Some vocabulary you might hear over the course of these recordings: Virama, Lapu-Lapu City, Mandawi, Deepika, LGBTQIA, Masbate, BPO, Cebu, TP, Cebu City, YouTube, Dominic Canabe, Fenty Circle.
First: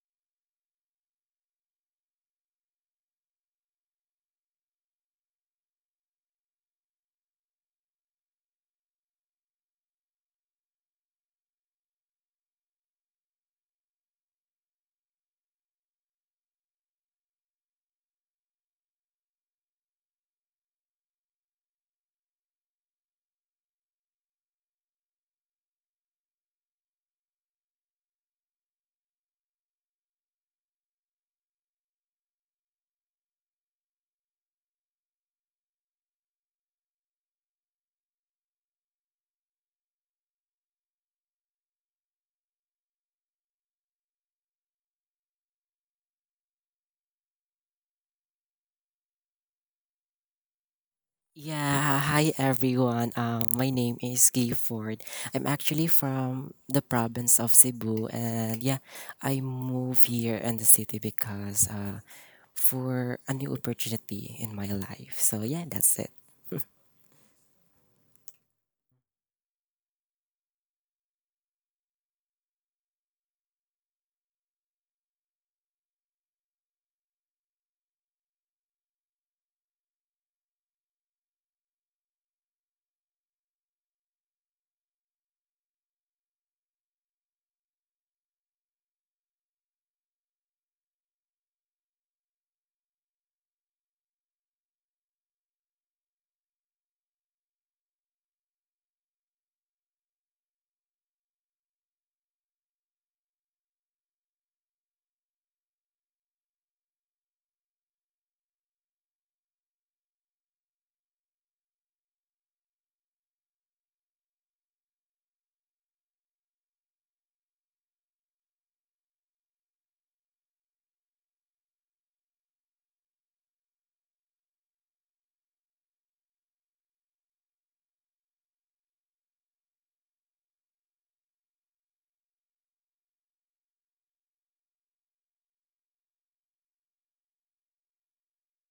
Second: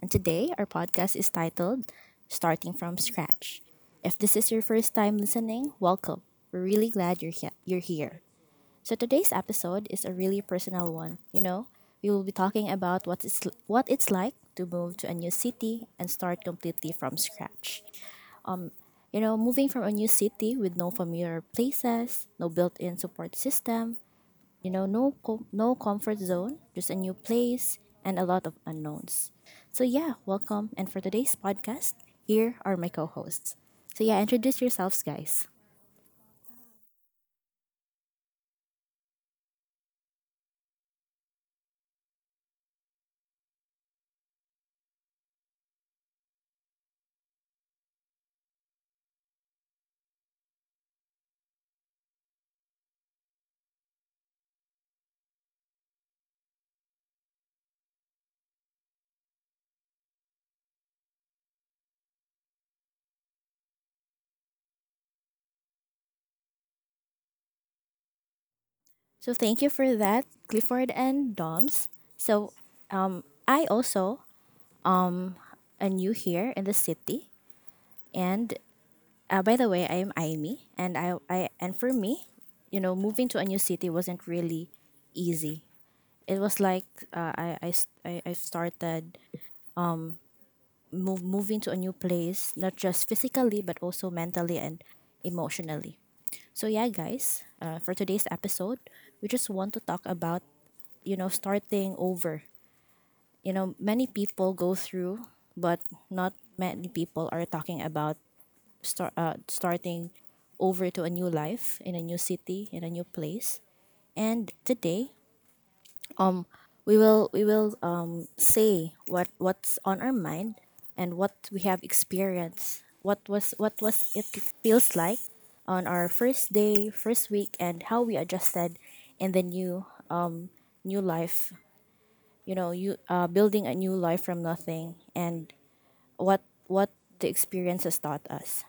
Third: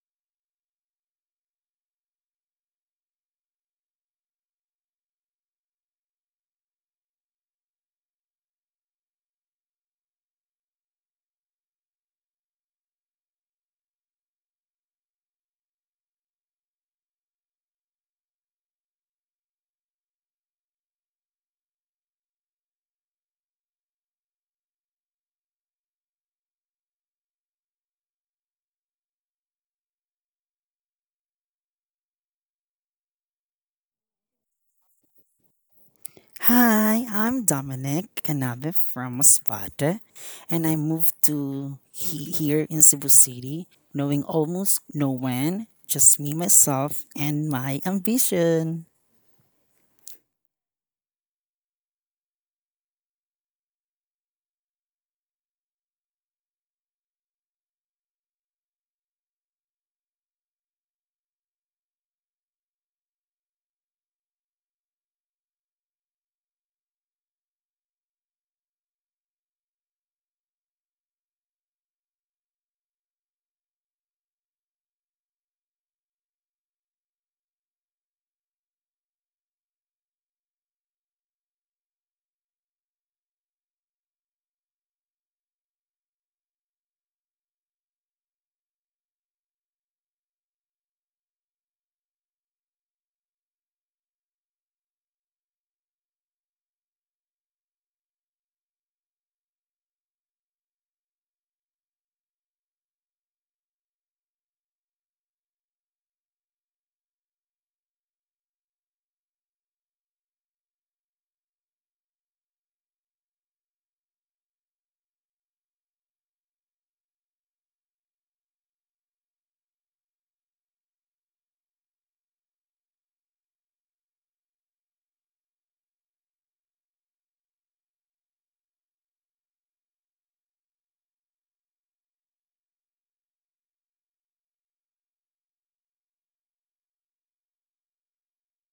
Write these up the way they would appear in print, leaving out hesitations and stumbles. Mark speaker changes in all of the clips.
Speaker 1: And today, our podcast is titled Starting from Scratch. If this is your first time listening, welcome. We're really glad you're here. Today's episode is a really personal one. You know, we will be talking about what it's like to move to a new city and start completely from scratch. You know, moving from a new city with no familiar places, no built in support system, you know, no comfort zone, just a new place and a lot of unknowns. Welcome. And for today's podcast, here are my co-hosts. So yeah, introduce yourselves, guys.
Speaker 2: Hi, I'm Dominic Canabe from Masbate, and I moved to here in Cebu City, knowing almost no one, just me, myself, and my ambition.
Speaker 3: Yeah, hi everyone. My name is Gifford. I'm actually from the province of Cebu, and yeah, I moved here in the city because for a new opportunity in my life. So yeah, that's it.
Speaker 1: So thank you for that, Clifford and Doms. So I also um am new here in the city, and by the way, I am Amy, and I and for me, you know, moving to a new city wasn't really easy. It was like I s- I started move moving to a new place, not just physically but also mentally and emotionally. So yeah, guys, for today's episode, we just want to talk about you know starting over. You know, many people go through, but not many people are talking about starting over to a new life in a new city in a new place. And today, um we will say what's on our mind and what we have experienced, what was it feels like on our first day, first week, and how we adjusted in the new life. You know you Building a new life from nothing, and what the experience has taught us.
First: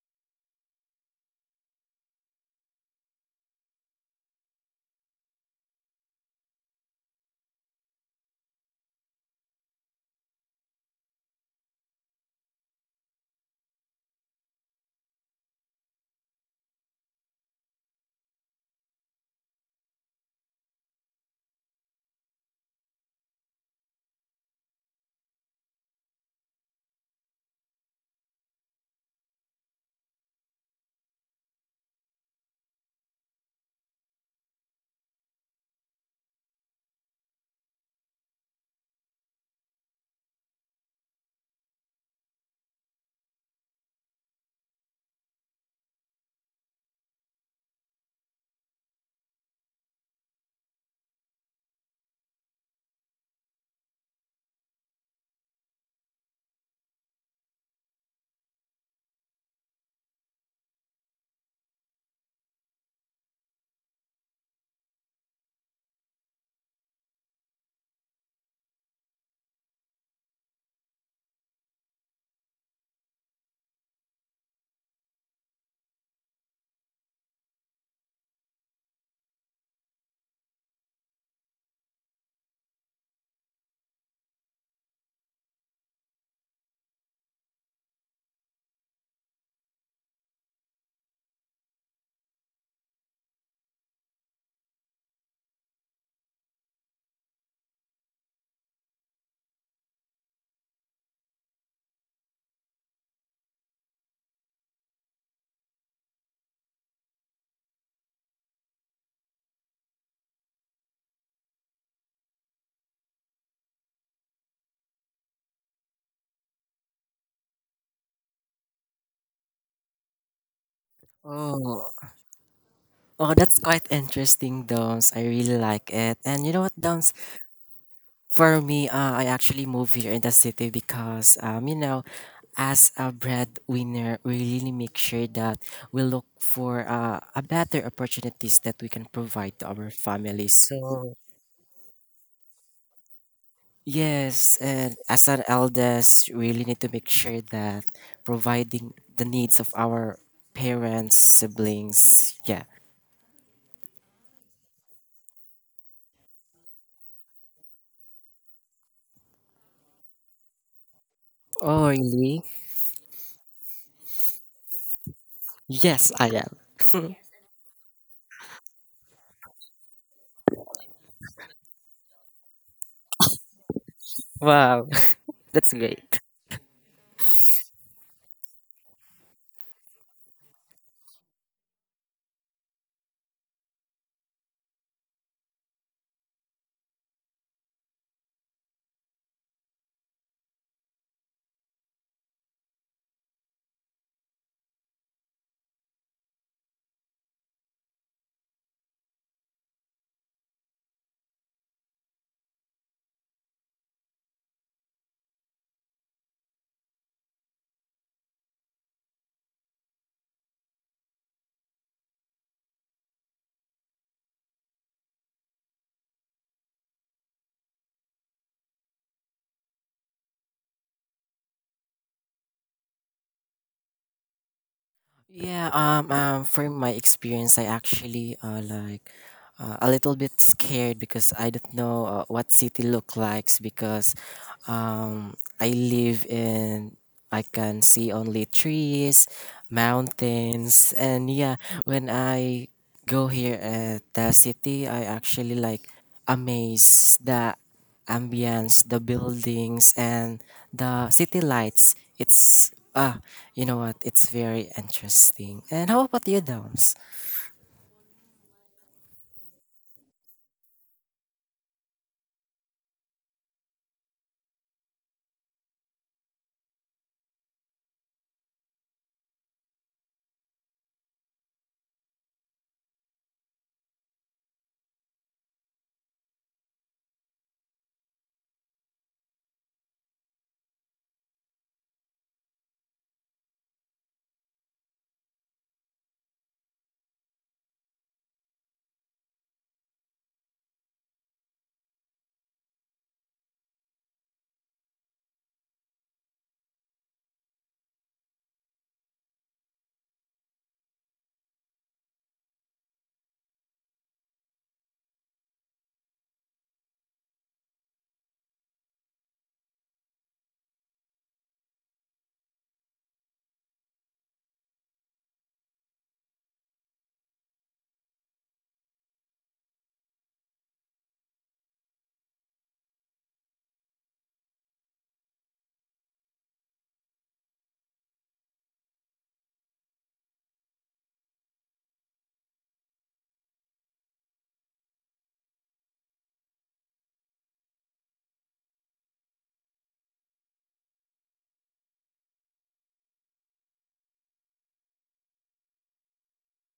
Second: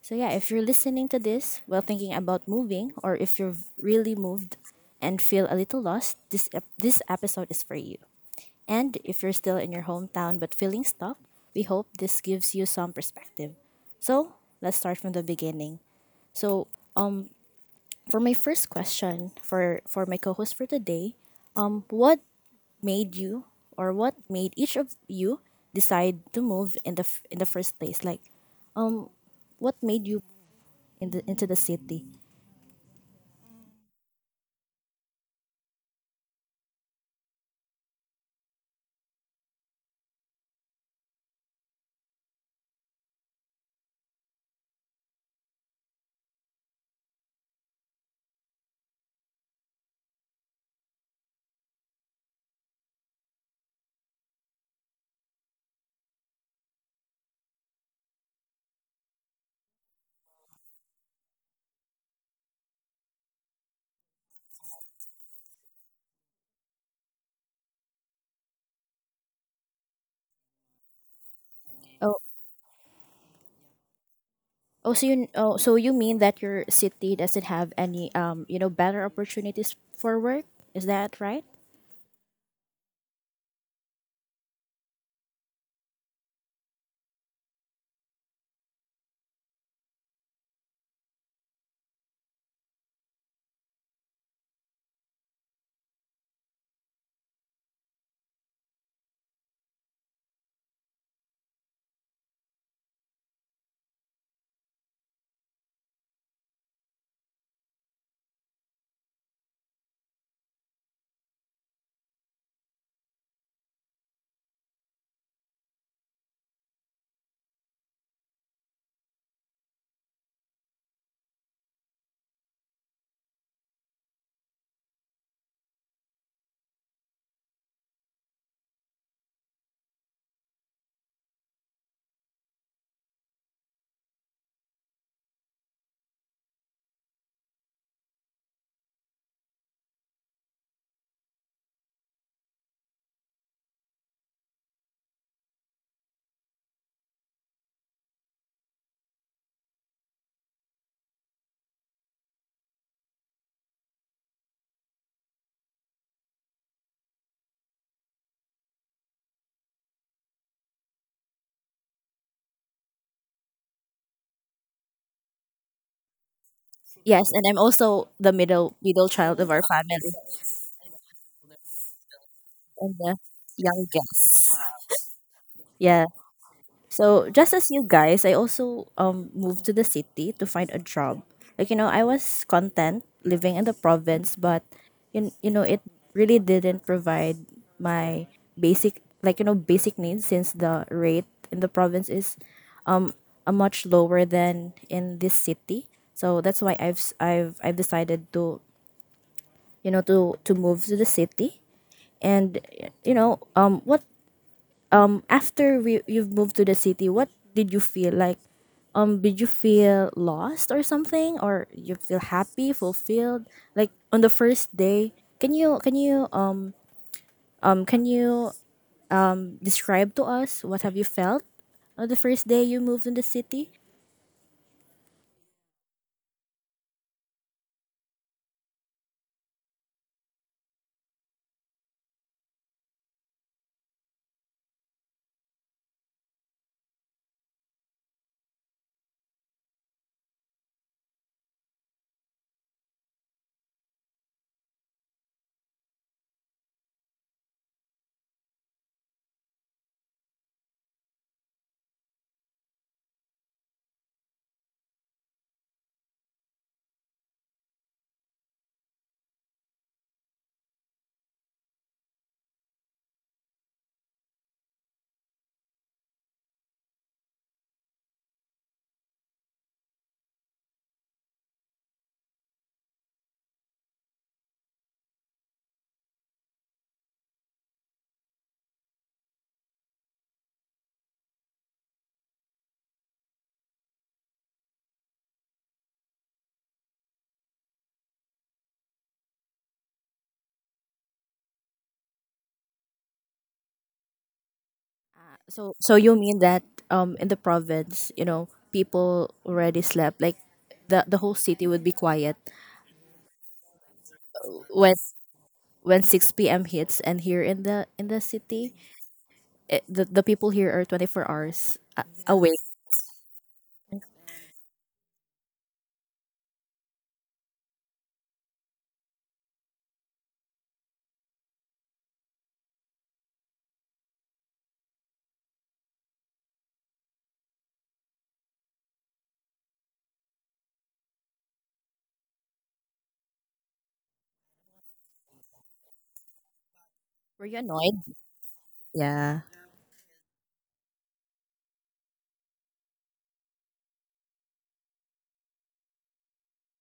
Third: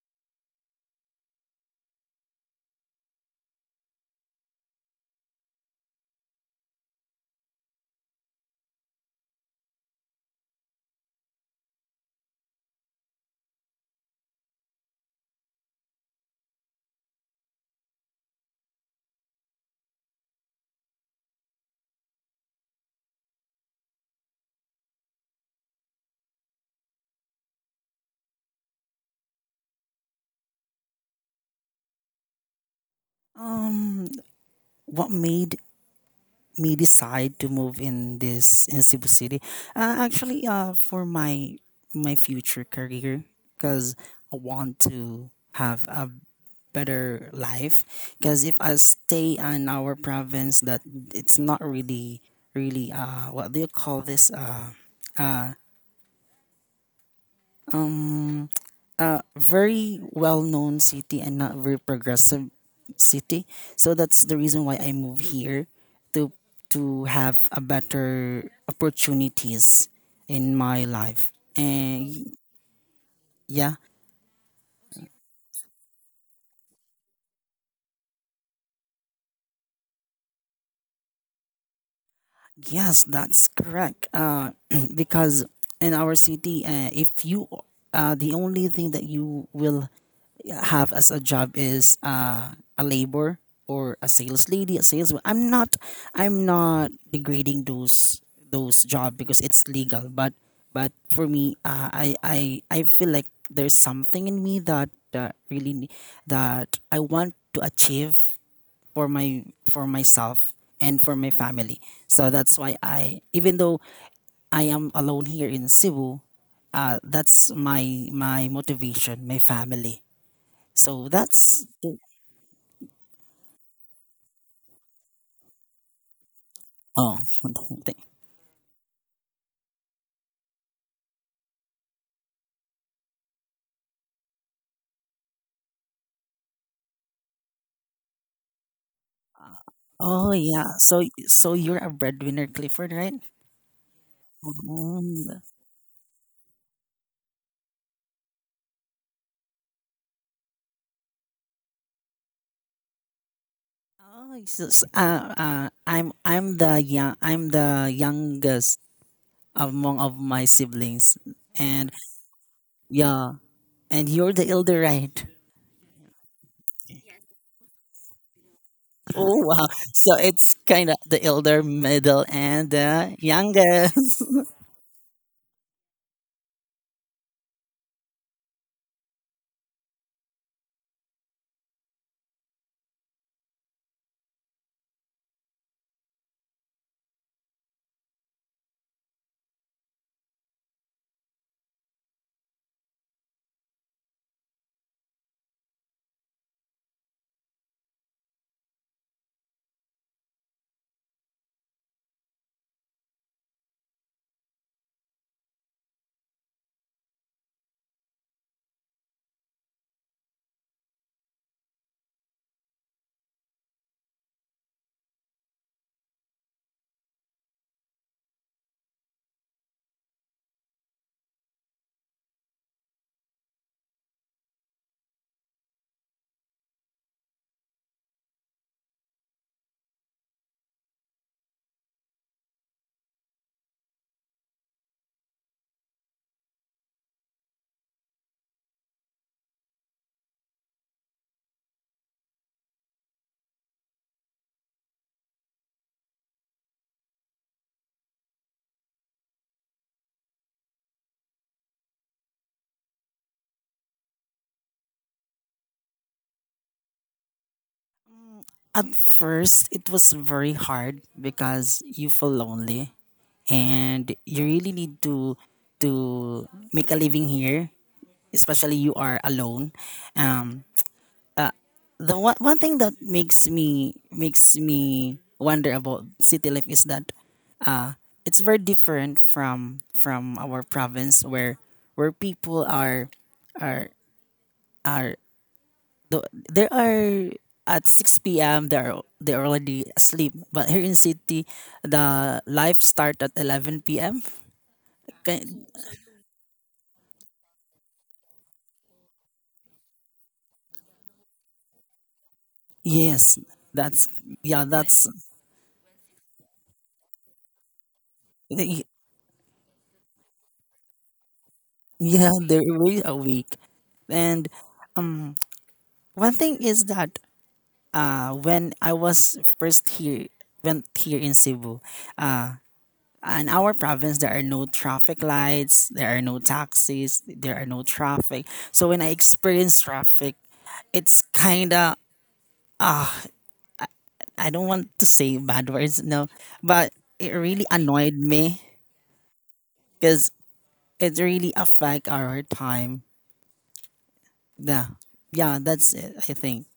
Speaker 1: So yeah, if you're listening to this while thinking about moving, or if you've really moved and feel a little lost, this episode is for you. And if you're still in your hometown but feeling stuck, we hope this gives you some perspective. So let's start from the beginning. So for my first question for my co-host for today, what made you, or what made each of you decide to move in the first place? Like, um, what made you in the into the city?
Speaker 2: Um, what made me decide to move in this in Cebu City? Actually, for my future career, because I want to have a better life, because if I stay in our province that it's not really what do you call this, uh um very well known city and not very progressive city. So that's the reason why I move here to have a better opportunities in my life,
Speaker 1: Oh,
Speaker 2: and yeah.
Speaker 1: oh, so you mean that your city doesn't have any you know, better opportunities for work? Is that right?
Speaker 2: Yes, that's correct. Because in our city, if you the only thing that you will have as a job is a labor or a sales lady, a salesman. I'm not degrading those job because it's legal. But for me, I feel like there's something in me that I want to achieve for my for myself and for my family. So that's why I, even though I am alone here in Cebu, that's my motivation, my family. So that's.
Speaker 3: Oh, oh, that's quite interesting, Doms. I really like it. And you know what, Doms?
Speaker 2: oh thank-
Speaker 3: For me, I actually moved here in the city because, you know, as a breadwinner, we really make sure that we look for a better opportunities that we can provide to our
Speaker 2: oh,
Speaker 3: families.
Speaker 2: yeah.
Speaker 3: So
Speaker 2: So you're a breadwinner, Clifford, right?
Speaker 3: yes, and as
Speaker 2: Mm.
Speaker 3: an eldest, we really need to make sure that providing the needs of our parents, siblings. Yeah.
Speaker 2: Oh, so, I'm the young I'm the youngest among of my siblings,
Speaker 3: Oh
Speaker 2: and
Speaker 3: really?
Speaker 2: yeah, and you're the elder, right?
Speaker 3: Yes, I am.
Speaker 1: Yes, and I'm also the middle child
Speaker 2: Oh
Speaker 1: of our
Speaker 2: wow!
Speaker 1: family
Speaker 2: So it's kind of the elder, middle, and
Speaker 1: and the
Speaker 2: the youngest.
Speaker 1: youngest.
Speaker 3: Wow, that's
Speaker 1: Yeah.
Speaker 3: great.
Speaker 1: So just as you guys, I also moved to the city to find a job. Like you know, I was content living in the province, but you know it really didn't provide my basic, like you know, basic needs, since the rate in the province is a much lower than in this city. So that's why I've s- I've decided to you know to move to the city. And you know, you've moved to the city, what did you feel like? Um, did you feel lost or something, or you feel happy, fulfilled, like on the first day? can you can you um can you describe to us what have you felt on the first day you moved in the city?
Speaker 3: Yeah, from my experience, I actually like a little bit scared because I don't know what city look likes because um, I live in I can see only trees, mountains, and yeah, when I go here at the city, I actually like amazed the ambience, the buildings, and the city lights. It's ah you know what? It's very interesting. And how about you, Doms?
Speaker 2: At first, it was very hard because you feel lonely and you really need to make a living here, especially you are alone. Um, the one thing that makes me wonder about city life is that uh, it's very different from our province where people are are there are at 6 p.m. They are already asleep. But here in city, the life start at 11 p.m. Okay.
Speaker 1: So so you mean that in the province, you know, people already slept? Like the whole city would be quiet
Speaker 2: Yes, that's yeah,
Speaker 1: when
Speaker 2: that's
Speaker 1: when 6 p.m. hits, and here in the city,
Speaker 2: they-
Speaker 1: the people here are 24 hours
Speaker 2: yeah,
Speaker 1: awake.
Speaker 2: they're really awake. And um, one thing is that when I was first here, went here in Cebu, uh, in our province there are no traffic lights, there are no taxis, there are no traffic. So when I experience traffic, it's kind of, I don't want to say bad words, no, but it
Speaker 1: Were you
Speaker 2: really
Speaker 1: annoyed?
Speaker 2: annoyed me,
Speaker 1: Yeah.
Speaker 2: because it really affect our time. Yeah, yeah, that's it, I think.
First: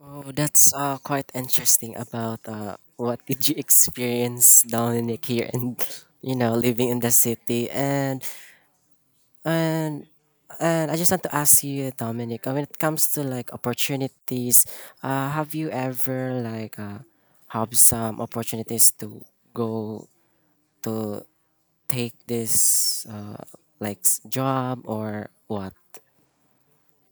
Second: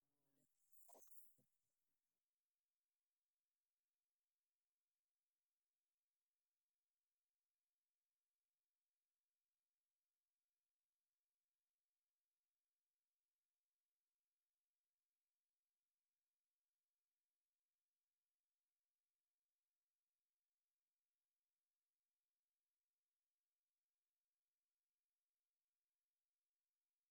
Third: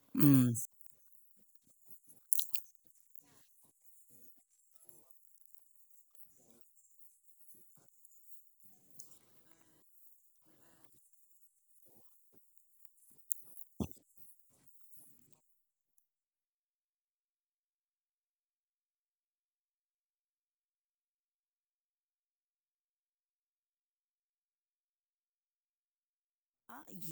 Speaker 3: Oh,
Speaker 2: Mm.
Speaker 3: that's quite interesting about what did you experience, Dominic, here and you know living in the city. And and I just want to ask you, Dominic, when it comes to like opportunities, have you ever have some opportunities to go to take this like s- job or what?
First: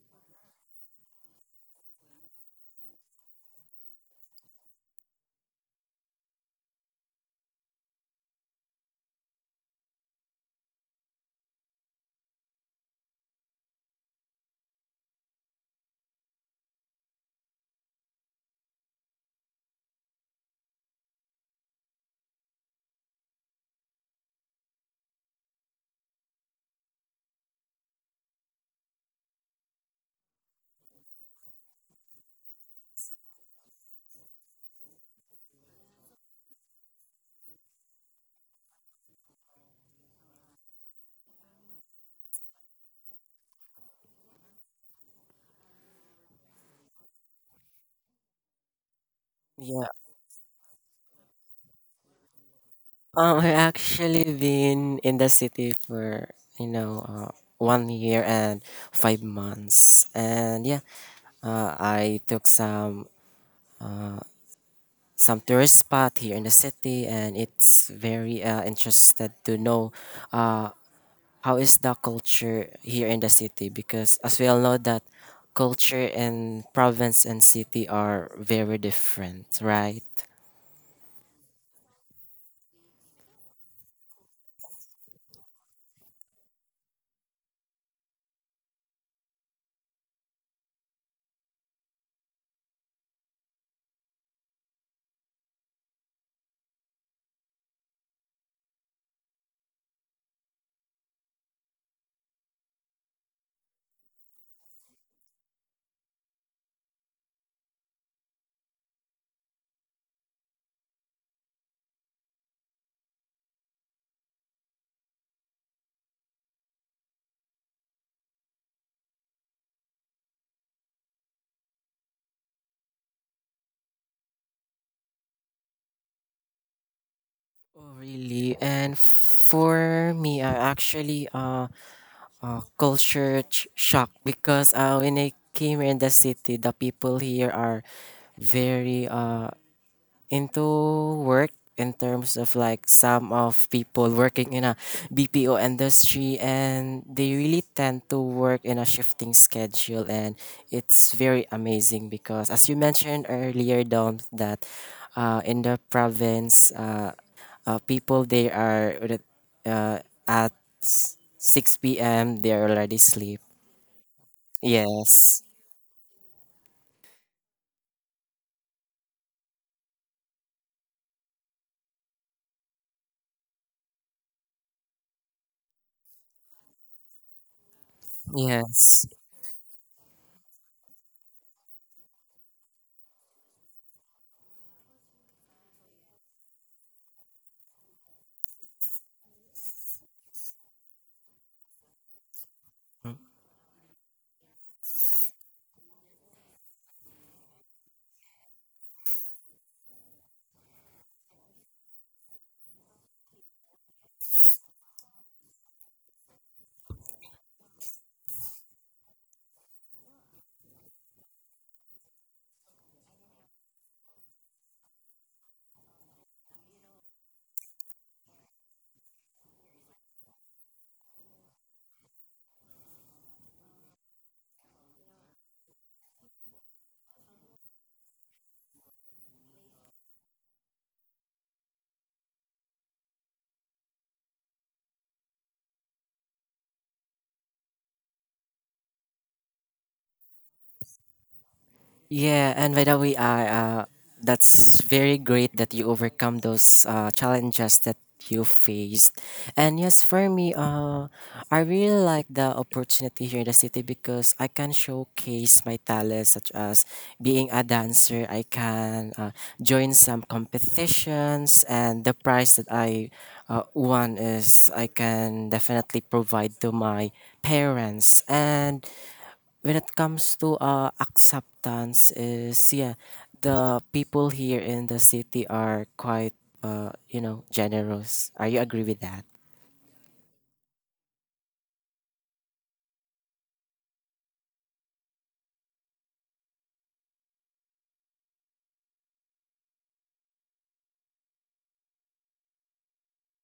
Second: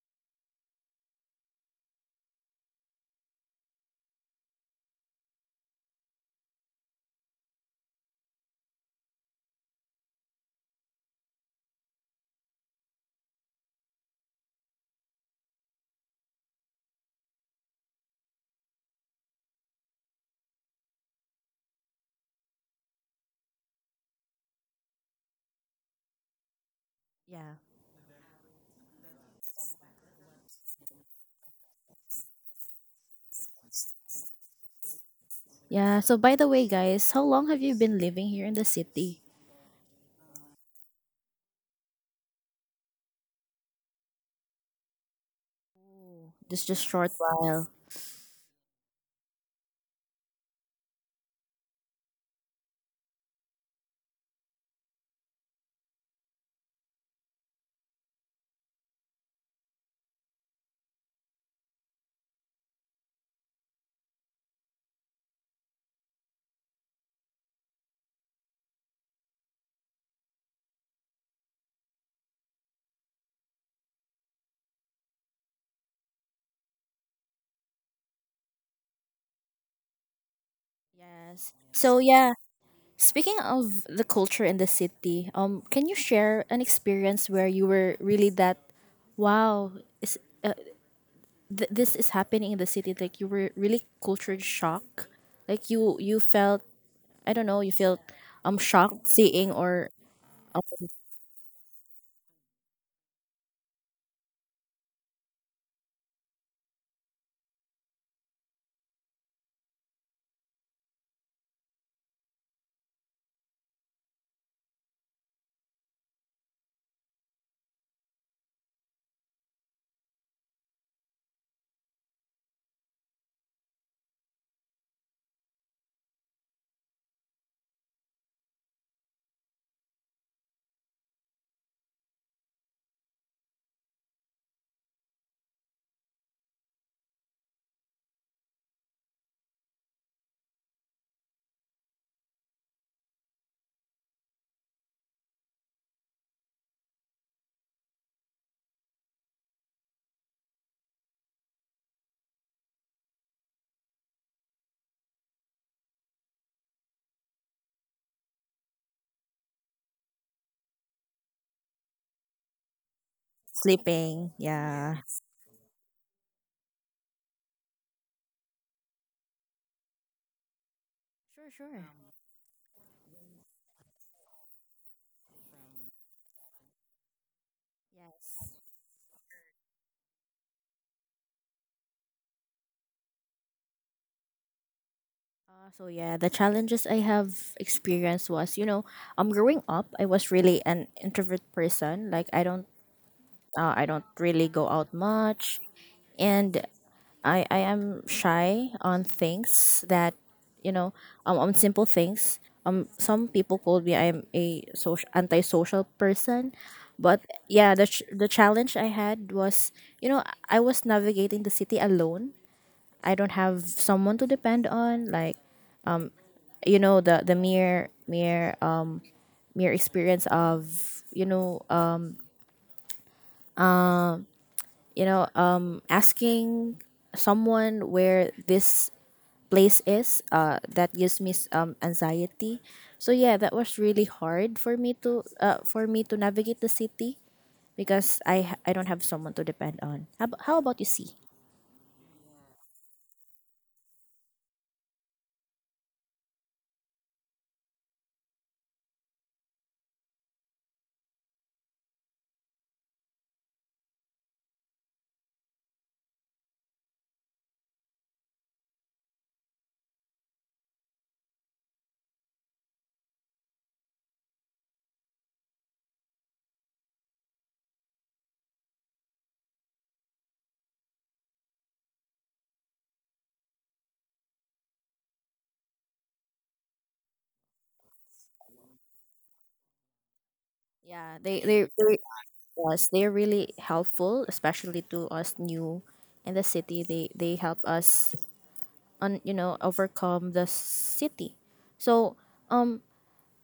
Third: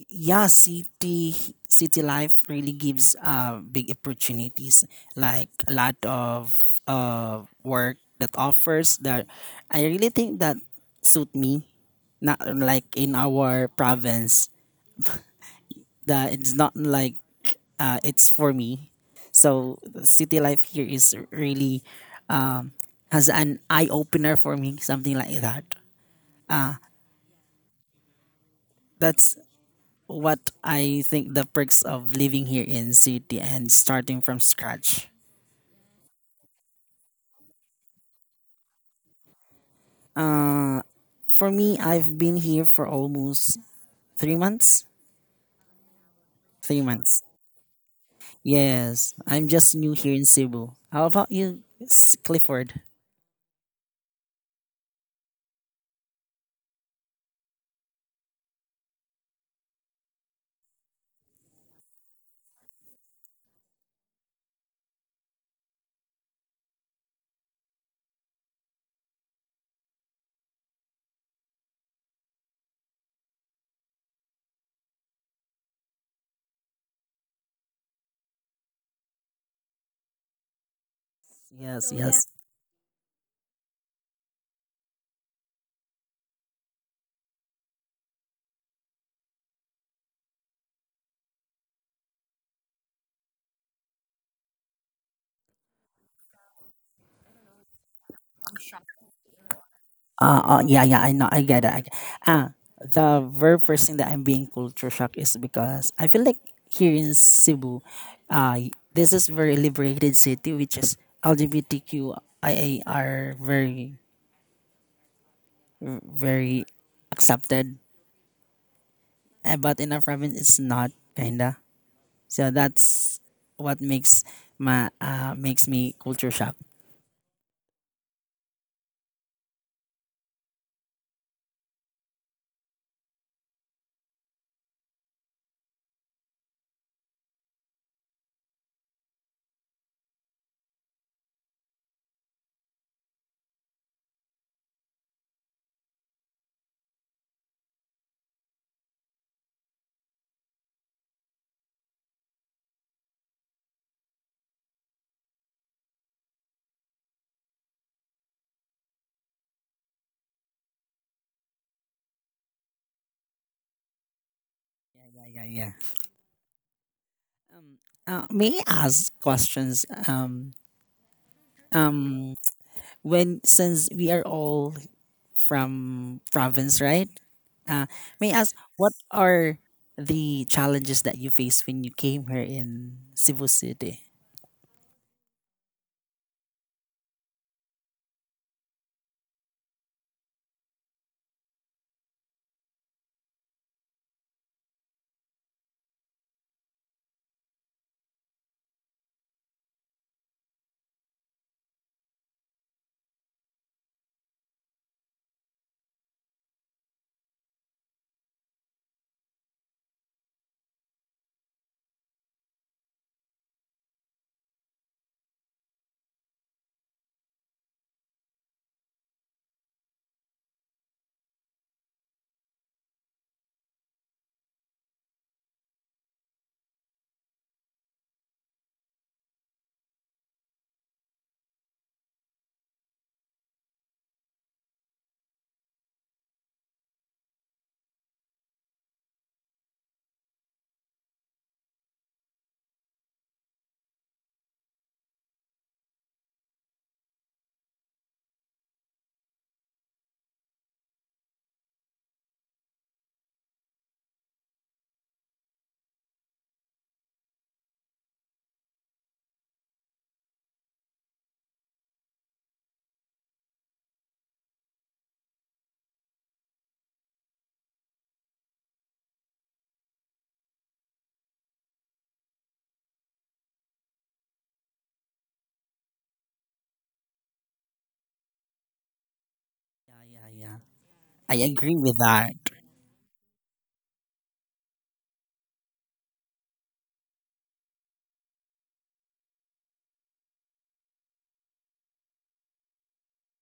Speaker 2: Yeah, city life really gives big opportunities, like a lot of work that offers that I really think that suit me, not like in our province, that it's not like, it's for me. So the city life here is really, um has an eye opener for me, something like that.
Speaker 1: Yeah.
Speaker 2: That's what I think, the perks of living here in city and starting from scratch.
Speaker 1: Yeah. So by the way, guys, how long have you been living here in the city?
Speaker 2: Uh, for me, I've been here for almost 3 months.
Speaker 1: Just
Speaker 2: Three
Speaker 1: just short
Speaker 2: months.
Speaker 1: while.
Speaker 2: Yes, I'm just
Speaker 3: Yeah.
Speaker 2: new here in Cebu. How about you, Clifford?
Speaker 3: I actually been in the city for you know 1 year and 5 months, and yeah, I took some tourist spot here in the city, and it's very interested to know uh, how is the culture here in the city because as we all know that culture in province and city are very different, right?
Speaker 1: Yes.
Speaker 2: Yes,
Speaker 1: So
Speaker 2: yes.
Speaker 1: yeah, speaking of the culture in the city, can you share an experience where you were really that, wow, is uh, this is happening in the city? Like you were really culture shock. Like you felt, I don't know, you feel shocked seeing or um,
Speaker 2: Yeah, yeah. I know. I get it. Ah, the very first thing that I'm being culture shock is because I feel like here in Cebu, this is very liberated city, which is LGBTQIA are very very accepted. But in our province, it's not kinda. So that's what makes me culture shock.
Speaker 3: Oh, really? And for me, I actually culture shock because when I came here in the city, the people here are very into work in terms of like some of people working in a BPO industry and they really tend to work in a shifting schedule and it's very amazing because as you mentioned earlier down that in the province people they are uh, at 6 p.m. they are already asleep
Speaker 1: sleeping. Yeah.
Speaker 2: Yeah,
Speaker 3: yes
Speaker 2: yeah, yeah. Um. May I ask questions?
Speaker 1: Sure, sure.
Speaker 2: Um, when since we are all from province, right? Uh, may I
Speaker 1: Yes.
Speaker 2: ask what
Speaker 3: yes.
Speaker 2: are the challenges that you faced when you came here in Cebu City?
Speaker 1: So yeah, the challenges I have experienced was, you know, growing up, I was really an introvert person. Like
Speaker 3: Mm.
Speaker 1: I don't really go out much. And I am shy on things that you know on simple things. Some people call me I'm a social antisocial person, but yeah, the challenge I had was you know I was navigating the city alone. I don't have someone to depend on. Like you know, the mere experience of you know uh, you know asking someone where this place is that gives me anxiety. So yeah, that was really hard for me to navigate the city because I don't have someone to depend on. How about you, See?
Speaker 3: Yeah, and by the way, I that's very great that you overcome those challenges that you faced. And yes, for me, I really like the opportunity here in the city because I can showcase my talents, such as being a dancer. I can join some competitions, and the prize that I won is I can definitely provide to my parents. And when it comes to acceptance is yeah, the people here in the city are quite you know generous, are you agree with that?
Speaker 2: Yeah, yeah. I agree
Speaker 1: They
Speaker 2: with that.
Speaker 1: us, they're really helpful, especially to us new in the city. They help us on you know overcome the city. So um,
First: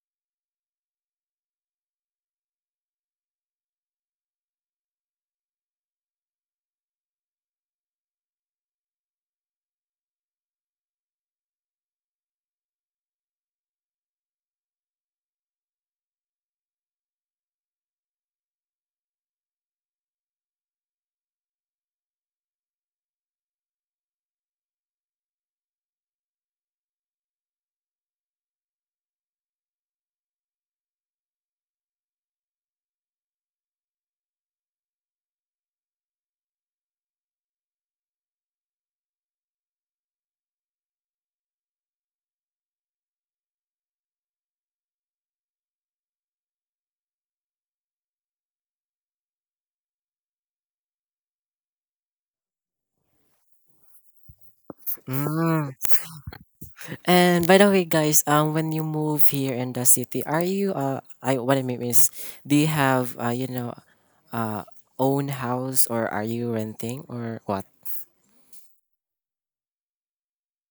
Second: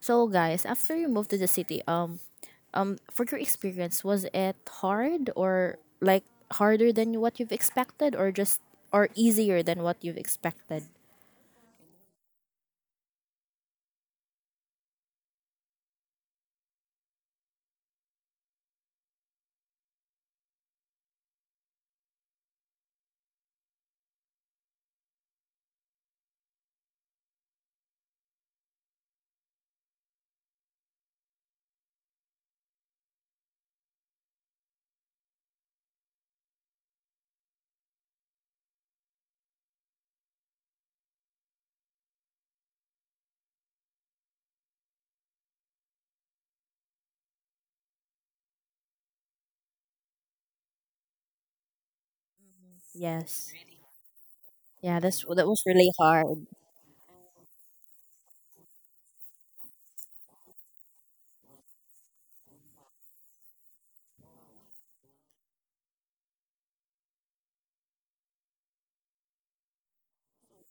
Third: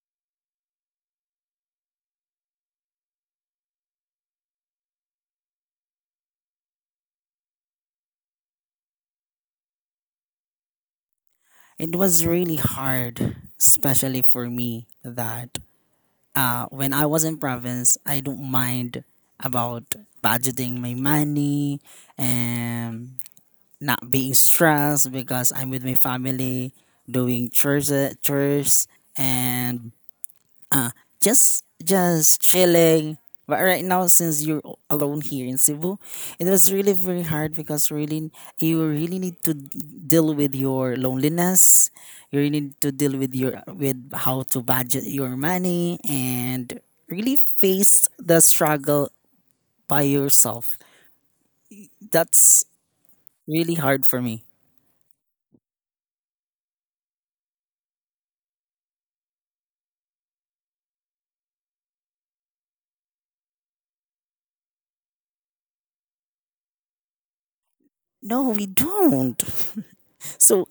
Speaker 1: so guys, after you moved to the city, for your experience, was it hard, or like harder than what you've expected, or just or easier than what you've expected?
Speaker 2: It was really hard, especially for me, that when I was in province, I don't mind about budgeting my money and not being stressed because I'm with my family, doing chores, chores and uh, just chilling. But right now, since you're alone here in Cebu, it was really very hard, because really you really need to deal with your loneliness. You really need to deal with how to budget your money and really face the struggle by yourself. That's
Speaker 1: Yes.
Speaker 2: really hard for me.
Speaker 1: Yeah, that's that was
Speaker 3: Mm.
Speaker 1: really hard.
Speaker 3: And by the way guys, um, when you move here in the city, are you uh, I, what I mean is, do you have you know uh own house or are you renting or what?
Speaker 2: No, we don't. So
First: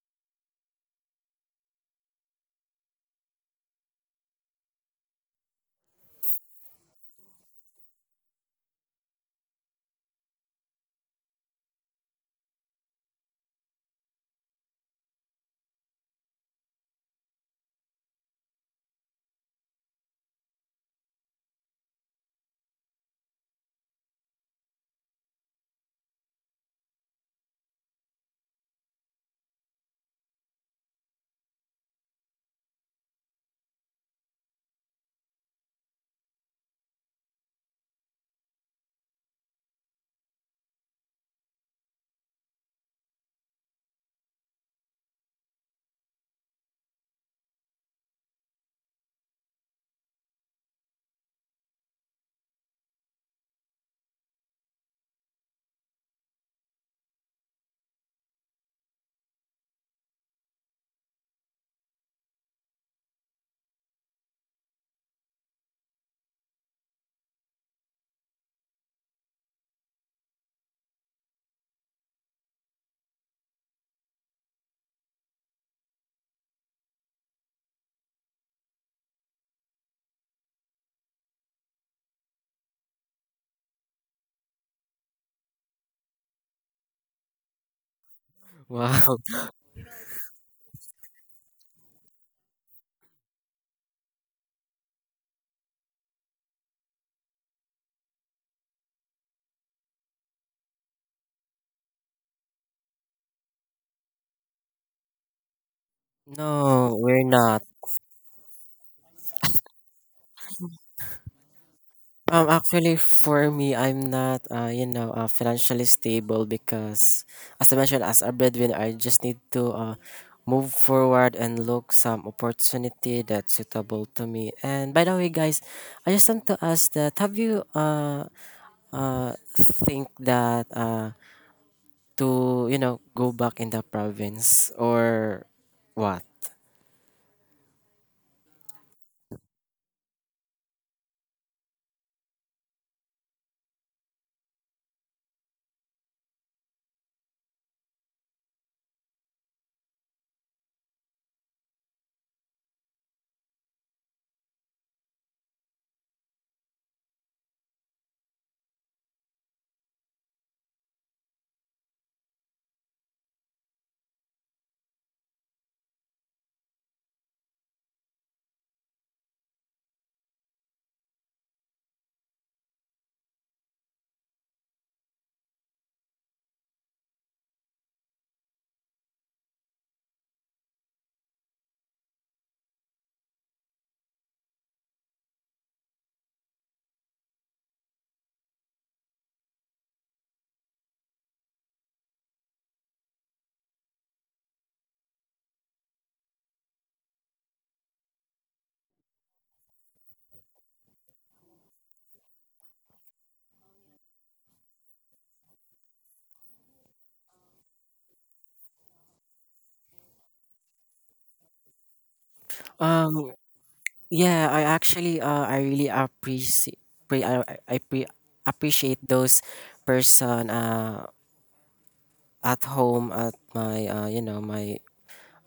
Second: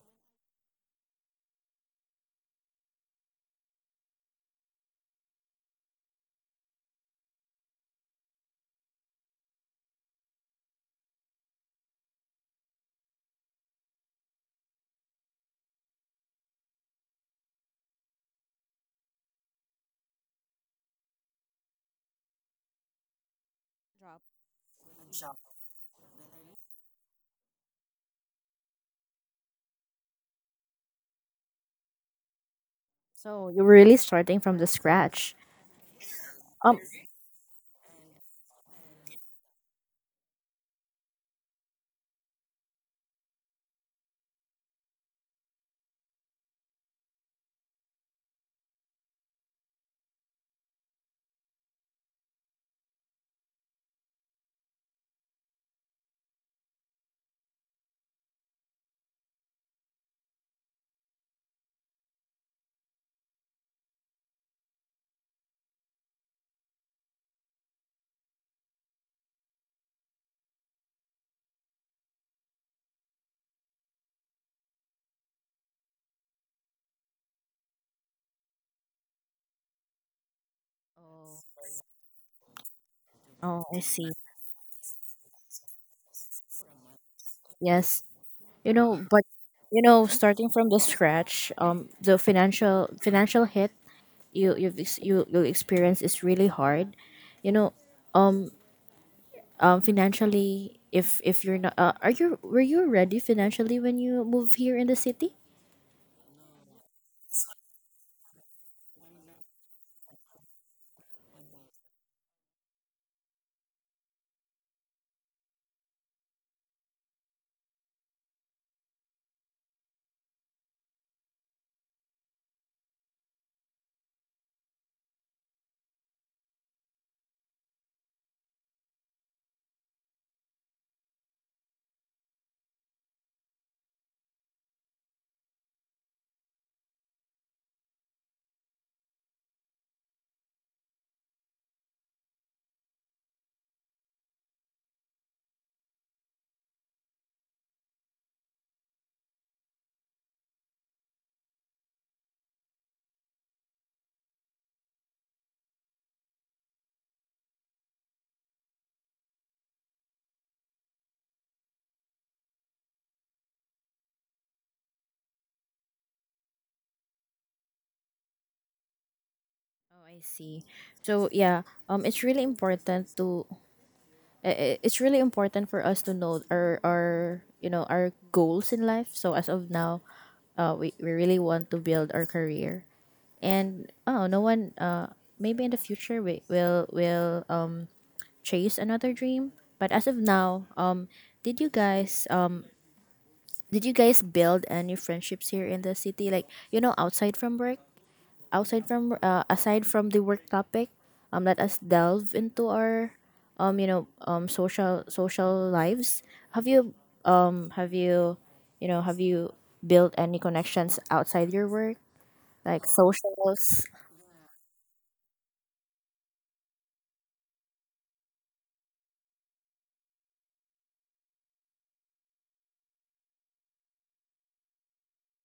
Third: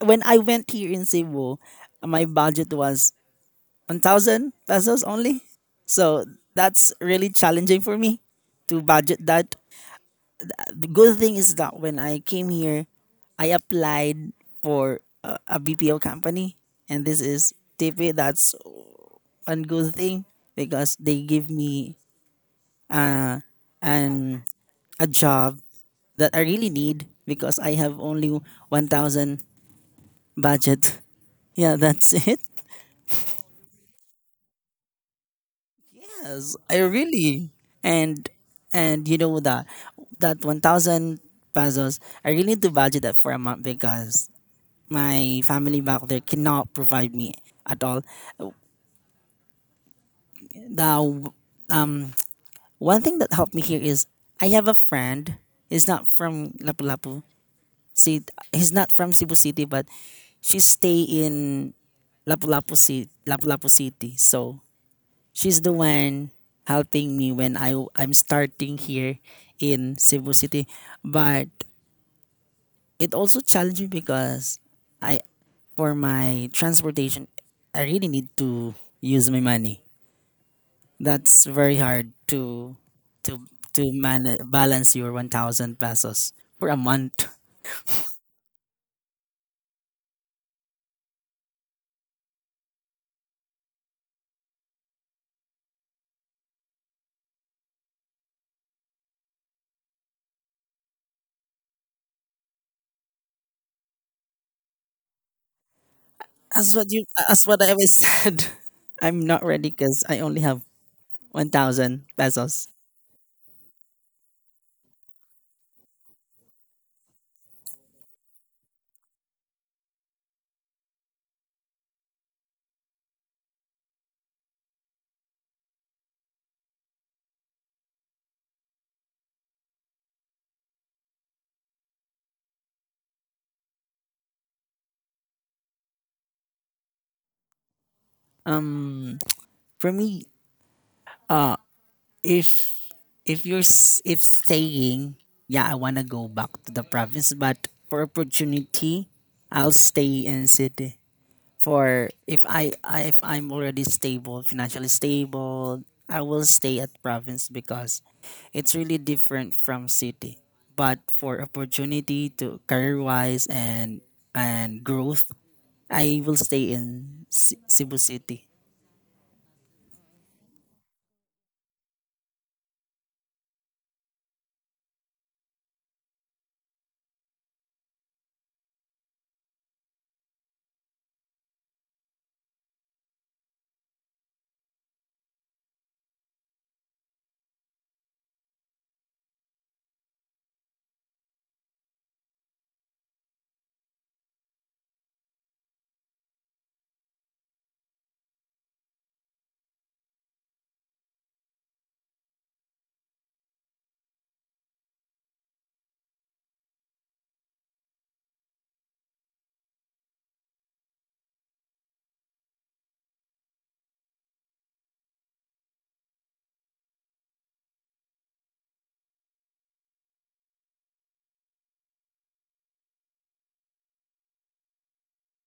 Speaker 2: when I went here in Cebu, my budget was 1,000 pesos only. So that's really challenging for me to budget that. The good thing is that when I came here, I applied for a BPO company, and this is TP. That's one good thing because they give me an a job that I really need, because I have only 1,000 budget. Yeah, that's it.
Speaker 1: So you were really starting from the scratch.
Speaker 2: Yes,
Speaker 1: Um.
Speaker 2: I really, and that 1,000 pesos. I really need to budget that for a month, because my family back there cannot provide me at all. The one thing that helped me here is I have a friend. He's not from Lapu-Lapu. See, he's not from Cebu City, but she stay in Lapu-Lapu City. Lapu-Lapu City. So she's the one helping me when I'm starting here in Cebu City. But it also challenged me because I for my transportation, I really need to use my money. That's very hard to to
Speaker 1: Oh, I see.
Speaker 2: balance your 1,000 pesos for a month.
Speaker 1: Yes. You know,
Speaker 3: Wow.
Speaker 1: but you know, starting from the scratch, the financial hit you you'll experience is really hard. You know, um, financially, if you're not are you, were you ready financially when you move here in the city?
Speaker 2: As what
Speaker 3: No,
Speaker 2: you
Speaker 3: we're
Speaker 2: as what
Speaker 3: not.
Speaker 2: I always said, I'm not ready cuz I only have 1,000 pesos.
Speaker 3: Actually, for me, I'm not, you know, financially stable because, as I mentioned, as a breadwinner, I just need to move forward and look some opportunity that's suitable to me. And by the way, guys, I just want to ask that have you think that to you know go back in the province or what?
Speaker 2: Um for me, uh, if if you're s- if staying, yeah, I wanna go back to the province, but for opportunity, I'll stay in city. For if I, I if I'm already stable, financially stable, I will stay at province, because it's really different from city. But for opportunity to career wise and growth, I will stay in Cebu City.
Speaker 1: Oh, I see. So yeah, um, it's really important to it's really important for us to know our you know our goals in life. So as of now, uh, we really want to build our career. And oh, no one uh, maybe in the future we will chase another dream. But as of now, um, did you guys, did you guys build any friendships here in the city? Like you know, outside from work, outside from aside from the work topic, let us delve into our, you know, social lives. Have you um, have you, you know, have you built any connections outside your work, like
Speaker 3: Um,
Speaker 1: socials?
Speaker 3: Yeah, I actually I really appreciate pre- I, I I pre- appreciate those person at home at my you know my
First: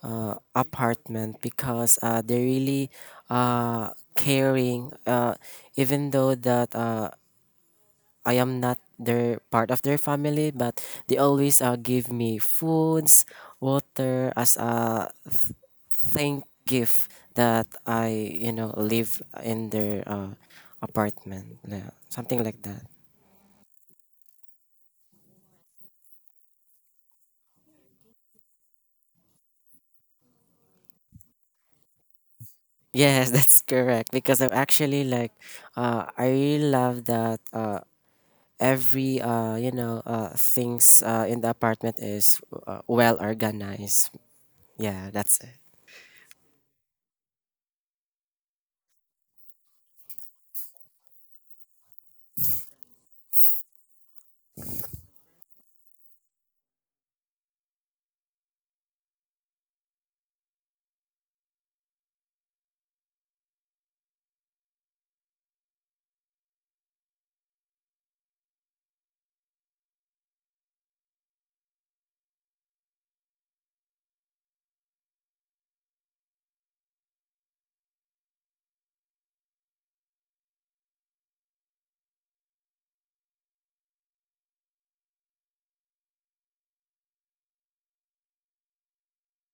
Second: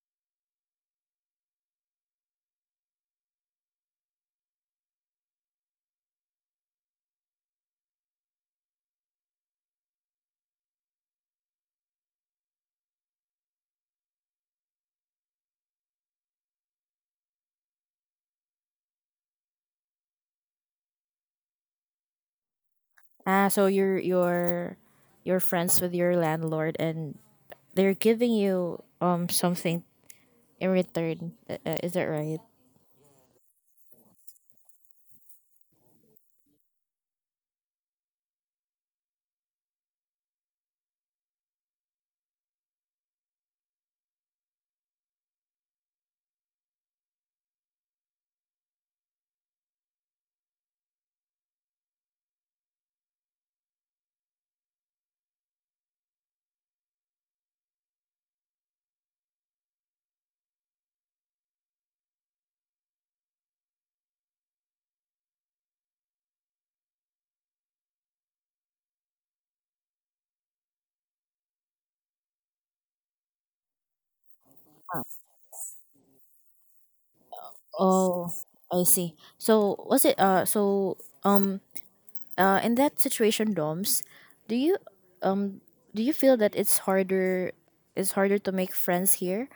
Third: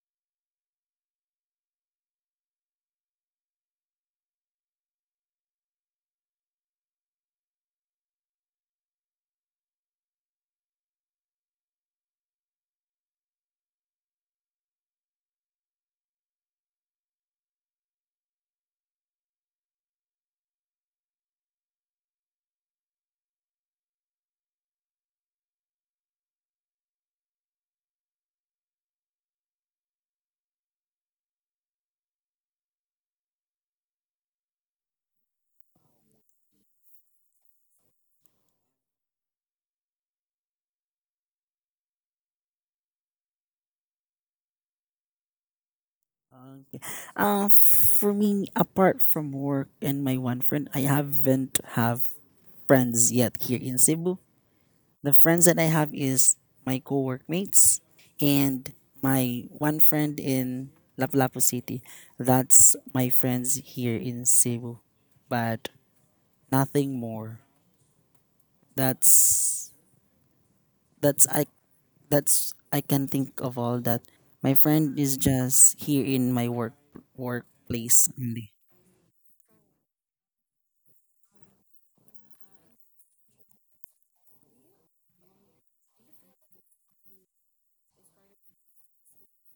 Speaker 3: apartment because they really uh, caring even though that I am not their part of their family, but they always give me foods, water as a thank gift that I you know live in their apartment, yeah, something like that.
Speaker 1: Ah, so you're you're friends with your landlord, and they're giving you something in return. Is that right?
Speaker 3: Yes, that's correct. Because I'm actually like, I really love that. Every you know, things in the apartment is well organized. Yeah, that's it.
Speaker 2: For me, apart from work and my one friend, I haven't have friends yet here in Cebu. The friends that I have is my co-workmates and my one friend in Lapu-Lapu City. That's my friends here in Cebu, but nothing more. That's that's I that's I can think of all that. My friend is just here in my workplace
Speaker 1: Oh,
Speaker 2: only.
Speaker 1: I see. So was it uh, so um uh, in that situation, Doms, do you um, do you feel that it's harder, it's harder to make friends here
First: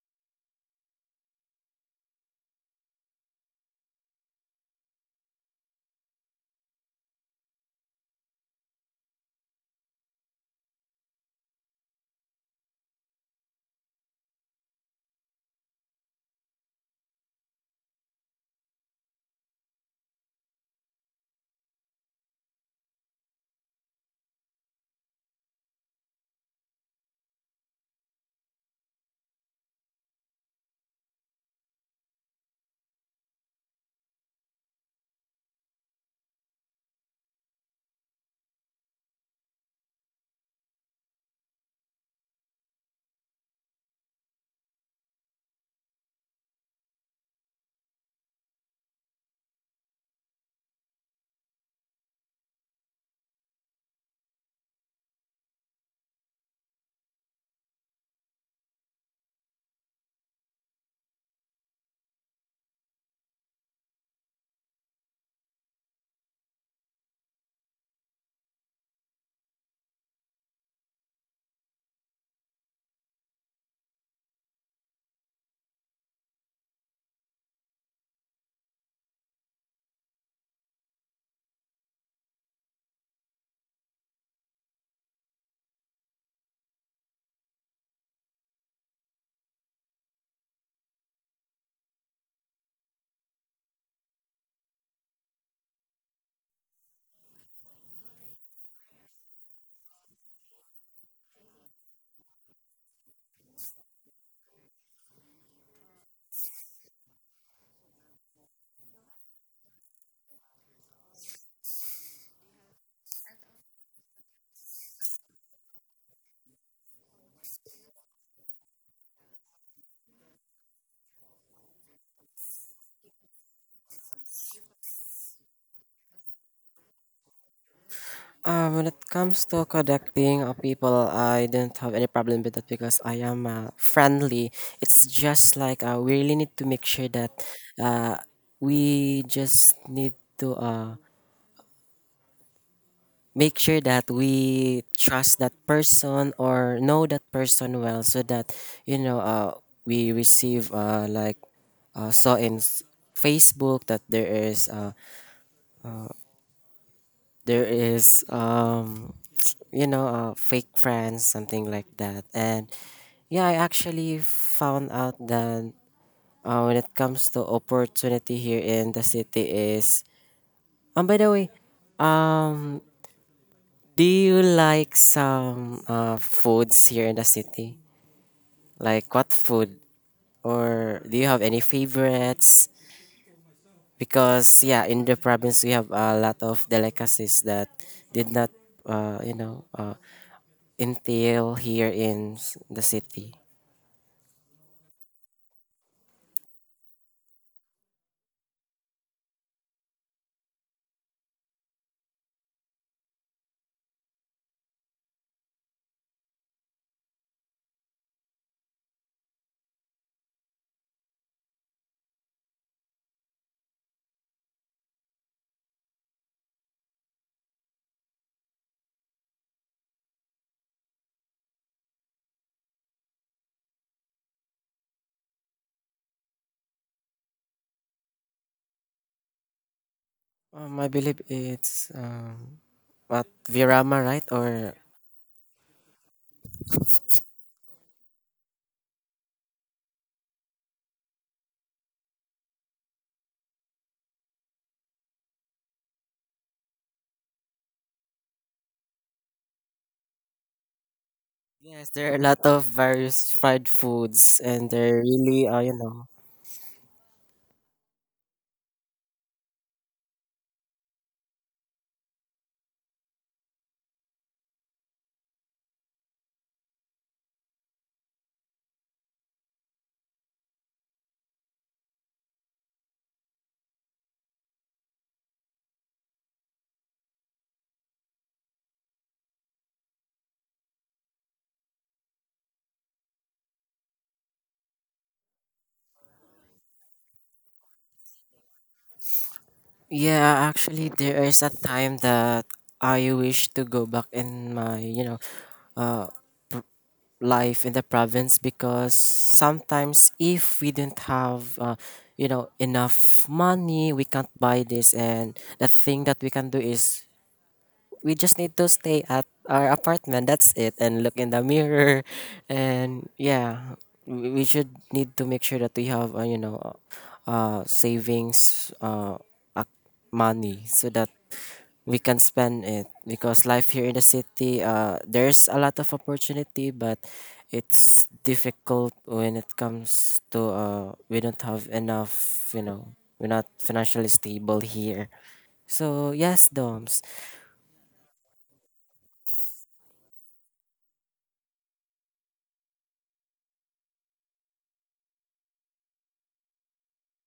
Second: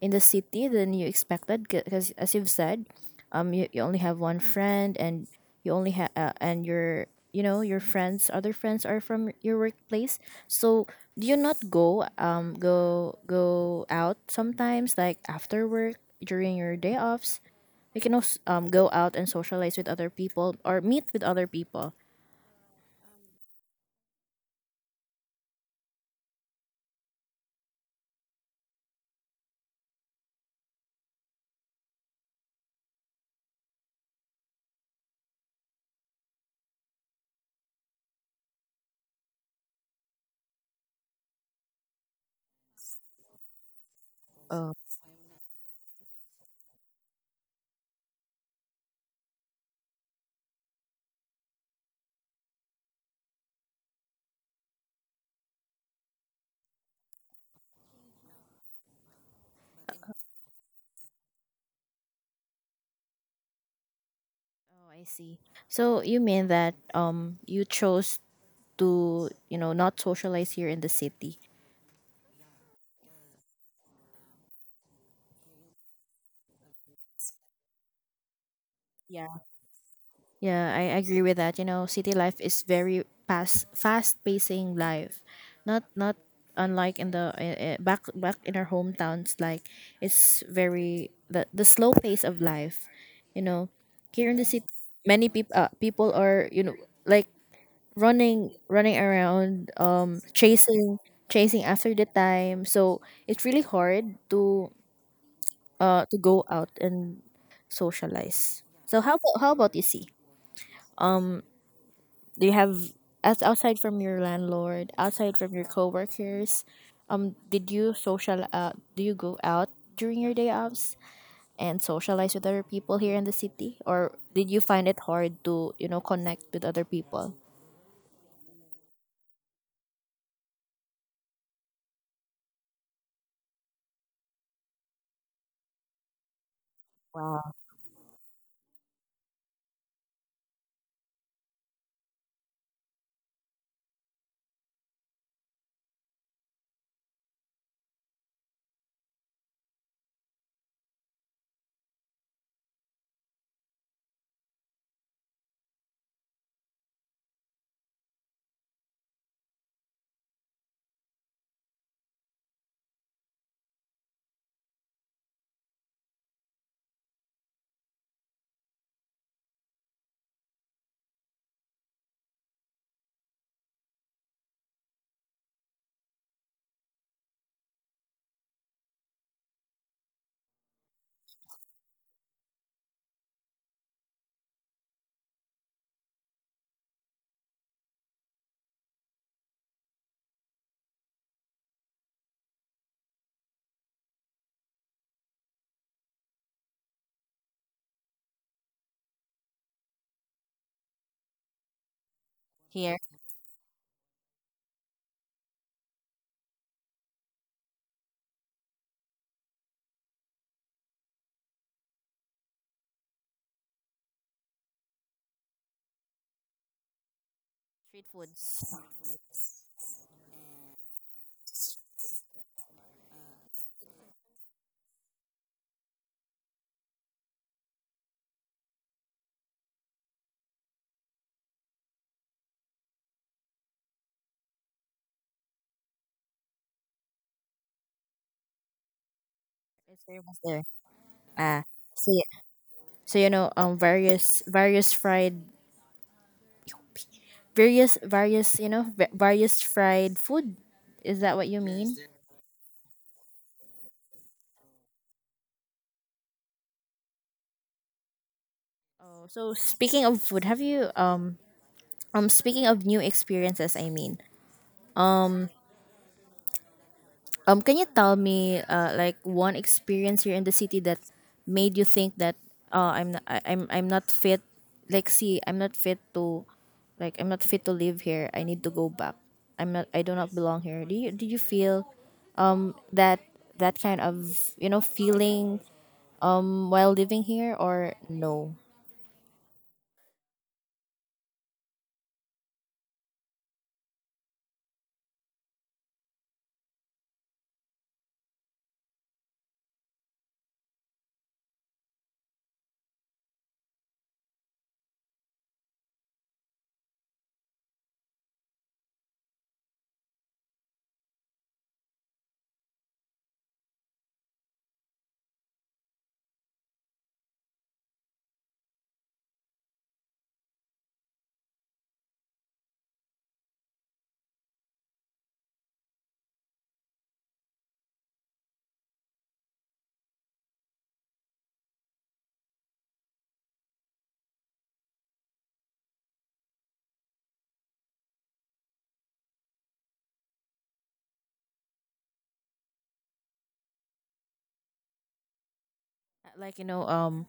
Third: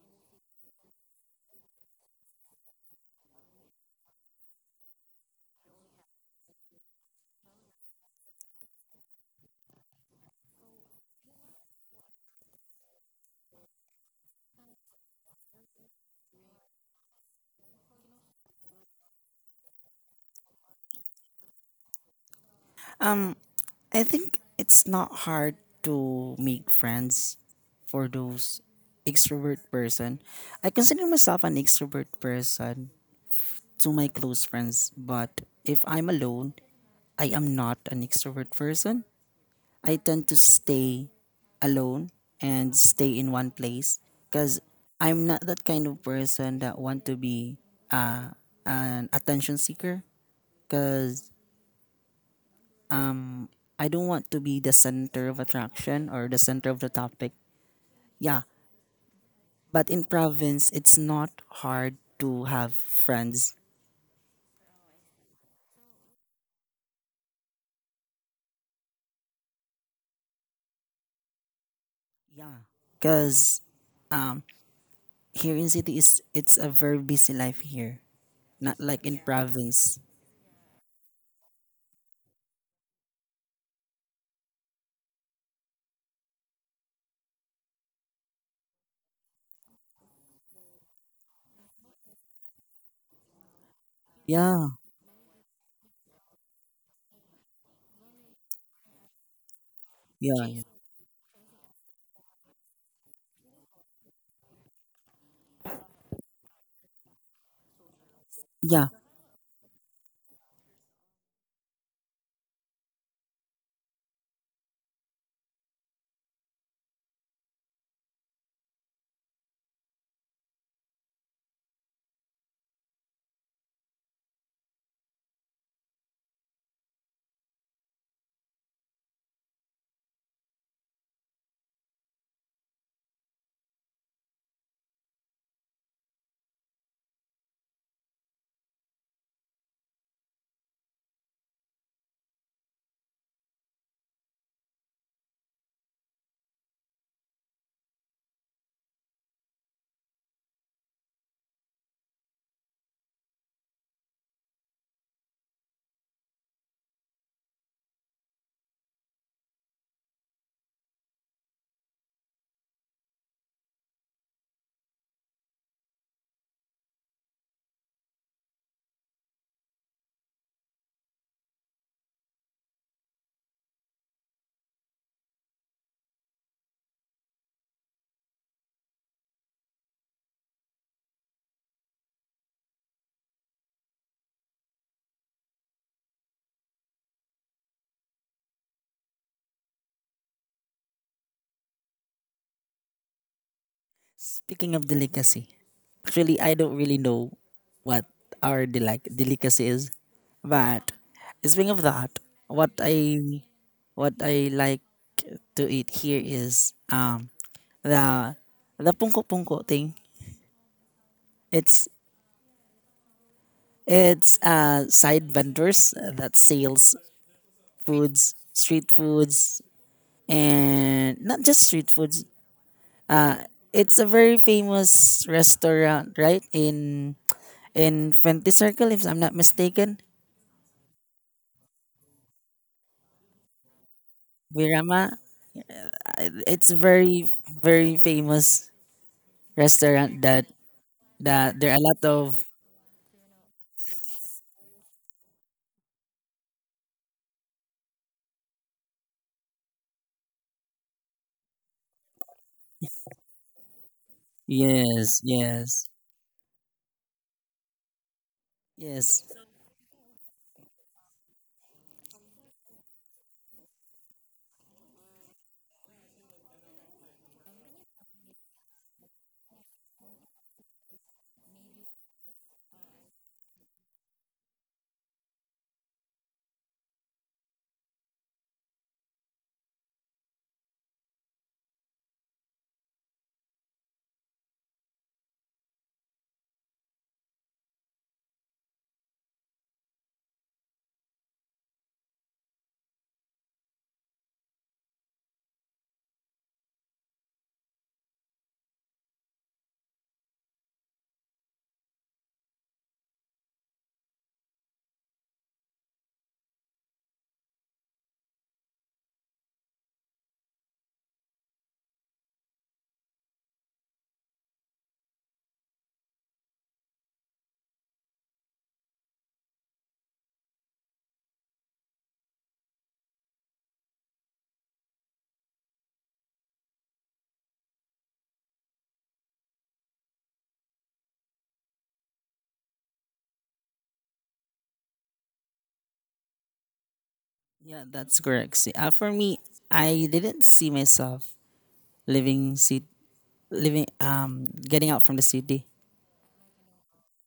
Speaker 1: in the city than you expected? Because as you've said um, you only have one friend, and you only have and your you know your friends, other friends are from your workplace. So do you not go um, out sometimes like after work, during your day offs? You can also go out and socialize with other people or meet with other people.
Speaker 2: Um. I think it's not hard to make friends for those extrovert person. I consider myself an extrovert person to my close friends, but if I'm alone, I am not an extrovert person. I tend to stay alone and stay in one place, because
Speaker 1: Oh.
Speaker 2: I'm not that kind of person that want to be uh, an attention seeker, because I don't want to be the center of attraction or the center of the topic. Yeah, but in province, it's not hard to have friends.
Speaker 1: Oh, I see. So you mean that um, you chose to, you know, not socialize here in the city.
Speaker 2: Yeah, cause um here in city is it's a very busy life here, not like in province.
Speaker 1: Yeah, I agree with that. You know, city life is very fast, fast-pacing life. Not not unlike in the back in our hometowns. Like it's very the slow pace of life. You know, here in the city,
Speaker 2: Yeah,
Speaker 1: many people people are you know like running around,
Speaker 2: yeah, yeah.
Speaker 1: chasing after the time. So it's really hard to go out and socialize.
Speaker 2: Yeah.
Speaker 1: So how about you, See? Do you have, as outside from your landlord, outside from your coworkers? Did you social? Do you go out during your day offs and socialize with other people here in the city, or did you find it hard to you know connect with other people
Speaker 3: When it comes to connecting people, I don't have any problem with that because I am friendly. It's just like we really need to make sure that uh, we just need to make sure that we trust that person or know that person well so that, you know, we receive like saw in Facebook that there is you know fake friends, something like that. And yeah, I actually found out that when it comes to opportunity here in the city is by the way, um do you like some foods here in the city, like what food, or do you have any favorites? Because yeah, in the province we have a lot of delicacies that did not you know entail here in the city?
Speaker 2: Speaking of delicacy, actually, I don't really know what our delicacy is, but speaking of that, what
Speaker 1: here?
Speaker 2: I what I like to eat here is the pungko pungko thing. It's it's side vendors that sells
Speaker 1: Street
Speaker 2: foods,
Speaker 1: foods
Speaker 2: street foods, and not just street foods. Uh, it's a very famous restaurant, right? In Fenty Circle, if I'm not mistaken.
Speaker 3: I believe it's at Virama, right? Or
Speaker 2: Virama, it's very very famous
Speaker 1: is
Speaker 2: restaurant
Speaker 1: very much there.
Speaker 2: that
Speaker 1: Ah,
Speaker 2: there are a lot
Speaker 1: so y-
Speaker 2: of.
Speaker 1: so you know various fried various various you know va- various fried food. Is that what you
Speaker 3: yes,
Speaker 1: mean?
Speaker 3: there are a lot of various fried foods, and they're
Speaker 2: Yes,
Speaker 3: really, you
Speaker 2: yes,
Speaker 3: know.
Speaker 2: yes.
Speaker 1: Oh, so speaking of food, have you um, um, speaking of new experiences, I mean, um, um, can you tell me uh, like one experience here in the city that made you think that uh, I'm not fit, like, see, I'm not fit to, like, I'm not fit to live here, I need to go back, I'm not, I do not belong here? Do you, do you feel that that kind of you know feeling while living here or no?
Speaker 3: Yeah, actually, there is a time that I wish to go back in my, you know, uh, life in the province because sometimes if we didn't have, you know, enough money, we can't buy this, and the thing that we can do is we just need to stay at our apartment, that's it, and look in the mirror. And yeah, we should need to make sure that we have you know savings ac- money, so that we can spend it because life here in the city uh, there's a lot of opportunity but it's difficult when it comes to uh, we don't have enough, you know, we're not financially stable here. So yes, Doms,
Speaker 2: Yeah, that's correct. See, for me, I didn't see myself living city, living getting out from the city.
Speaker 1: Like you know um,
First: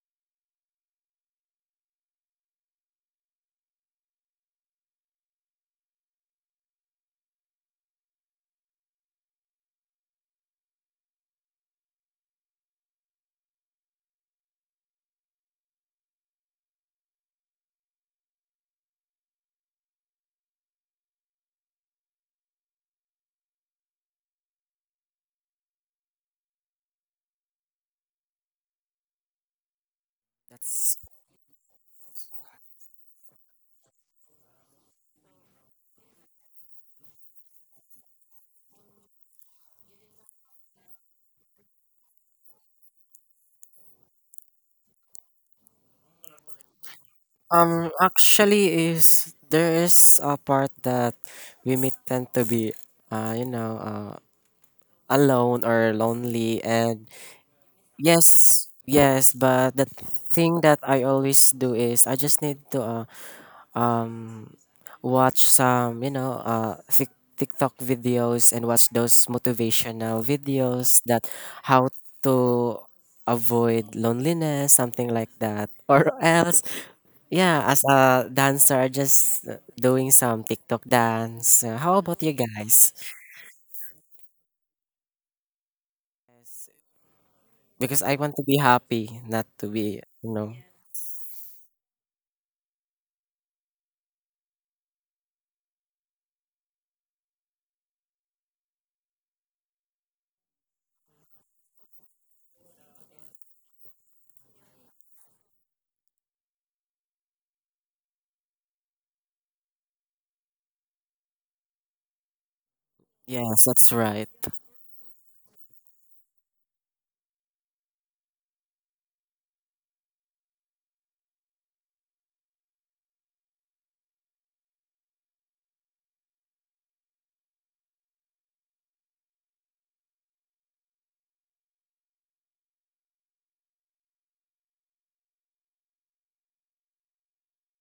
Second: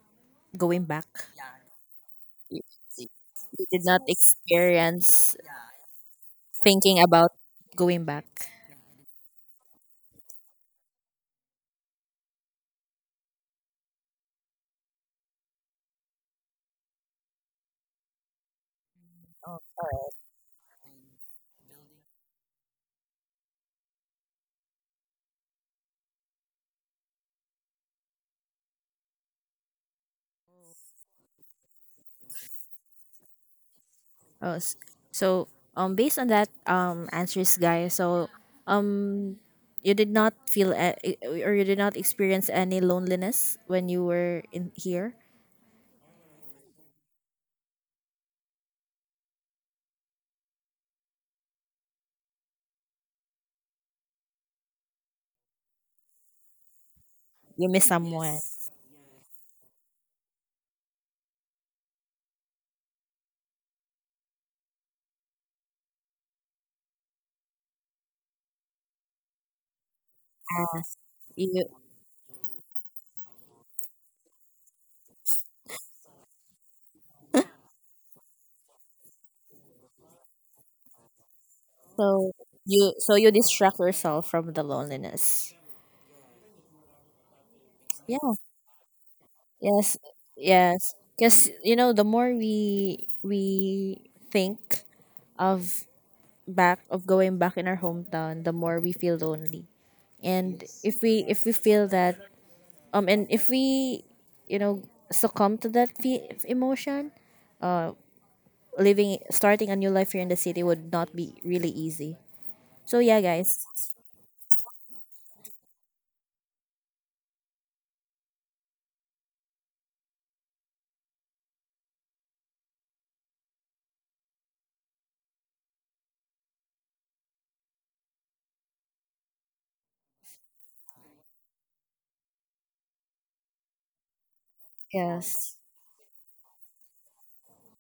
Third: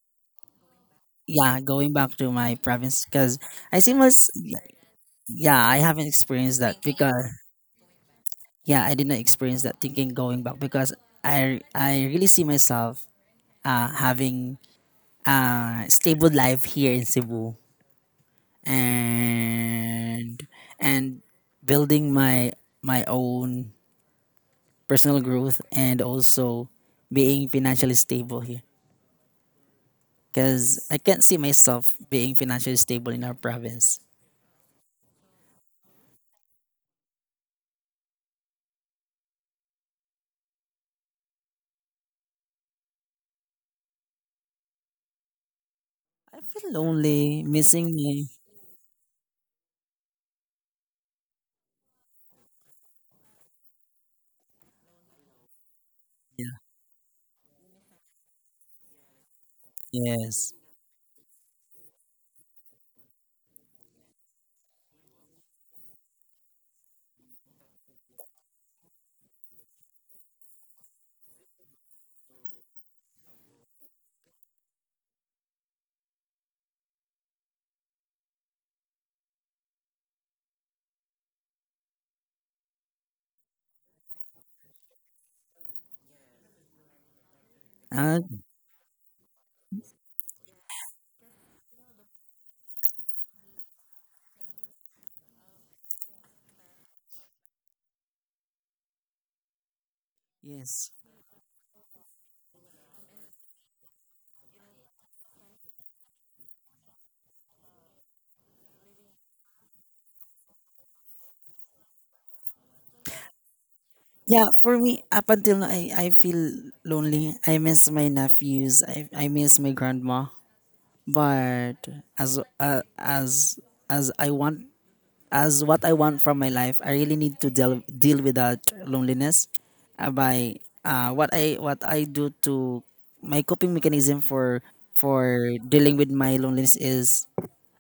Speaker 1: going back,
Speaker 2: Yeah, going back to my province, because
Speaker 1: you
Speaker 2: I
Speaker 1: did
Speaker 2: see
Speaker 1: not
Speaker 2: most
Speaker 1: experience
Speaker 2: yeah, I haven't experienced that,
Speaker 1: thinking
Speaker 2: because
Speaker 1: about going back.
Speaker 2: yeah, I did not experience that, thinking going back, because I really see myself having stable life here in Cebu, and and building my own personal growth, and also being financially stable here, because
Speaker 3: that's.
Speaker 2: I can't see myself being financially stable in our province.
Speaker 1: Oh, s- so based on that answers, guys. So um, you did not feel or you did not experience any loneliness when you were in here.
Speaker 2: I feel lonely, missing my—
Speaker 3: Actually, is there, is a part that women tend to be, you know, alone or lonely, and
Speaker 1: You miss someone.
Speaker 3: yes, yes. But the
Speaker 2: Yes.
Speaker 3: thing that I always do is I just need to um watch some you know uh, tiktok videos and watch those motivational videos, that
Speaker 1: Yes. You,
Speaker 3: how to avoid loneliness, something like that. Or else yeah, as a dancer, just doing some tiktok dance. How about
Speaker 1: so
Speaker 3: you
Speaker 1: you,
Speaker 3: guys,
Speaker 1: so you distract yourself from the loneliness.
Speaker 3: because I
Speaker 2: Uh,
Speaker 1: Yeah.
Speaker 3: want to be happy, not to be
Speaker 1: Yes.
Speaker 3: you know.
Speaker 1: Yes. Because you know, the more we think of back of going back in our hometown, the more we feel lonely. And yes,
Speaker 2: yes.
Speaker 1: if we feel that. And if we, you know, succumb to that emotion, starting a new life here in the city would not be really easy. So yeah,
Speaker 3: Yes,
Speaker 1: guys.
Speaker 3: that's right.
Speaker 2: Yeah, for me, up until now, I feel lonely. I miss my nephews. I miss my grandma. But as as I want as what I want from my life, I really need to deal with that loneliness, by, what I do to my coping mechanism for
Speaker 1: Yes.
Speaker 2: dealing with my loneliness is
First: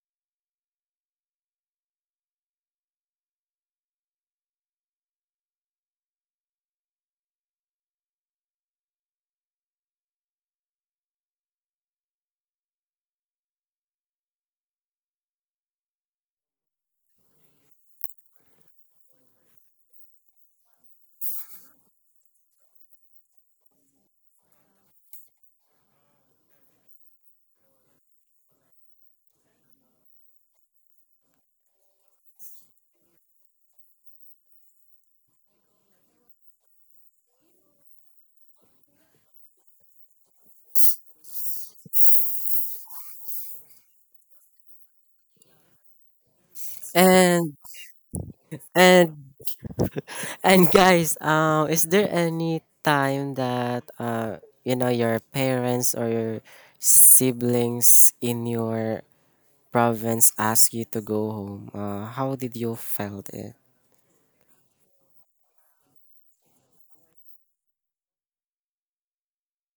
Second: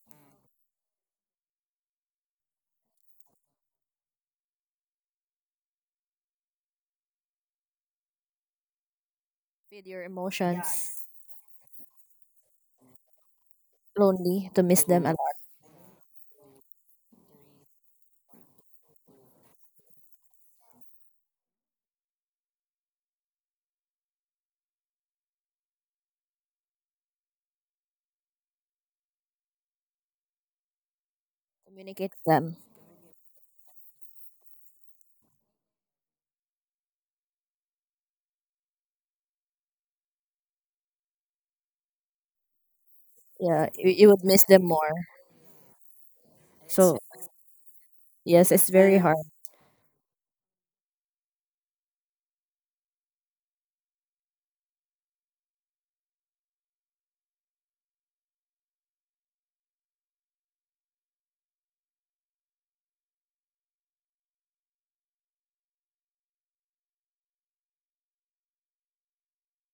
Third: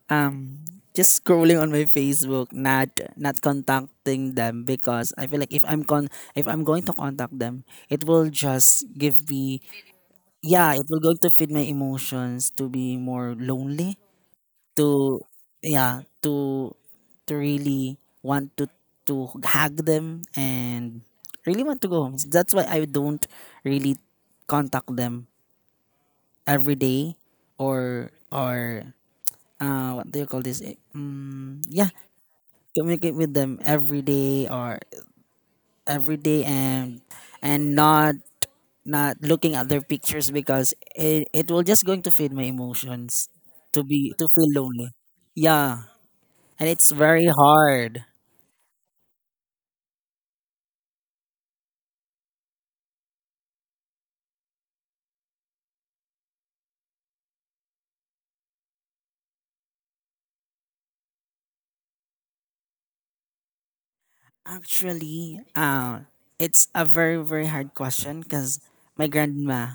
Speaker 2: um just scrolling on my Facebook, not contacting them, because I feel like if I'm going to contact them, it will just give me.
Speaker 1: Feed your
Speaker 2: Yeah, it will
Speaker 1: emotions.
Speaker 2: going to feed my emotions to be more lonely,
Speaker 1: Lonely to miss them a
Speaker 2: to,
Speaker 1: lot.
Speaker 2: yeah, to really want to hug them, and really want to go home. So that's why I don't really contact them every day or what do you call this? Mm, yeah,
Speaker 1: Communicate with them.
Speaker 2: communicate with them every day, and not looking at their pictures, because it will just going to feed my emotions
Speaker 1: Yeah, you would
Speaker 2: to
Speaker 1: miss
Speaker 2: feel
Speaker 1: them
Speaker 2: lonely.
Speaker 1: more.
Speaker 2: Yeah, and it's
Speaker 1: So
Speaker 2: very
Speaker 3: and
Speaker 2: hard.
Speaker 1: yes, it's very
Speaker 3: and
Speaker 1: hard.
Speaker 3: And guys, is there any time that you know your parents or your siblings in your province ask you to go home? How did you felt it?
Speaker 2: Actually, it's a very very hard question, because my grandma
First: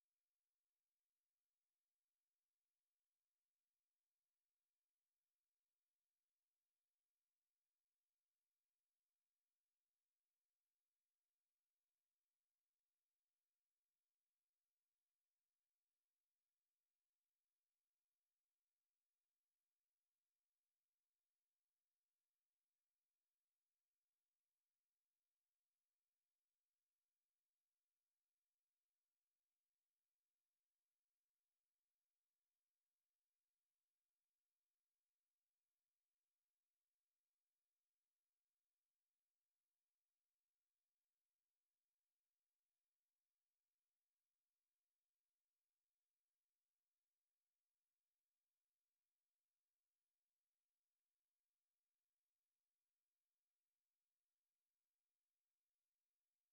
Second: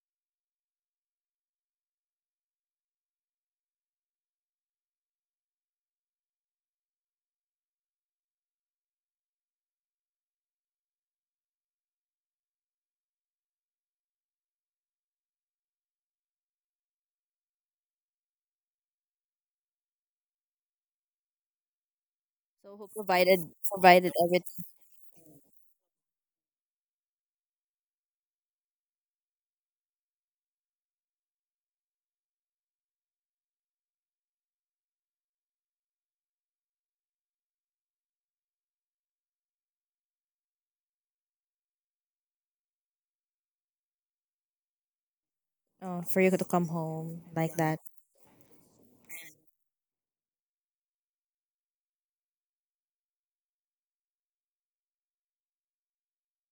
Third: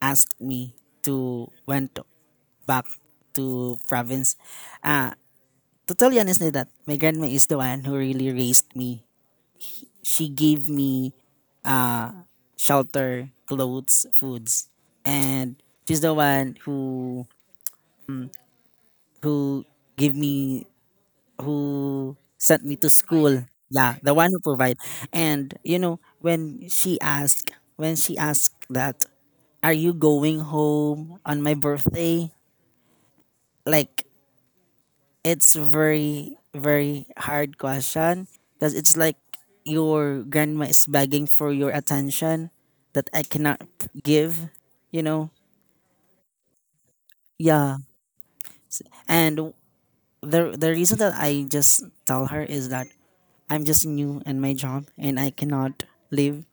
Speaker 2: asked me to went back to province. Uh, to tell you honestly, that my grandma is the one who really raised me. She gave me uh, shelter, clothes, foods, and she's the one who gave me who sent me
Speaker 1: So who
Speaker 2: to
Speaker 1: provided
Speaker 2: school. Yeah,
Speaker 1: provided
Speaker 2: the one who
Speaker 1: everything
Speaker 2: provide. And you know, when she asked that, are you going home on my birthday? Like it's very very hard question because it's like your grandma is begging for your attention that I cannot give, you know.
Speaker 1: for you to come home like
Speaker 2: Yeah.
Speaker 1: that?
Speaker 2: And the reason that I just tell her is that I'm just new in my job and I cannot leave.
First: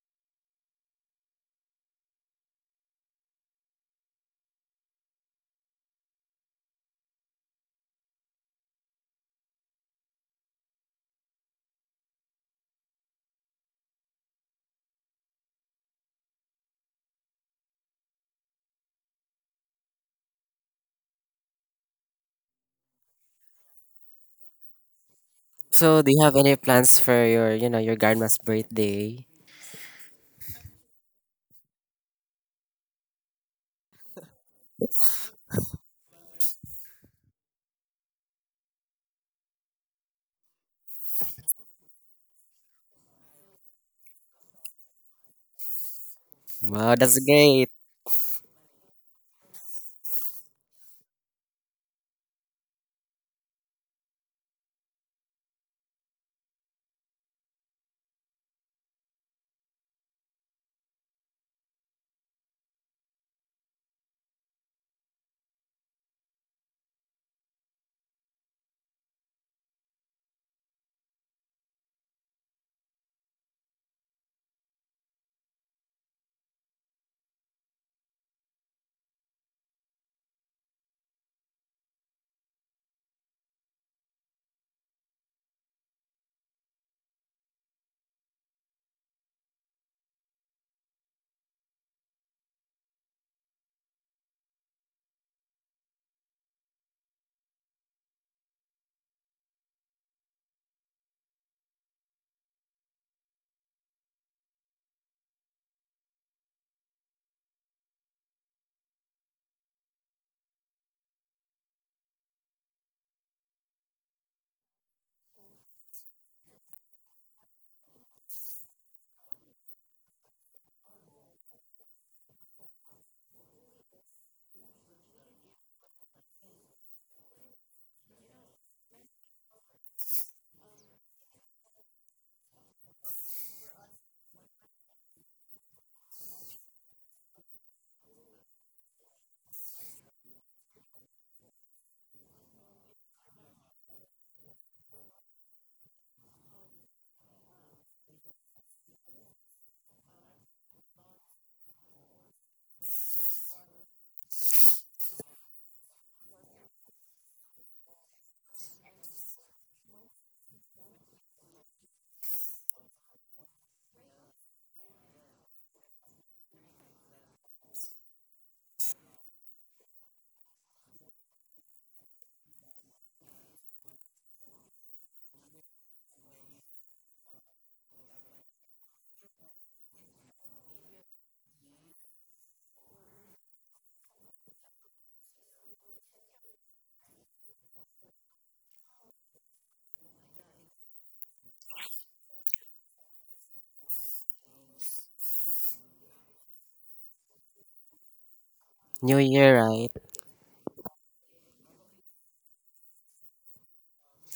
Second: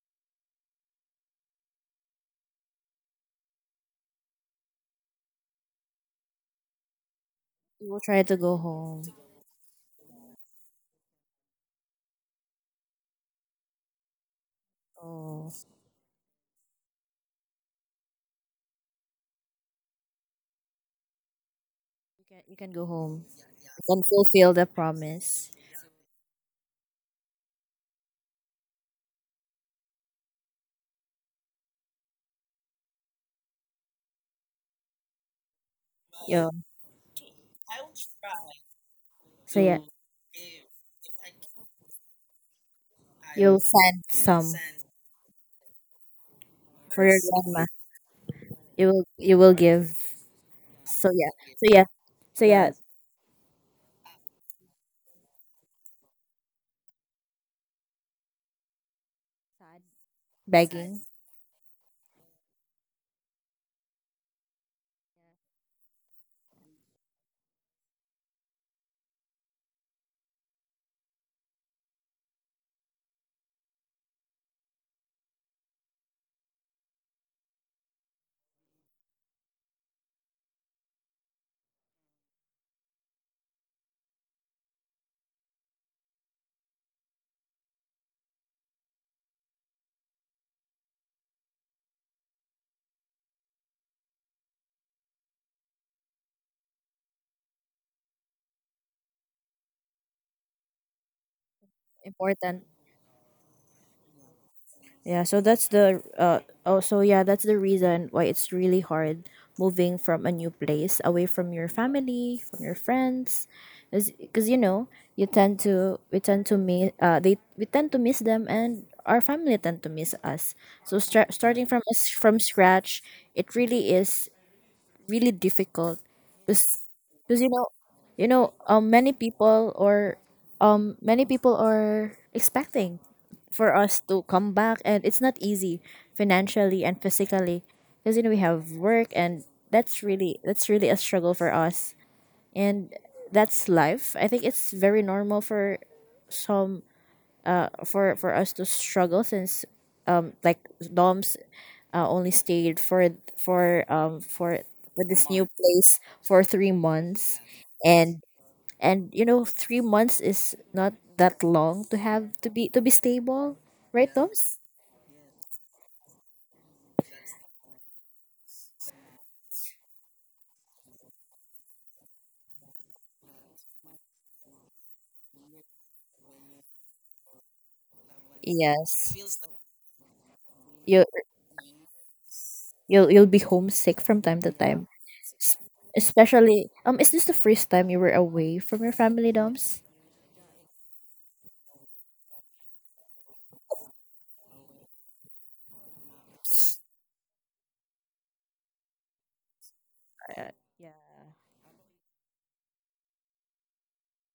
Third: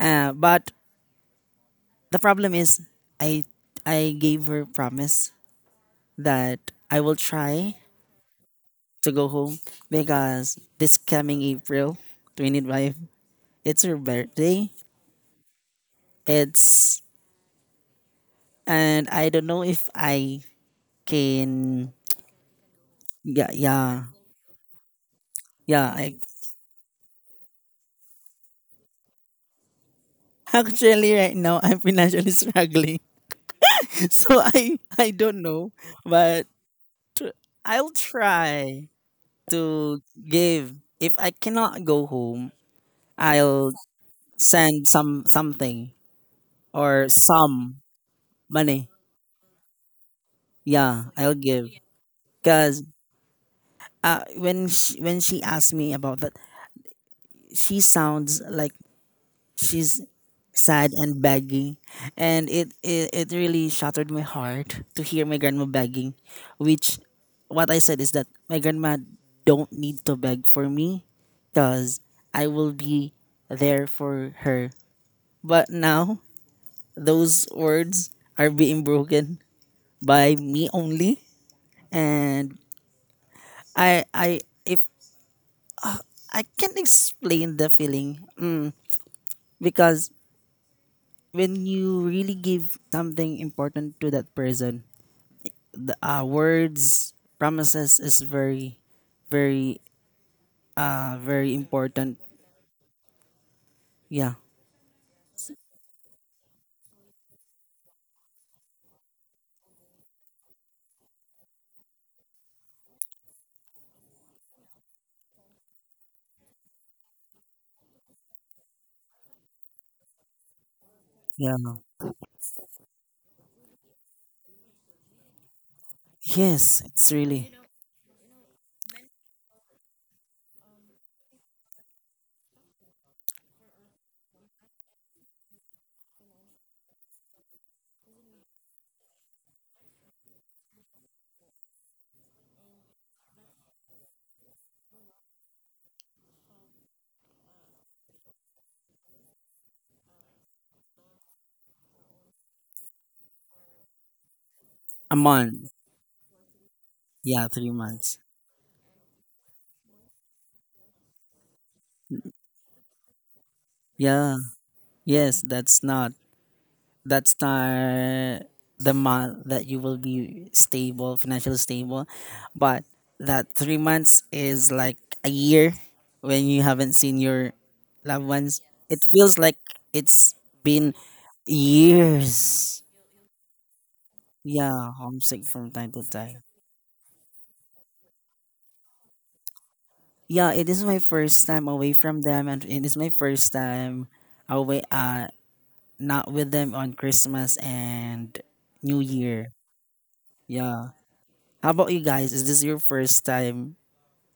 Speaker 2: But the problem is, I I gave her promise that I will try
Speaker 1: You will try to go home.
Speaker 2: to go home because this coming April 25, it's her birthday.
Speaker 1: Oh,
Speaker 2: It's And I don't know if I can.
Speaker 1: you can go home.
Speaker 2: Yeah,
Speaker 1: You can
Speaker 2: yeah,
Speaker 1: fulfill the promise.
Speaker 2: yeah.
Speaker 3: So, do you have any plans for your you know your grandma's birthday?
Speaker 2: Actually, right now I'm financially struggling, so I don't know, but
Speaker 1: Yeah.
Speaker 2: I'll try
Speaker 1: So yeah.
Speaker 2: to give. If I cannot go home,
Speaker 1: You'll
Speaker 2: I'll
Speaker 1: send some
Speaker 2: send something
Speaker 3: Wow,
Speaker 1: for
Speaker 2: or
Speaker 1: your
Speaker 3: that's
Speaker 1: grandma.
Speaker 3: great.
Speaker 2: some
Speaker 1: You
Speaker 2: money.
Speaker 1: will give.
Speaker 2: Yeah,
Speaker 1: So yeah.
Speaker 2: I'll
Speaker 1: So
Speaker 2: give.
Speaker 1: yeah. So yeah.
Speaker 2: Cause when she asked me about that, she sounds like she's sad
Speaker 1: Begging
Speaker 2: and begging, and it really shattered my heart to hear my grandma begging, which what I said is that my grandma don't need to beg for me, cause I will be there for her. But now those words are being broken by me only. And I if I can explain the feeling, because when you really give something important to that person, the words, promises is very very very important.
Speaker 1: important.
Speaker 2: Yeah.
Speaker 1: Yeah. So that's the. Oh. So yeah. That's the reason why it's really hard moving from a new place away from your family, from your friends, because you know you tend to we tend to miss they we tend to miss them and our family tend to miss us. So
Speaker 2: Yeah.
Speaker 1: starting from us from scratch, it really is really difficult
Speaker 2: Yes,
Speaker 1: because
Speaker 2: it's
Speaker 1: you
Speaker 2: really
Speaker 1: know you know, many people or many people are expecting for us to come back, and it's not easy financially and physically because you know we have work, and that's really a struggle for us. And that's life. I think it's very normal for some for us to struggle since, um like Doms only stayed for for um for with
Speaker 2: a
Speaker 1: this new
Speaker 2: month.
Speaker 1: place for 3 months.
Speaker 2: Yeah, 3 months.
Speaker 1: And you know, 3 months is not that long to have to be stable, right,
Speaker 2: Yeah.
Speaker 1: Toms?
Speaker 2: Yes, that's not the month that you will be stable, financially stable. But that 3 months is like a year when you haven't seen your loved ones. It
Speaker 1: Yes.
Speaker 2: feels like it's been
Speaker 1: you
Speaker 2: years.
Speaker 1: you'll you'll be homesick from time to time.
Speaker 2: Yeah, homesick
Speaker 1: S-
Speaker 2: from time to time.
Speaker 1: Especially, is this the first time you were away from your family, Doms?
Speaker 2: Yeah, it is my first time away from them, and it is my first time away, not with them on Christmas and New
Speaker 3: New
Speaker 2: Year.
Speaker 3: Year, right?
Speaker 1: uh, yeah,
Speaker 2: Yeah. How about you guys? Is this your first time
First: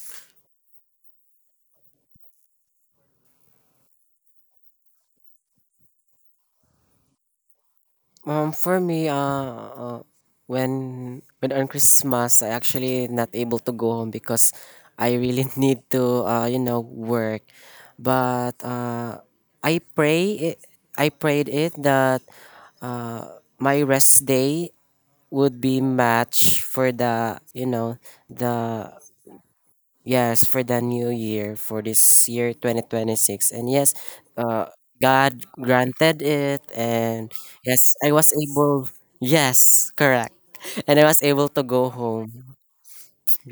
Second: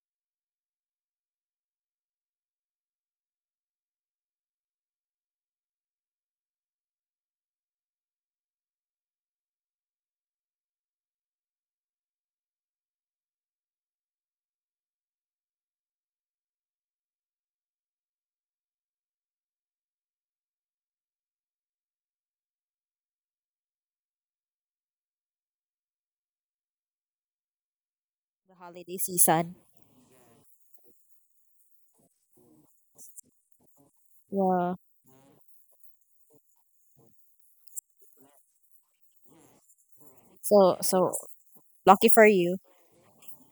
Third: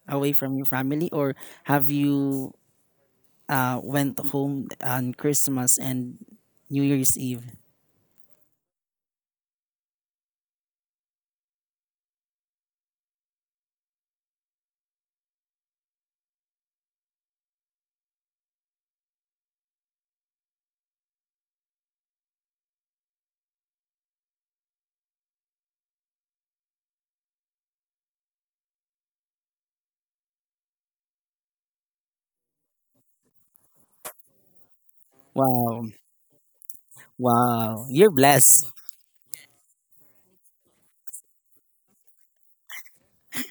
Speaker 2: away from your family, or have you went home on Christmas and New Year's Eve?
Speaker 3: For me, when on Christmas, I actually not able to go home because I really need to, you know, work. But I pray, it, I prayed it that my rest day would be matched for the, you know,
Speaker 1: the
Speaker 3: the
Speaker 1: holiday season.
Speaker 3: yes, for the new year, for this year 2026. And yes, uh,
Speaker 1: Yeah.
Speaker 3: God
Speaker 2: Wow,
Speaker 3: granted it. And
Speaker 2: wow,
Speaker 3: yes, I
Speaker 2: you're
Speaker 3: was
Speaker 2: blessed.
Speaker 3: able. Yes, correct.
Speaker 1: so
Speaker 3: And I
Speaker 1: so
Speaker 3: was able to go
Speaker 1: lucky for
Speaker 3: home.
Speaker 1: you.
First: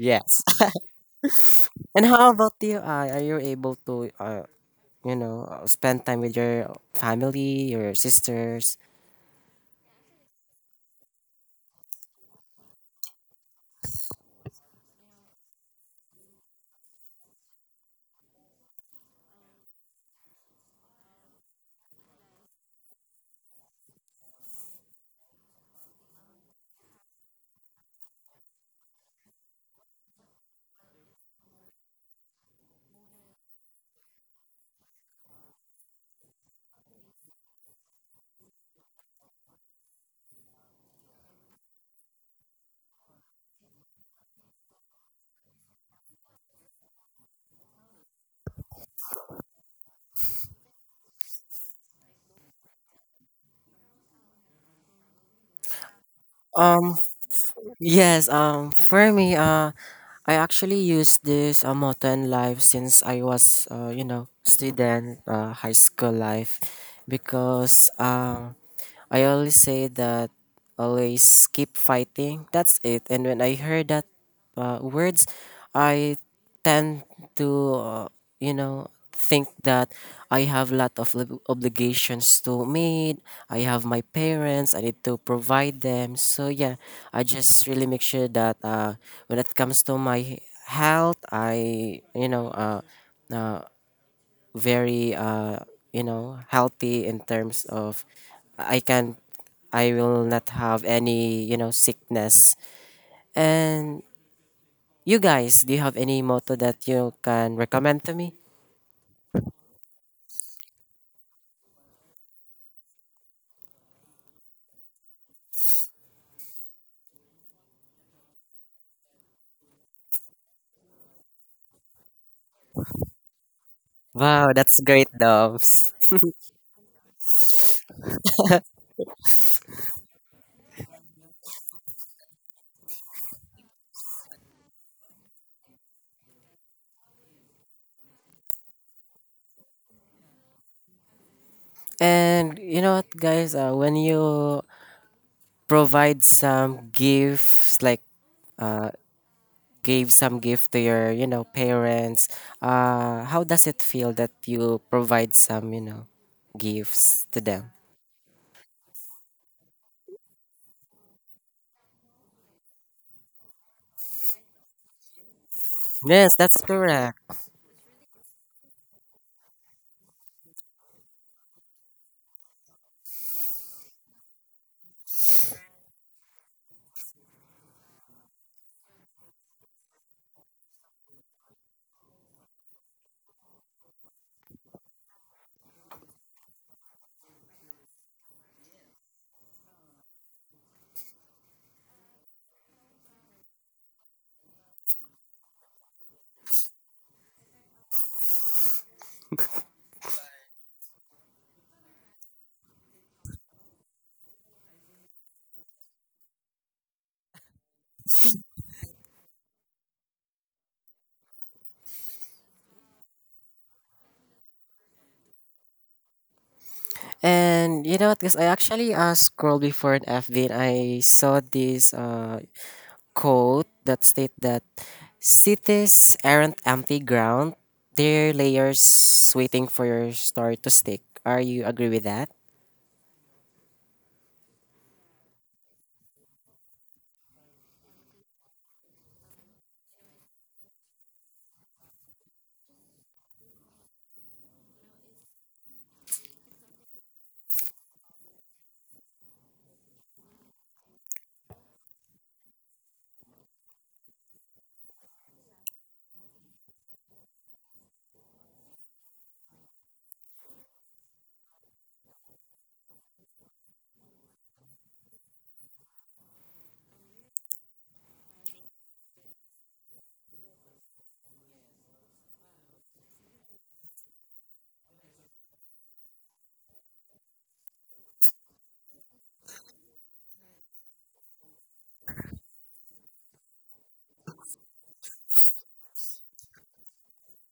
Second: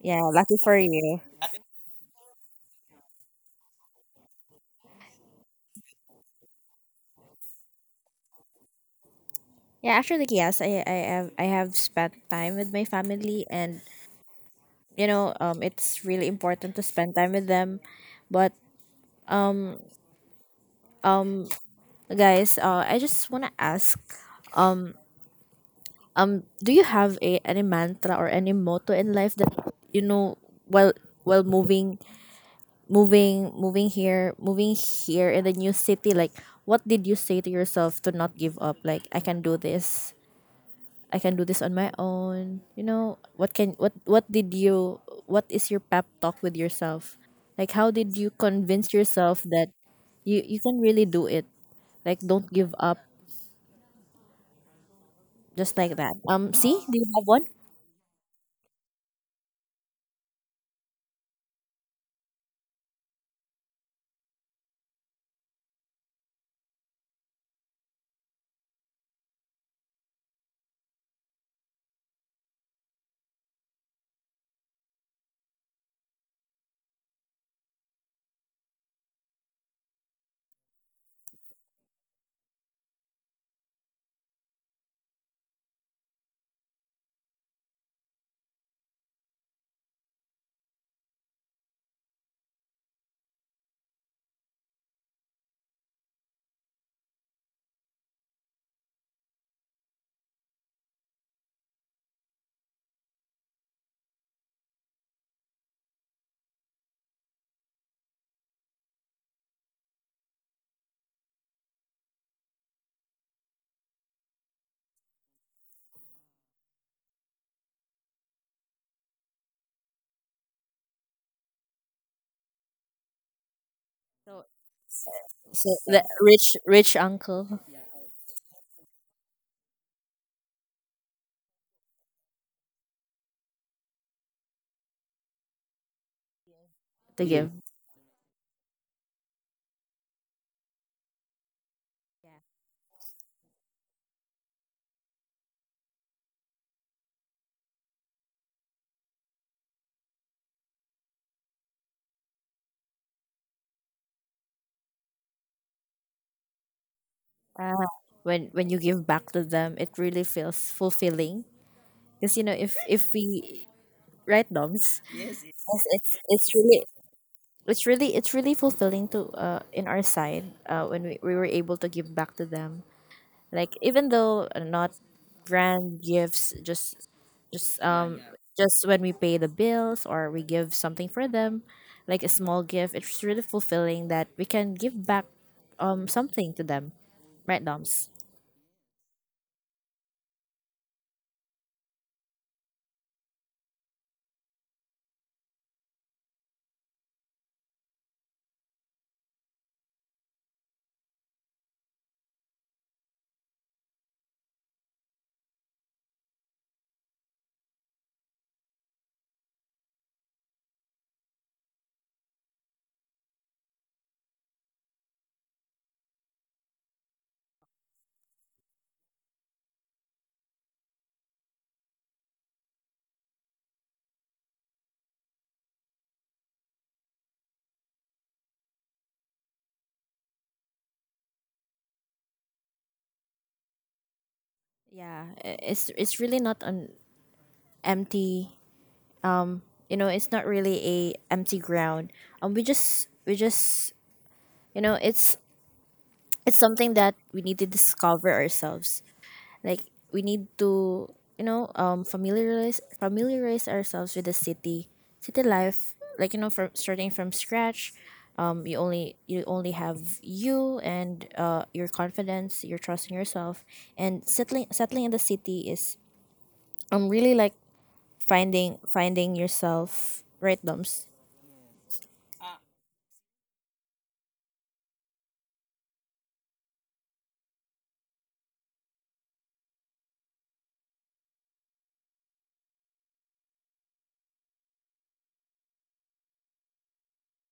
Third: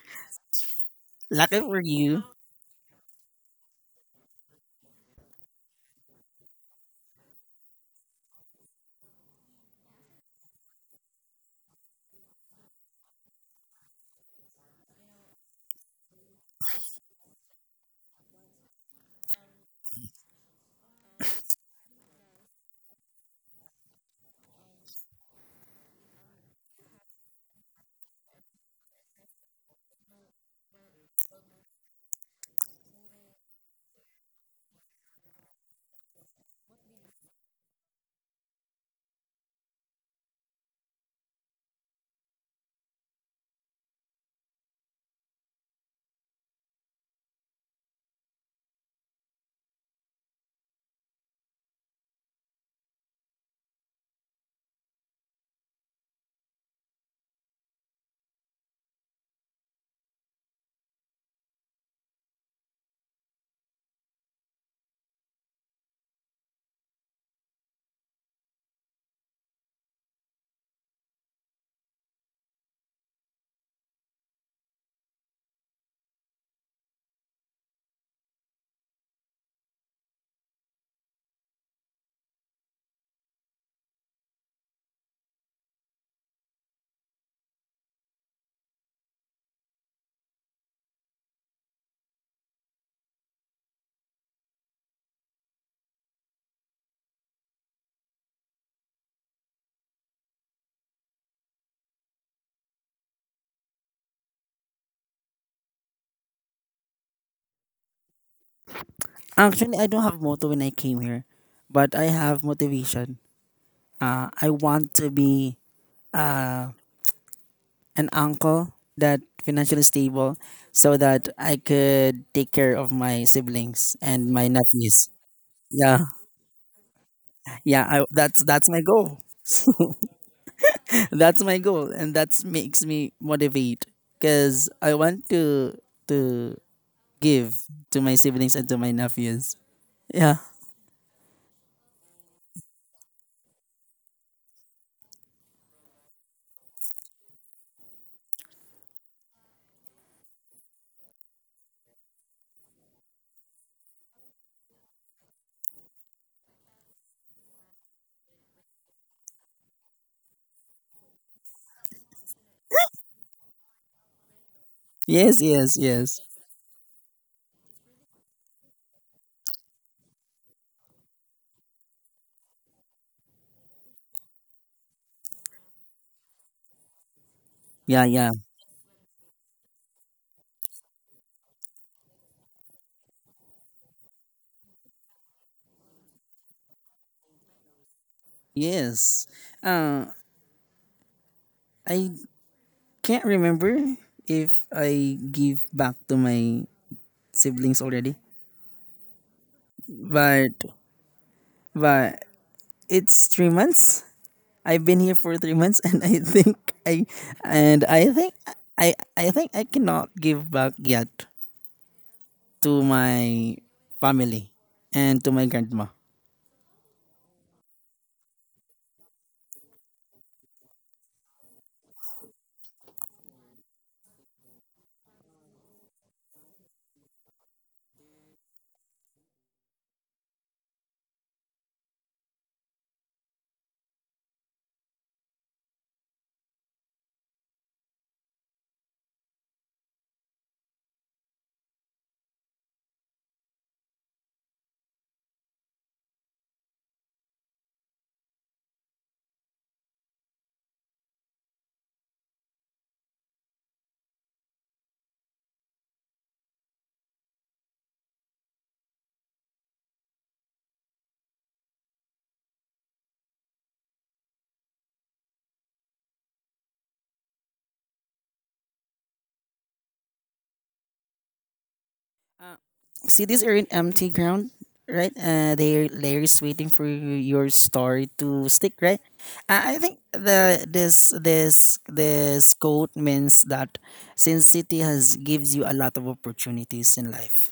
Speaker 1: Yeah, lucky for you.
Speaker 2: Lucky for
Speaker 3: And
Speaker 2: you.
Speaker 3: how about you? I, are you able to, you know, spend time with your family, your sisters?
Speaker 1: Yeah, actually, yes, I have spent time with my family, and it's really important to spend time with them. But guys, I just wanna ask, um, do you have a any mantra or any motto in life that you know while while moving here in the new city? Like, what did you say to yourself to not give up? Like, I can do this. I can do this on my own. You know, what can what did you what is your pep talk with yourself? Like, how did you convince yourself that you can really do it? Like, don't give up just like that. See, do
Speaker 3: Um,
Speaker 1: you have one?
Speaker 3: Yes, for me, I actually used this motto in life since I was, you know, student, high school life, because I always say that always keep fighting. That's it. And when I heard that words, I tend to, you know, think that I have a lot of obligations to meet. I have my parents. I need to provide them. So yeah, I just really make sure that when it comes to my health, I, you know, uh, very you know healthy in terms of I can I will not have any you know sickness. And you guys, do you have any motto that you can recommend to me?
Speaker 2: Actually, I don't have motto when I came here, but I have motivation. I want to be an uncle that financially stable, so that I could take care of my siblings and my
Speaker 1: So,
Speaker 3: Wow, that's great,
Speaker 2: nephews.
Speaker 1: so
Speaker 3: Dobbs.
Speaker 2: Yeah,
Speaker 1: the rich uncle.
Speaker 2: yeah, that's my goal. That's my goal, and that makes me motivate because I want to
Speaker 1: To give.
Speaker 2: give to my siblings and to my nephews. Yeah.
Speaker 3: And you know what, guys? When you provide some gifts, like uh, gave some gift to your, you know, parents, how does it feel that you provide some, you know, gifts to them?
Speaker 1: Uh, when you give back to them, it really feels fulfilling. Because you know, if we, right, Doms,
Speaker 2: Yes, yes,
Speaker 1: it's it's,
Speaker 2: yes.
Speaker 3: Yes,
Speaker 1: it's
Speaker 3: that's
Speaker 1: really
Speaker 3: correct.
Speaker 1: it's really fulfilling to in our side when we were able to give back to them, like, even though not grand gifts, just
Speaker 2: Yeah,
Speaker 1: um
Speaker 2: yeah.
Speaker 1: just when we pay the bills, or we give something for them like a small gift. It's really fulfilling that we can give back something to them, right, Doms?
Speaker 2: Yes. uh I can't remember if I give back to my siblings already, but but it's 3 months, I've been here for 3 months. And I think I and I think I cannot give back yet to my family and to my grandma.
Speaker 3: And you know what? Because I actually scrolled before an FB and I saw this quote that state that cities aren't empty ground; they're layers waiting for your story to stick. Are you agree with that?
Speaker 1: Yeah, it's really not an empty, um it's not really a empty ground. We just, you know it's it's something that we need to discover ourselves. Like, we need to, familiarize ourselves with city life. Like, from starting from scratch, you only have you and your confidence, your trust in yourself, and settling in the city is really like finding yourself, right, Doms?
Speaker 2: Uh, See, these are in empty ground, right? They are layers waiting for your story to stick, right? I think the this this this quote means that since city has gives you a lot of opportunities in life.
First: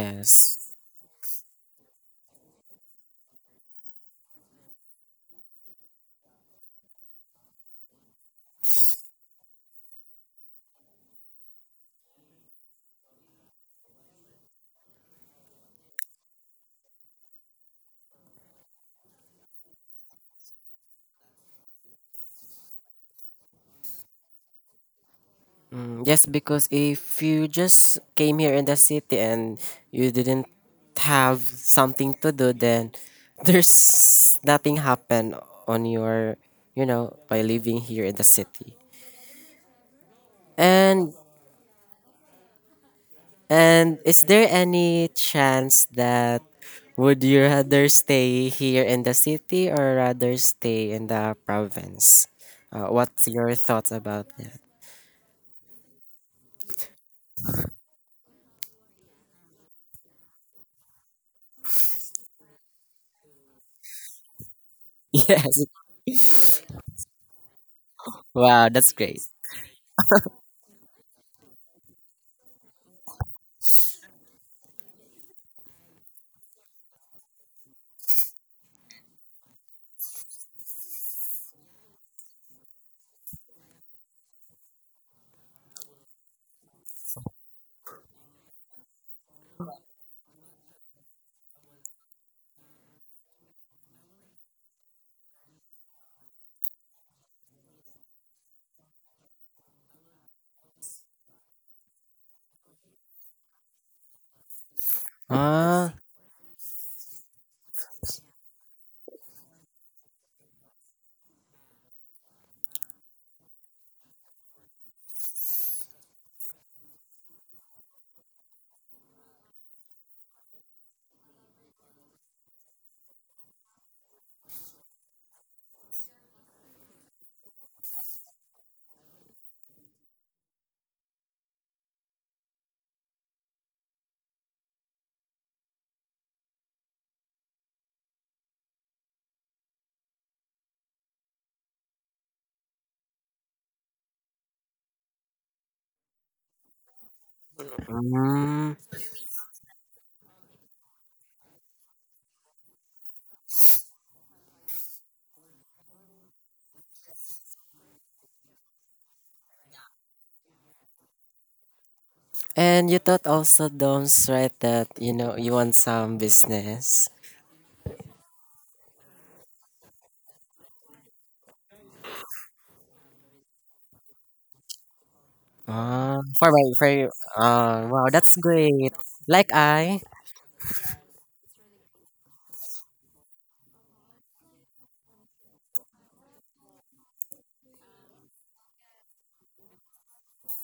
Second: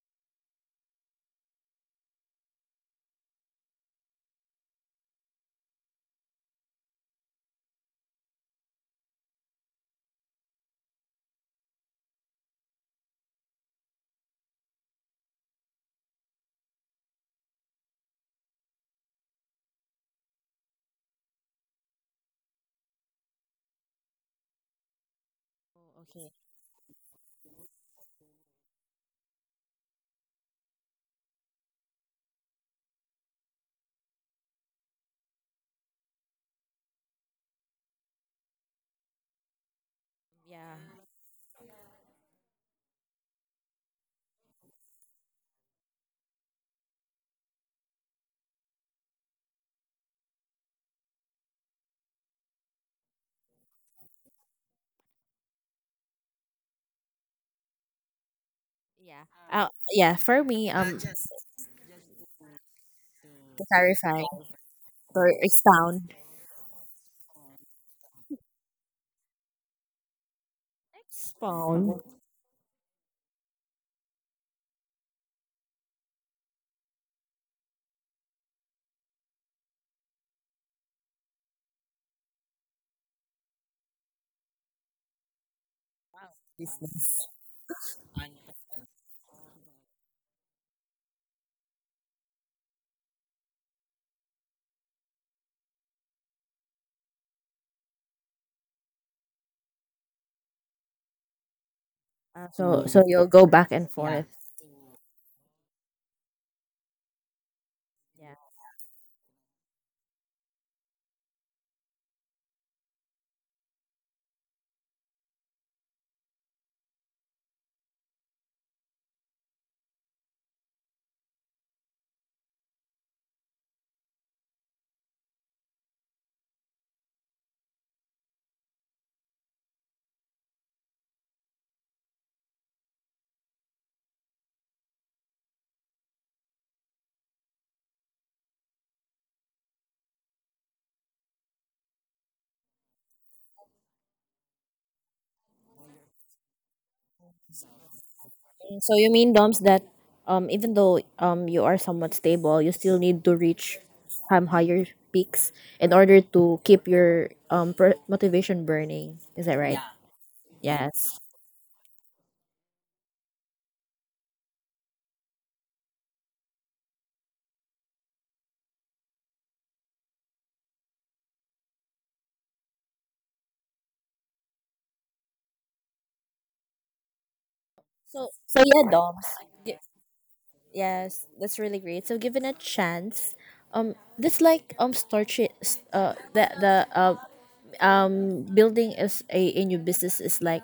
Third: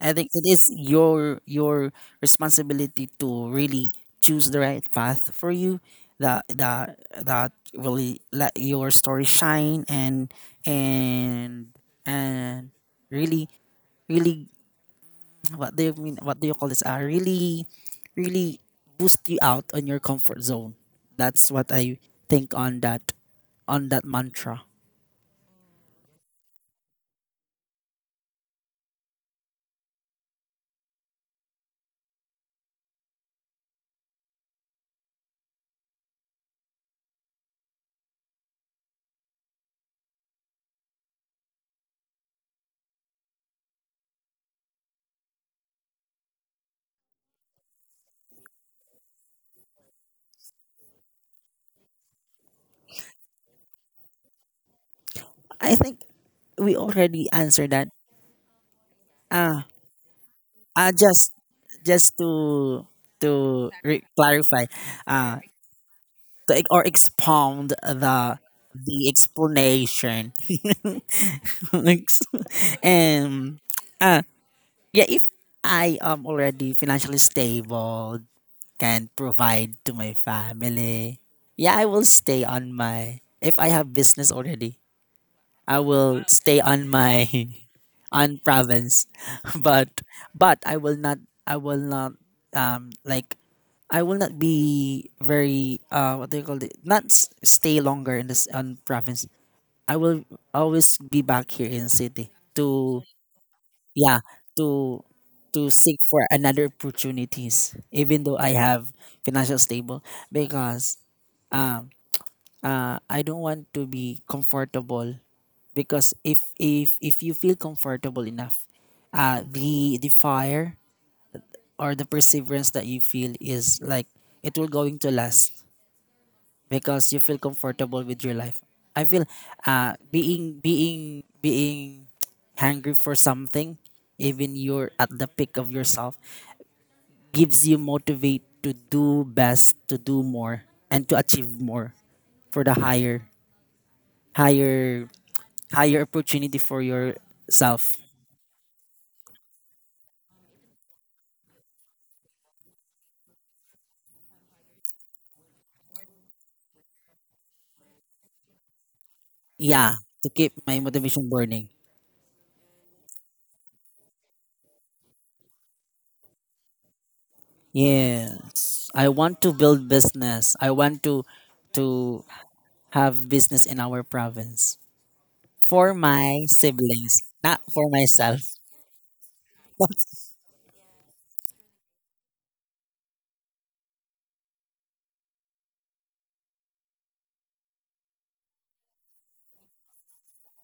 Speaker 2: I think it is your responsibility to really choose the right path for you, that that that really let your story shine, and really, really what do you call this, really really boost you out on your comfort zone. That's what I think on that, on that mantra.
Speaker 3: Mm, yes,
Speaker 1: Okay.
Speaker 3: because if you just came here in the city and you didn't have something to do, then there's nothing happen on your, you know, by living here in the city.
Speaker 1: Yeah.
Speaker 3: And and is there any chance that would you rather stay here in the city or rather stay in the province? What's your thoughts about that?
Speaker 2: I think we already answered that. ah
Speaker 1: Uh, yeah. For me,
Speaker 2: ah, just just to
Speaker 1: right,
Speaker 2: clarify. uh
Speaker 3: Yes.
Speaker 2: to, ex- or expound the
Speaker 3: Wow, that's
Speaker 2: the
Speaker 3: great.
Speaker 2: explanation.
Speaker 1: spawn.
Speaker 2: Ex- and uh yeah, if I am already financially stable, can provide to my family. Yeah, I will stay on my, if I have business already. I will stay on my on province, but but I will not like I will not be very what do you call it, not stay longer in this on province. I will always be back here in city to, yeah, to to
Speaker 3: Ah.
Speaker 2: seek for another opportunities even though I have financial stable. Because I don't want to be comfortable, because if you feel comfortable enough, the fire or the perseverance that you feel is like it will going to last because you feel comfortable with your life. I feel being hungry for something, even you're at the peak of yourself, gives you motivate to do best, to do more, and to achieve more, for the higher, higher, higher opportunity for yourself.
Speaker 3: Mm.
Speaker 1: So you mean, Doms, that, even though, you are somewhat stable, you still need to reach, higher peaks in order to keep your, motivation burning. Is that right?
Speaker 2: Yeah, to keep my
Speaker 1: Yes.
Speaker 2: motivation burning.
Speaker 3: And you taught also Doms, right, that you know you want some business.
Speaker 2: Yes, I want to build business. I want to have business in our province for
Speaker 3: Ah,
Speaker 2: my
Speaker 3: for my for you.
Speaker 2: siblings, not
Speaker 3: Ah,
Speaker 2: for
Speaker 3: wow,
Speaker 1: So,
Speaker 3: that's
Speaker 2: myself.
Speaker 1: so yeah,
Speaker 3: great.
Speaker 1: Doms.
Speaker 3: Like
Speaker 1: Y-
Speaker 3: I,
Speaker 1: Yes, that's really great. So given a chance, this, like, the building is a new business is like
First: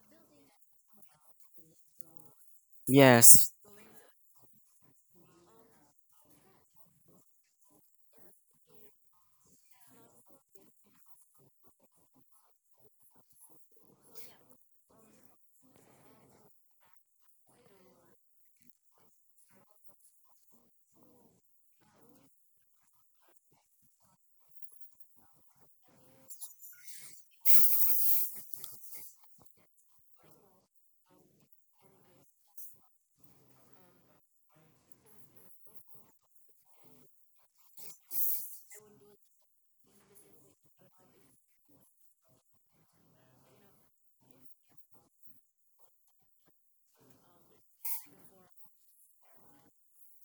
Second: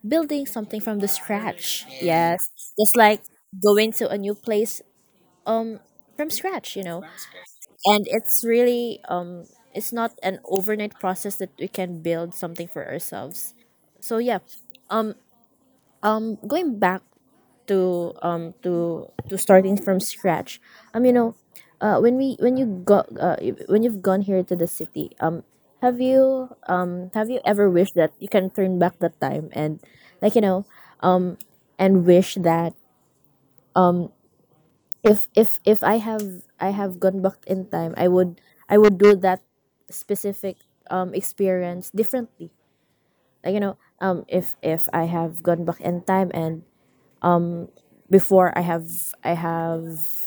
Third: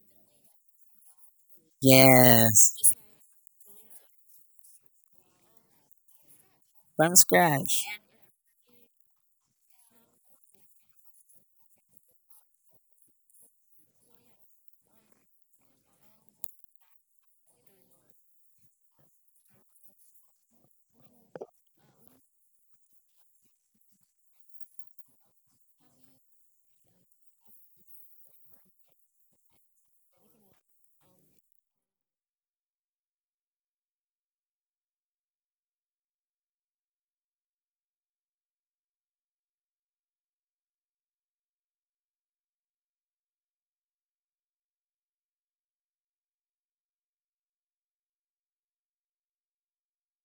Speaker 1: building something from the scratch. Yes. Yes,
Speaker 2: Yes,
Speaker 1: just like
Speaker 3: yes.
Speaker 1: going to a new place from scratch.
Speaker 2: from scratch.
Speaker 1: And it's really it's not an overnight process that we can build something for ourselves. So yeah. Um going back to starting from scratch. Um you know, when we when you've gone here to the city, have you ever wished that you can turn back the time and, like you know and wish that if I have gone back in time, I would do that specific, experience differently. Like, if I have gone back in time, and before I have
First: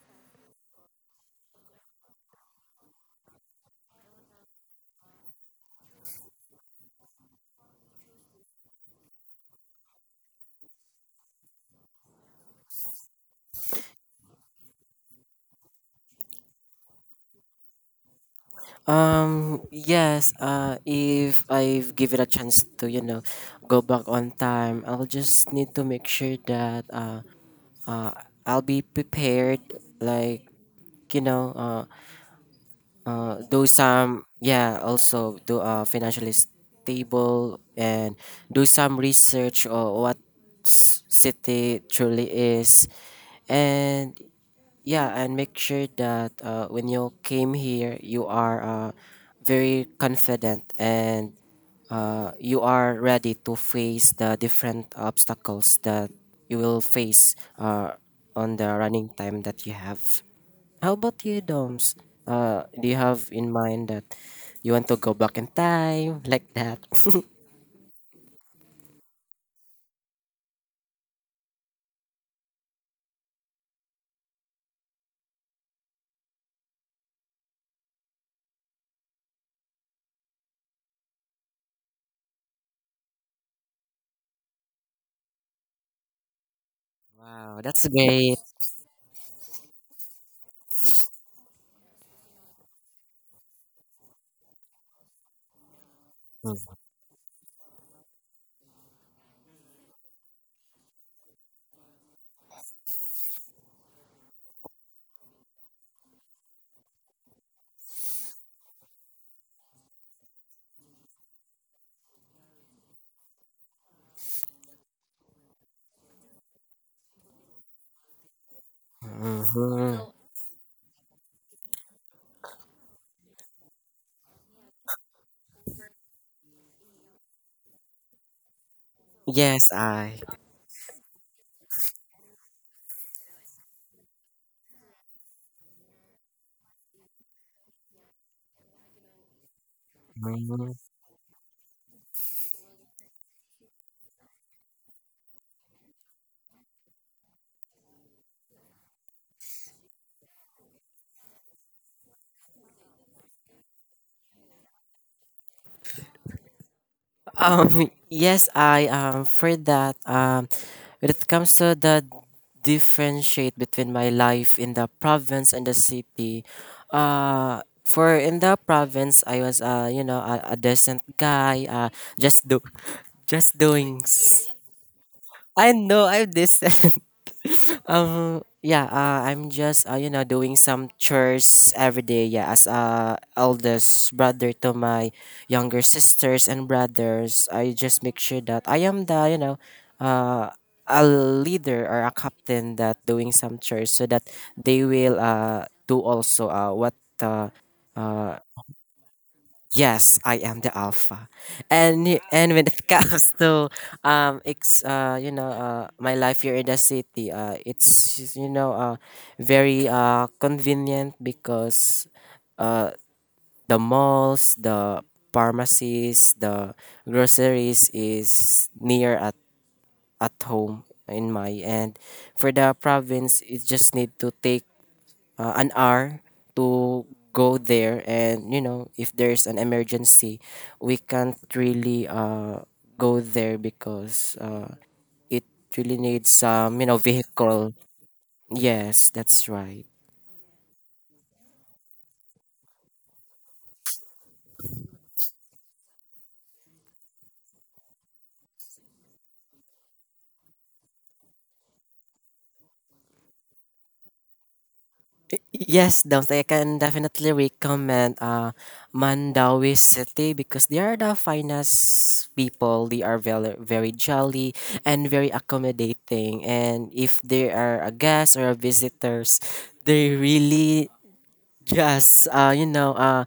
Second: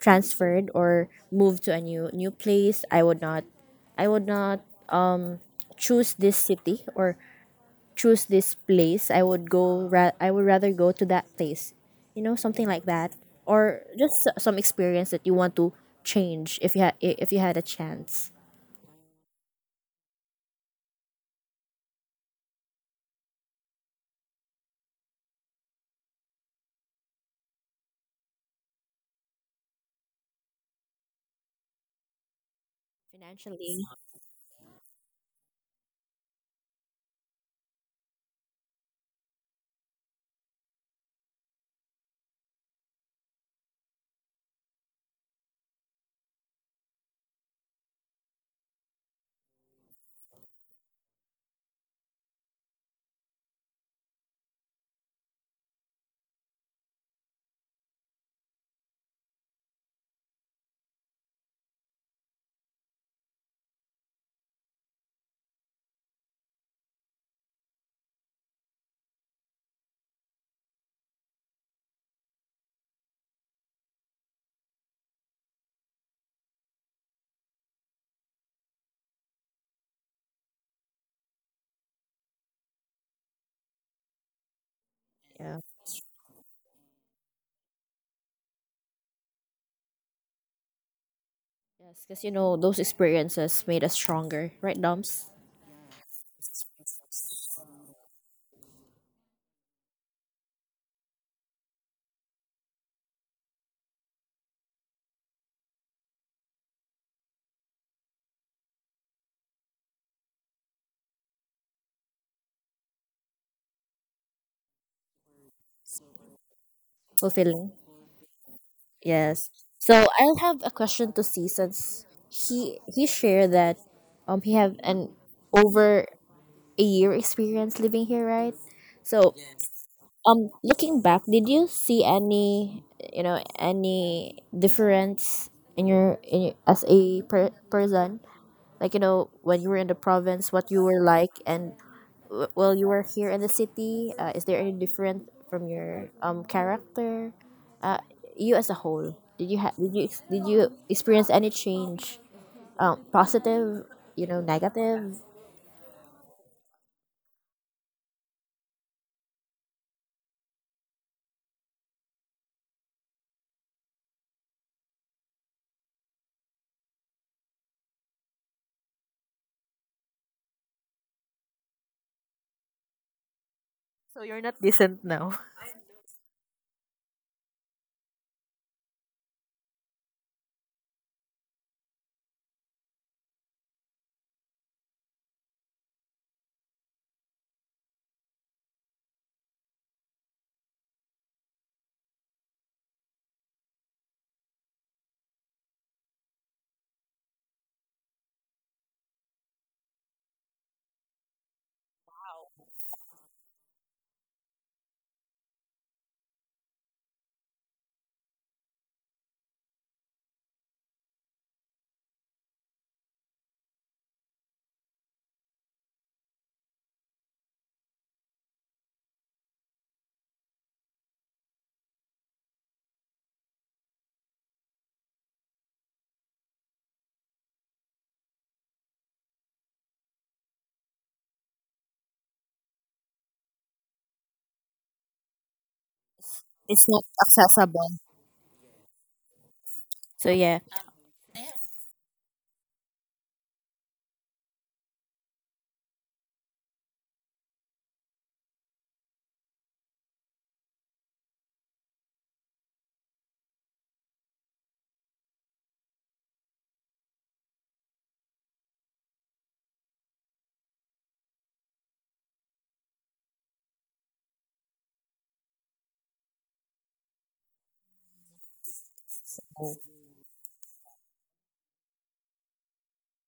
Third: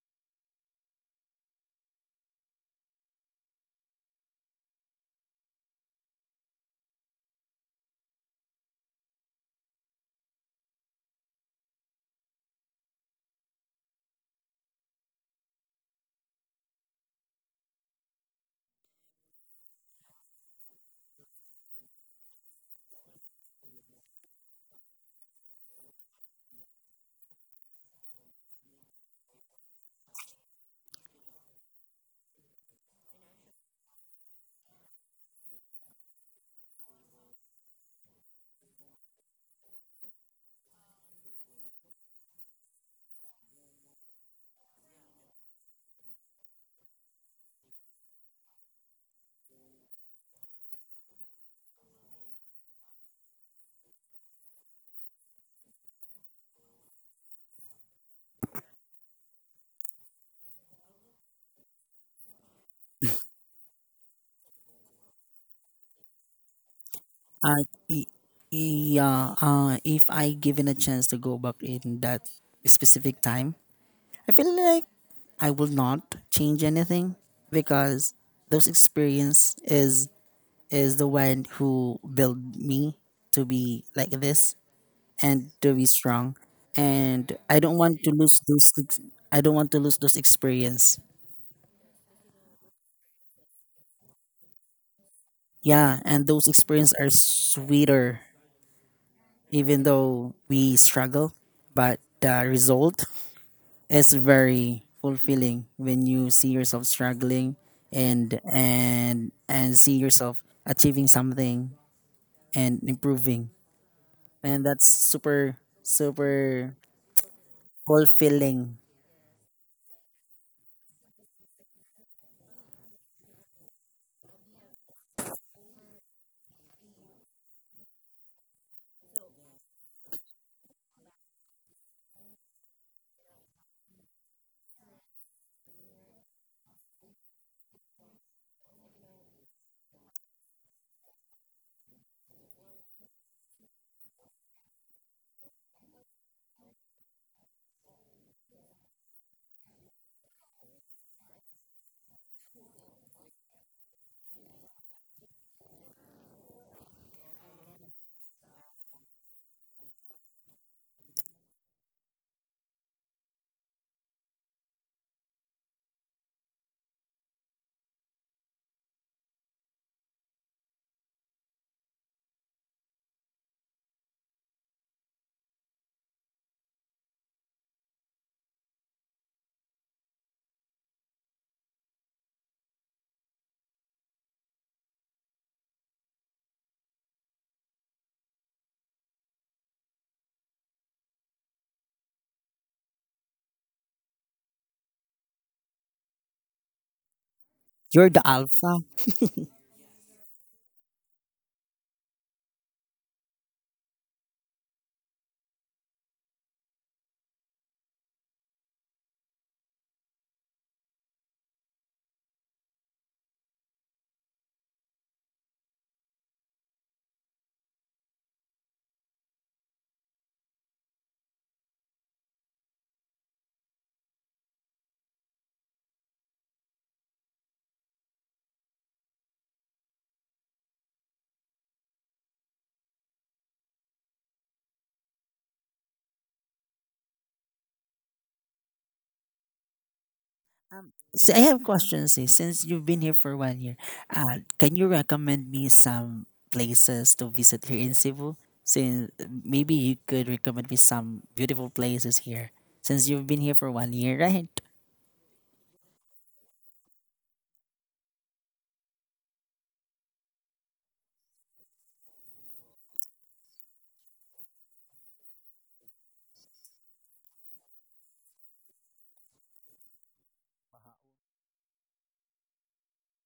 Speaker 1: transferred or moved to a new place, I would not I would not choose this city or choose this place. I would go. I would rather go to that place. You know, something like that, or just some experience that you want to change if you had a chance.
Speaker 3: Yes. If I give it a chance to, you know, go back on time, I'll just need to make sure that uh, I'll be prepared. Like you know, do
Speaker 1: Financially.
Speaker 3: some yeah also do financially stable and do some research or what city truly is and yeah, and make sure that when you came here, you are very confident and you are ready to face the different obstacles that you will face on the running time that you have. How about you, Doms? Do you have in mind that you want to go back in time like that?
Speaker 2: Uh, y- yeah, if I given a chance to go back in that specific time, I feel like I will not change anything because those experience is the one who built me to be like this and
Speaker 1: Yeah.
Speaker 2: to be strong. And I
Speaker 3: Wow,
Speaker 2: don't
Speaker 3: that's
Speaker 2: want to
Speaker 3: great.
Speaker 2: lose those. I don't want to lose those experience.
Speaker 1: Yes, because you know those experiences made us stronger, right, Doms?
Speaker 2: Yeah, and those experience are sweeter, even though we struggle, but the result, it's very fulfilling when you see yourself struggling and and see yourself achieving something and improving, and that's super super
Speaker 1: Fulfilling.
Speaker 2: fulfilling.
Speaker 3: Mhm.
Speaker 1: So I'll have a question to see, since he shared that, he have an over a year experience living here, right? So,
Speaker 3: Yes, I.
Speaker 1: Looking back, did you see any, any difference in your, as a person? Like, you know, when you were in the province,
Speaker 3: Mm-hmm.
Speaker 1: what you were like, and, while you were here in the city, is there any different from your, character? You as a whole, did you ha- did you ex- did you experience any change? Positive, negative.
Speaker 3: Yes, I am for that. When it comes to the differentiate between my life in the province and the city, for in the province, I was you know, a decent guy. Just do, just doing. S-
Speaker 1: Not decent now.
Speaker 3: I know I'm decent. Um yeah I'm just you know doing some chores every day, yeah, as eldest brother to my younger sisters and brothers. I just make sure that I am the, you know, uh a leader or a captain that doing some chores so that they will do also what uh,
Speaker 2: You're the
Speaker 3: uh
Speaker 2: alpha.
Speaker 3: yes, I am the alpha, and and when it comes to it's you know my life here in the city, it's just, you know very convenient because uh the malls, the pharmacies, the groceries is near at home in my. And for the province, it just need to take an hour to go there, and you know if there's an emergency, we can't really go there because it really needs some, you
Speaker 1: It's
Speaker 3: know,
Speaker 1: not
Speaker 3: vehicle.
Speaker 1: accessible.
Speaker 3: Yes, that's right.
Speaker 1: So yeah.
Speaker 2: So I have questions. Eh. Since you've been here for one year, can you recommend me some places to visit here in Cebu? Since maybe you could recommend me some beautiful places here. Since you've been here for one year, right?
Speaker 3: Yes, Dams, I can definitely recommend Mandawi City, because they are the finest people. They are very very jolly and very accommodating, and if they are a guest or a visitors, they really. Yes, uh, you know, uh,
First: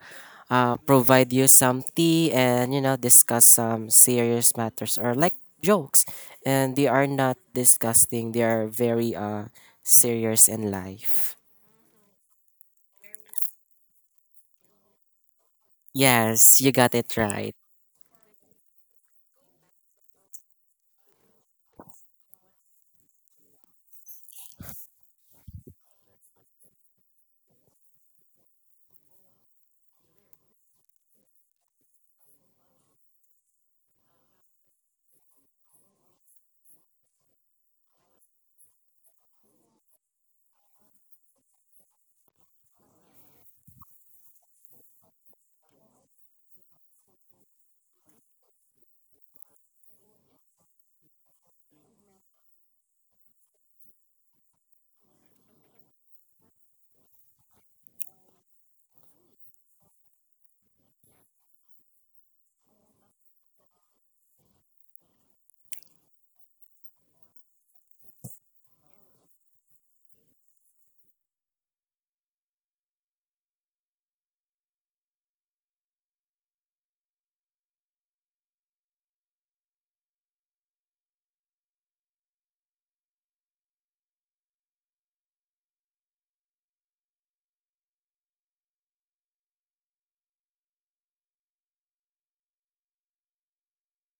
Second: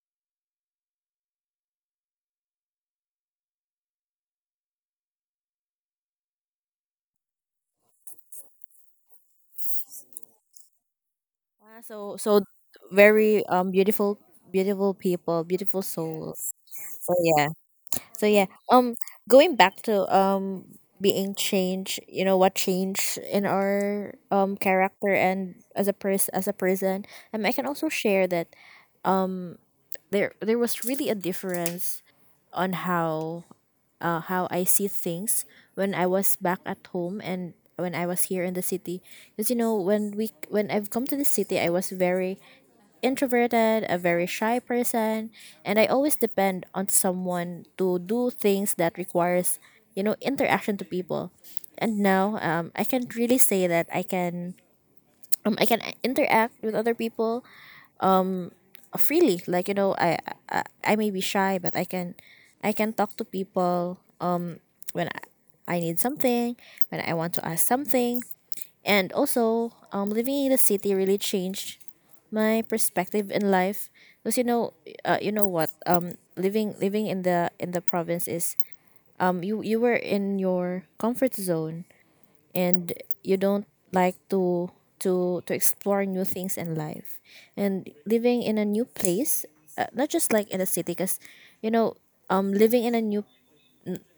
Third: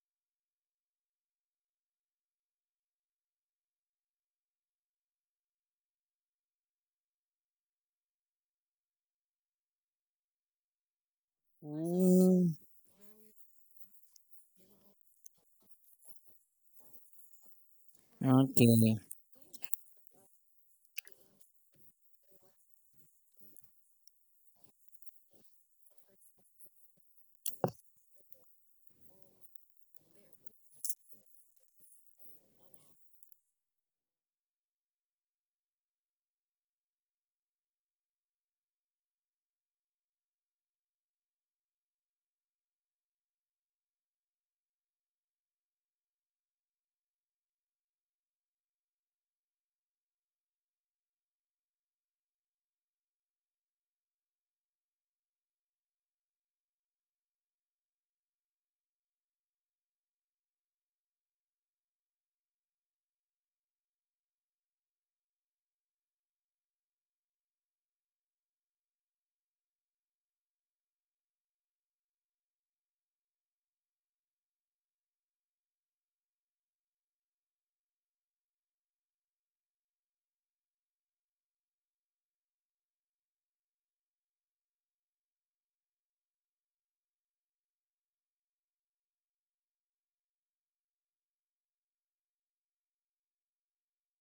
Speaker 3: uh, provide you some tea and you know discuss some serious matters or like jokes, and they are not disgusting. They are very serious in life.
Speaker 1: Ah, so
Speaker 2: Mm,
Speaker 1: very, beautiful people, beautiful souls.
Speaker 3: Yes, you got it right.
Speaker 1: So yeah, um
Speaker 2: okay.
Speaker 1: going back to, being changed, you know, what changed in our, character and as a person. And I can also share that there was really a difference on how I see things when I was back at home and when I was here in the city, because you know, when I've come to the city, I was very introverted, a very shy person, and I always depend on someone to do things that requires, interaction to people. And now, I can really say that I can interact with other people, freely. Like, you know, I may be shy, but I can talk to people when I need something, when I want to ask something, and also, living in the city really changed my perspective in life. Cause, you know what? Living in the province is, you were in your comfort zone, and you don't like to explore new things in life. And living in a new place, not just like in the city, cause, you know, living in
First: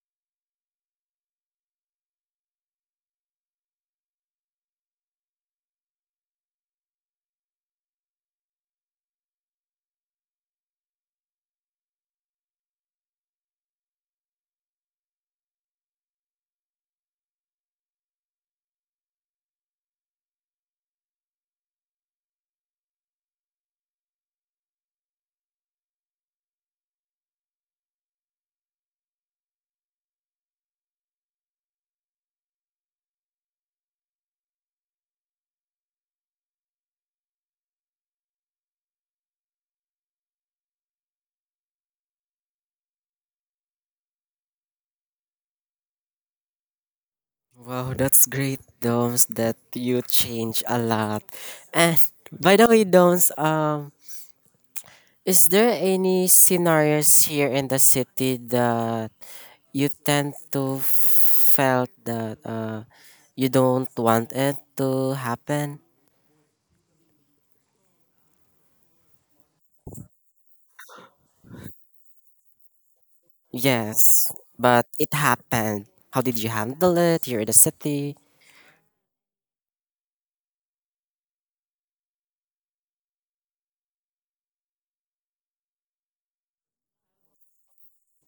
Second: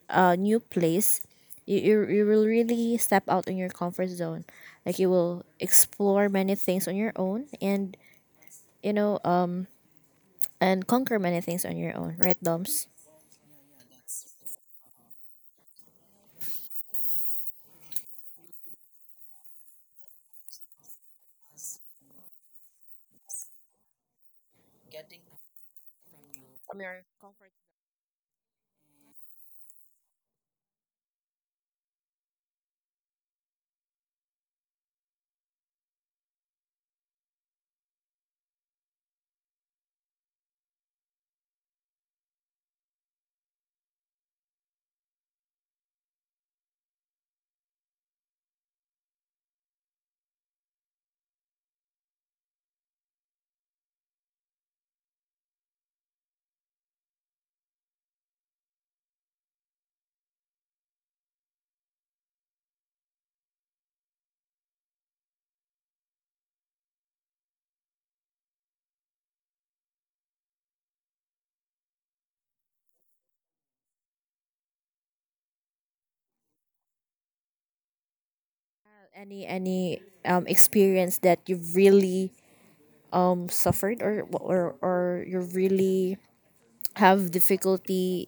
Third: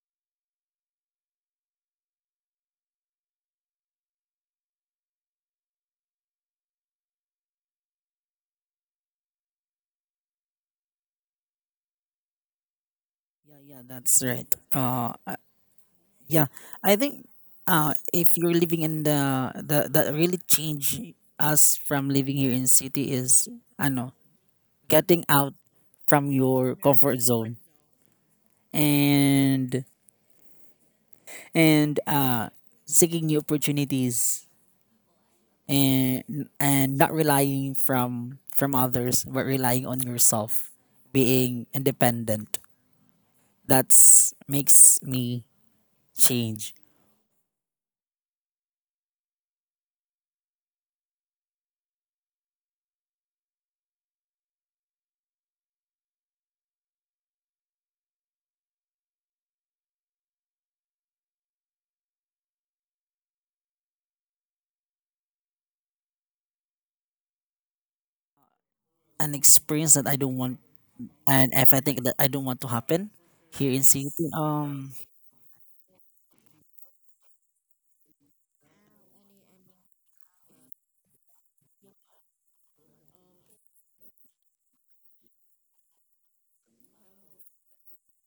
Speaker 1: a new place, you will really step out in your comfort zone. Like, you will explore many things on your own, and you know um and conquer many things on your own, right, Doms?
Speaker 2: Yeah, yeah, that's right. Yeah, I think if you're living in the that really change us from living here in city, is I know, getting out from your
Speaker 1: From your
Speaker 2: comfort
Speaker 1: comfort.
Speaker 2: zone. and and seeking new opportunities, and and not relying from others, but relying on yourself, being independent. That's makes me change.
Speaker 3: Wow, that's great, Domes, that you change a lot. And by the way, Domes, is there any scenarios here in the city that you tend to felt that you don't want it to happen.
Speaker 2: An experience that I don't want, and if I think that I don't want to happen here in city.
Speaker 3: Yes, but
Speaker 2: um
Speaker 3: it happened. How did you handle it here in the city?
Speaker 1: Any experience that you've really, suffered or you really have difficulty,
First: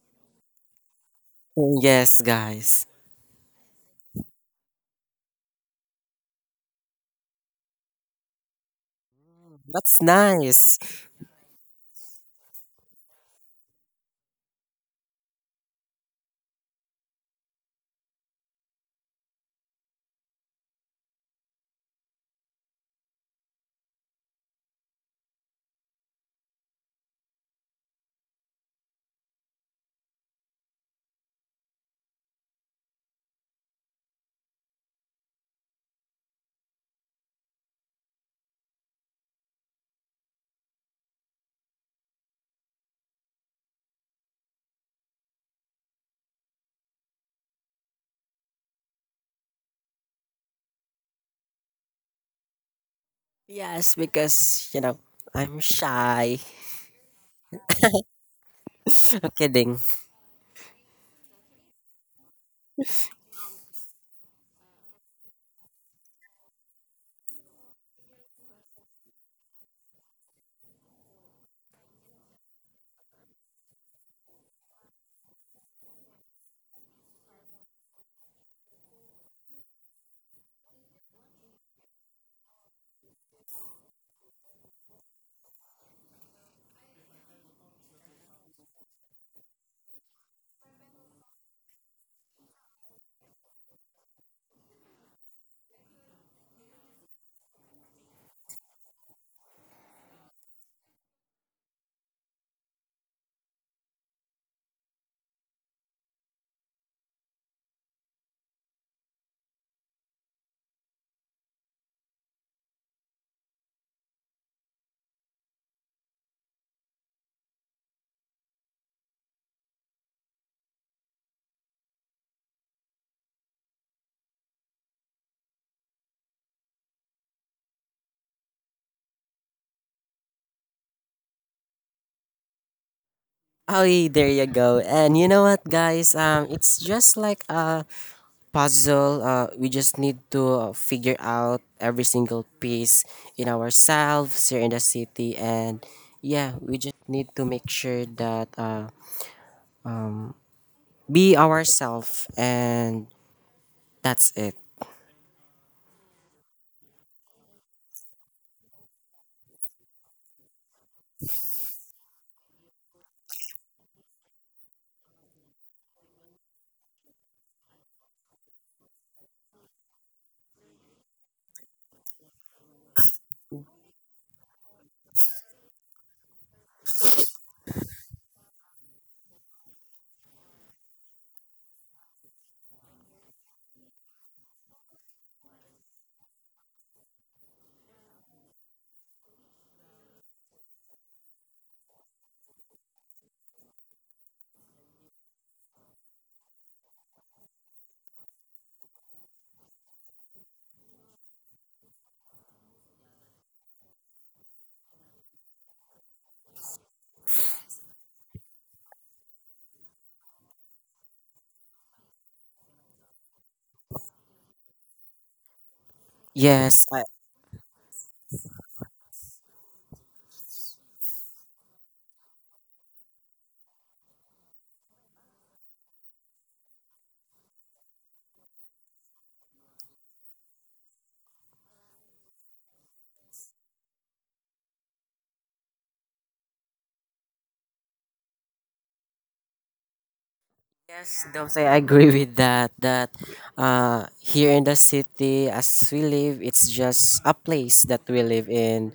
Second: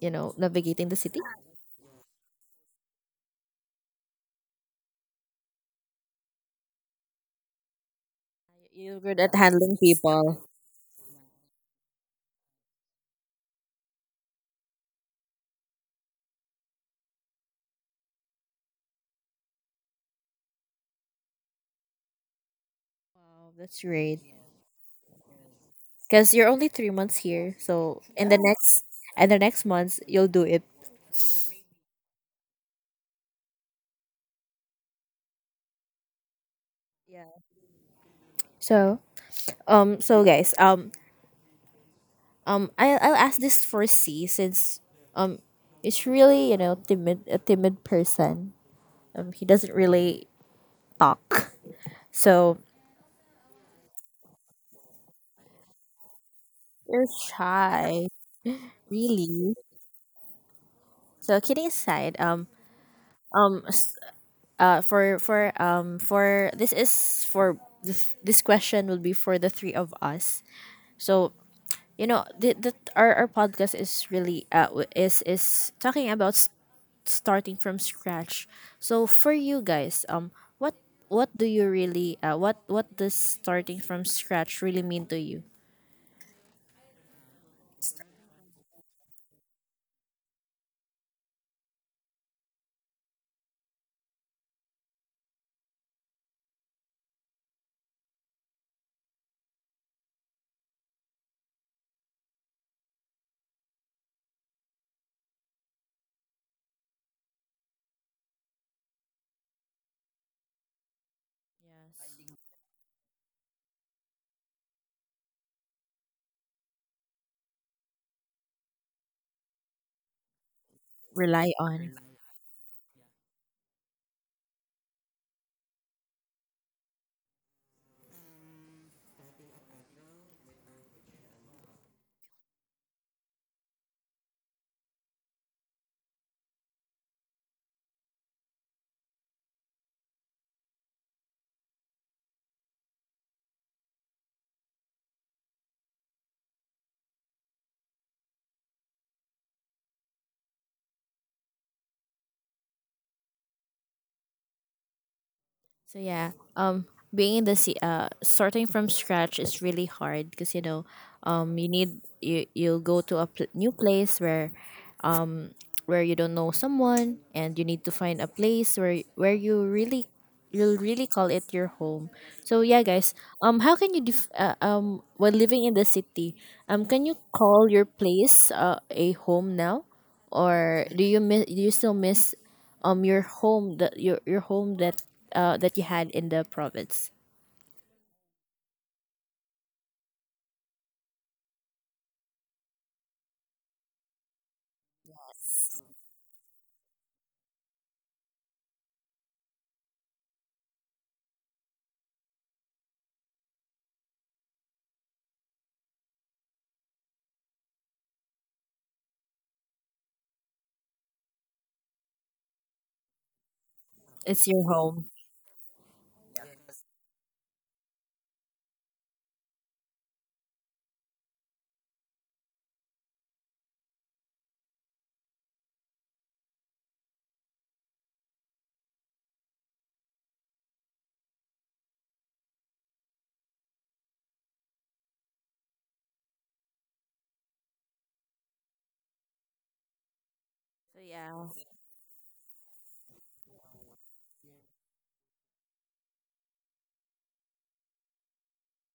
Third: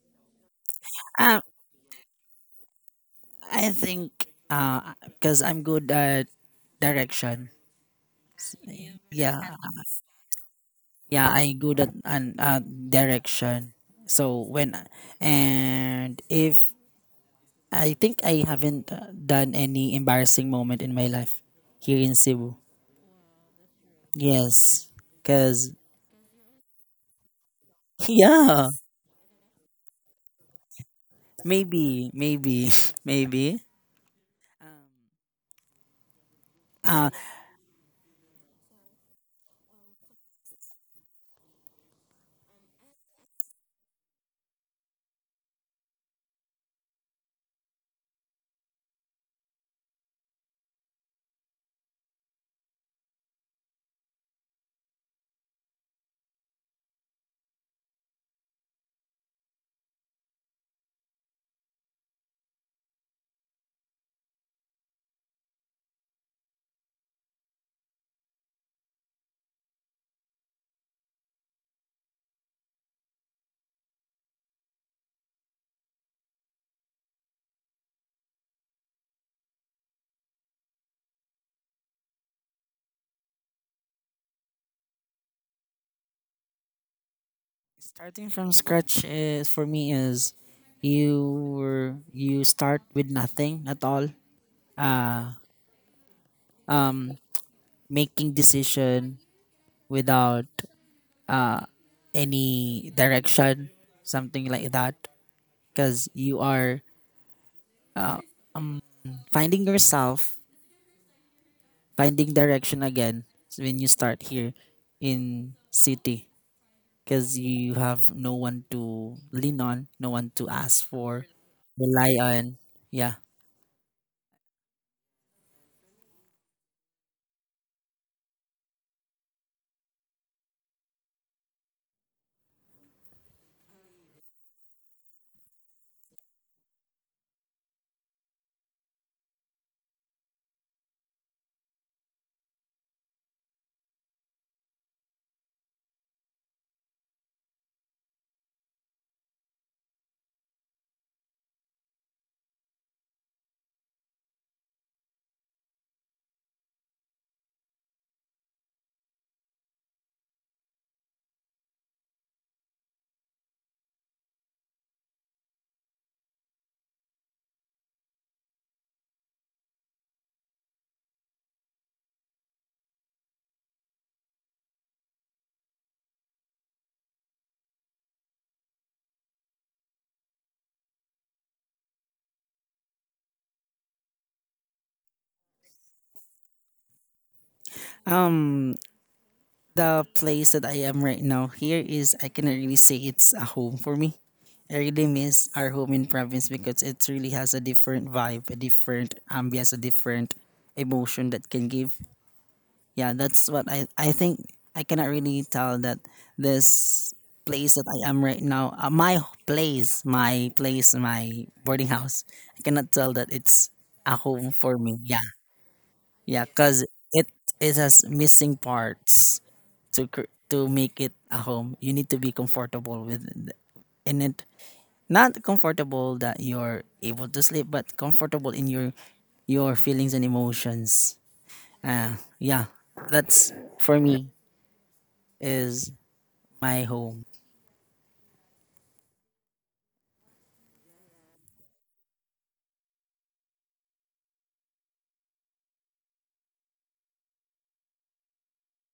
Speaker 1: navigating the city?
Speaker 2: i,
Speaker 3: Oh, yes, guys.
Speaker 2: I think because I'm good at direction.
Speaker 1: Good at
Speaker 2: Yeah,
Speaker 1: handling
Speaker 3: That's
Speaker 1: people.
Speaker 3: nice.
Speaker 2: yeah, I'm good at an direction. So when and if I think I haven't done any embarrassing moment in my life here in cebu.
Speaker 1: Wow, that's great.
Speaker 2: Yes, because
Speaker 1: Because you're only 3 months here, so in the
Speaker 2: yeah.
Speaker 1: next months, you'll do it.
Speaker 2: maybe maybe maybe uh
Speaker 1: Yeah. So so guys, I'll ask this for C, since, um it's really, you know, timid a timid person. He doesn't really talk. So
Speaker 3: Yes, because, you know, I'm shy.
Speaker 1: you're shy,
Speaker 3: I'm
Speaker 1: really.
Speaker 3: kidding.
Speaker 1: So kidding aside, um s- for this is for This question will be for the three of us. So you know our podcast is really w- is talking about s starting from scratch. So for you guys, what what do you really what does starting from scratch really mean to you?
Speaker 2: starting from scratch is, for me, is you were you start with nothing at all. um Making decision without any direction, something like that. Because you are uh, finding yourself, finding direction again when you start here in city. Because you have no one to lean on, no one to ask for,
Speaker 1: Rely on.
Speaker 2: rely on. Yeah.
Speaker 3: Oh, there you go. And you know what, guys? It's just like puzzle. We just need to figure out every single piece in ourselves here in the city, and yeah, we just need to make sure that um, be ourselves, and that's it.
Speaker 1: So yeah, being in the starting from scratch is really hard because, you know, you need, you'll go to a new place where you don't know someone, and you need to find a place where you really, you'll really call it your home. So yeah guys, how can you while living in the city, can you call your place a home now, or do you miss, do you still miss your home that your home that that you had in the province?
Speaker 2: Um. The place that I am right now here is, I cannot really say it's a home for me. I really miss our home in province because it really has a different vibe, a different ambience, a different emotion that can give. Yeah, that's what I think. I cannot really tell that this place that I am right now, my place, my boarding house. I cannot tell that it's a
Speaker 1: It's
Speaker 2: home
Speaker 1: your
Speaker 2: for me.
Speaker 1: home.
Speaker 2: Yeah, yeah,
Speaker 3: Yes,
Speaker 2: cause
Speaker 3: I.
Speaker 2: it has missing parts. To to make it a home, you need to be comfortable with in it. Not comfortable that you're able to sleep, but comfortable in your feelings and emotions. Yeah, that's for me is my home.
Speaker 1: So
Speaker 3: Yes,
Speaker 1: yeah.
Speaker 3: Domsay, I agree with that. That here in the city, as we live, it's just a place that we live in.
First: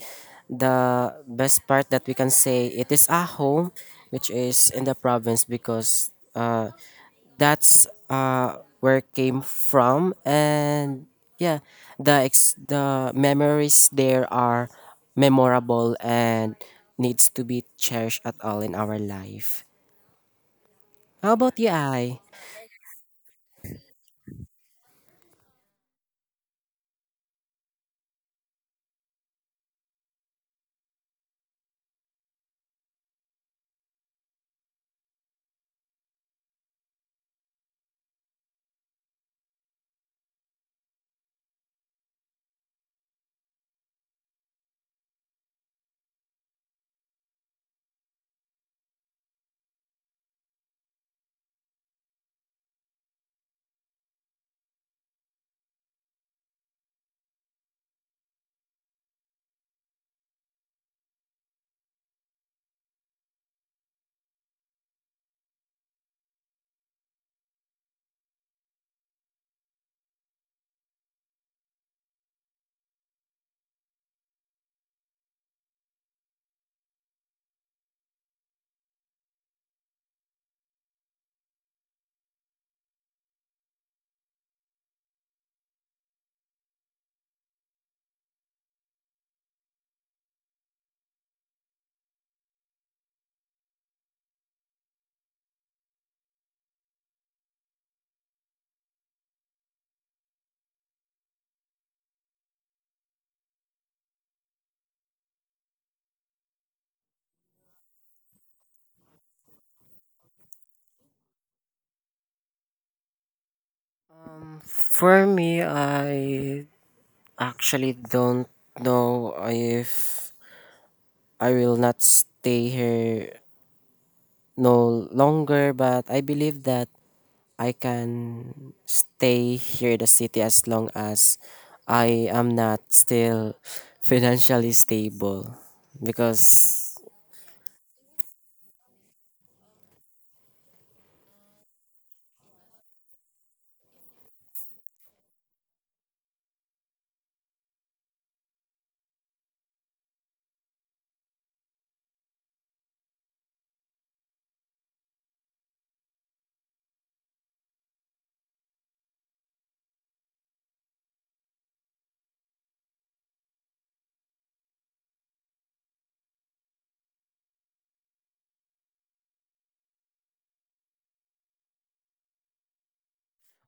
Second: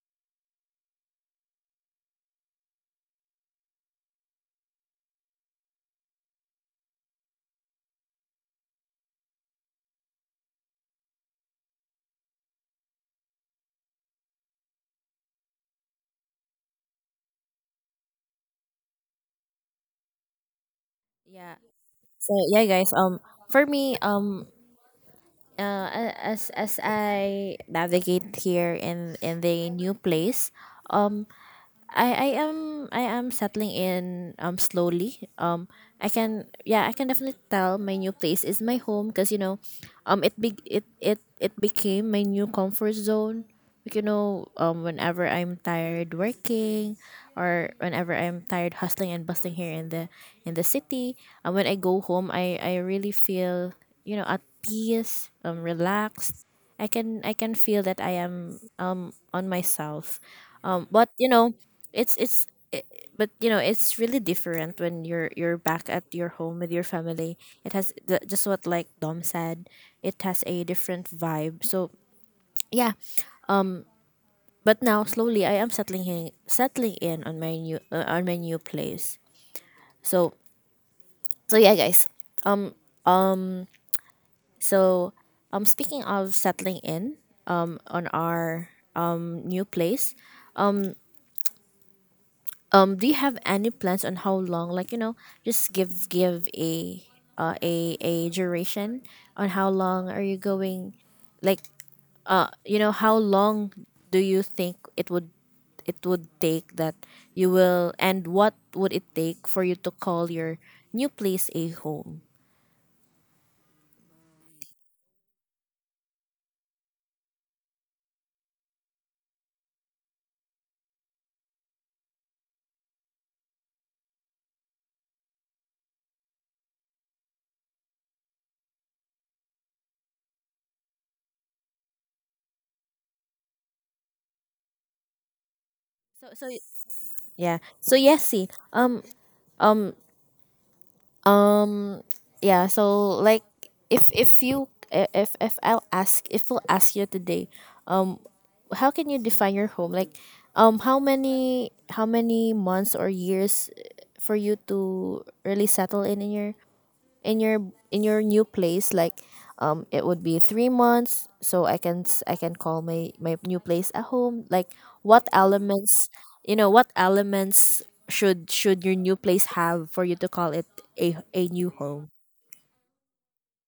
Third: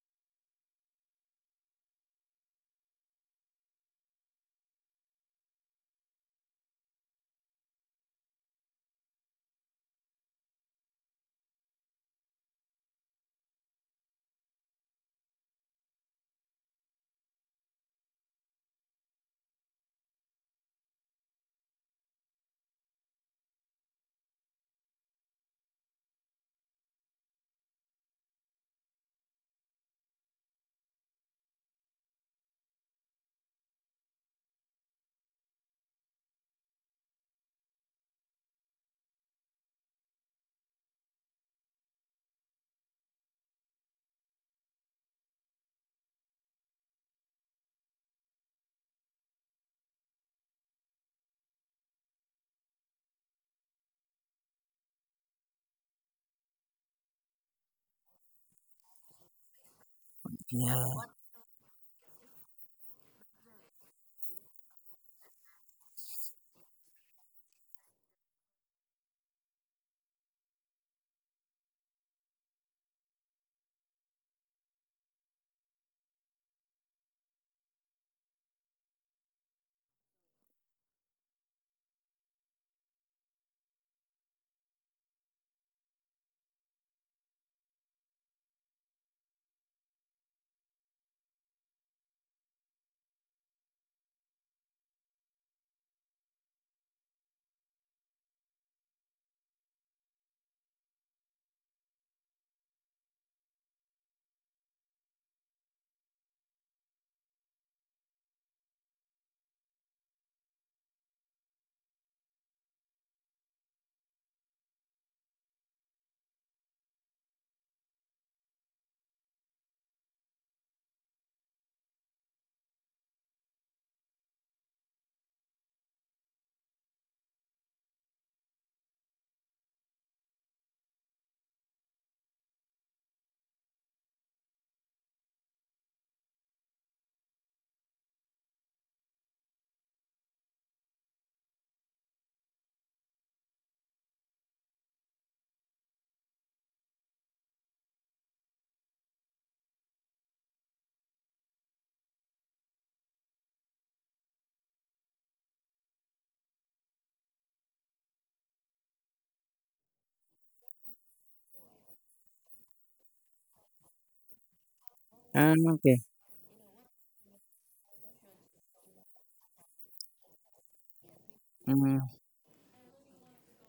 Speaker 3: The best part that we can say it is a home, which is in the province, because that's where it came from, and yeah, the memories there are memorable and needs to be cherished at all in our life. How
Speaker 1: Yeah.
Speaker 3: about you, I?
Speaker 1: So yeah guys, for me, as I navigate here in the new place, um, I I am I am settling in slowly. I can, yeah, I can definitely tell my new place is my home, because you know, it be it it it became my new comfort zone. Like, you know, whenever I'm tired working or whenever I'm tired hustling and busting here in the, in the city, and when I go home, I really feel, you know, at peace, relaxed. I can feel that I am on myself.
Speaker 2: Yeah.
Speaker 1: But you know, it's it's it, but you know it's really different when you're back at your home with your family. It has the, just what like Dom said, it has a different vibe. So yeah. um, but now slowly I am settling in, on my new place. So. So yeah guys. So, speaking of settling in, on our new place. Do you have any plans on how long? Like you know, just give give a a duration on how long are you going? Like, you know, how long do you think it would, it would take that you will, and what would it take for you to call your new place a home?
Speaker 3: For me, I actually don't know if I will not stay here no longer, but I believe that I can stay here in the city as long as I am not still financially stable.
Speaker 1: So so y-
Speaker 3: Because
Speaker 1: yeah. So yes, see. Um Um. Yeah. So like, if if I'll ask, if we'll ask you today, um, how can you define your home? Like, how many, how many months or years for you to really settle in your, in your in your new place? Like, it would be 3 months, so I can I can call my, my new place a home. Like, what
Speaker 2: Okay.
Speaker 1: elements, you know, what elements should your new place have for you to call it a new
Speaker 2: Mm,
Speaker 1: home?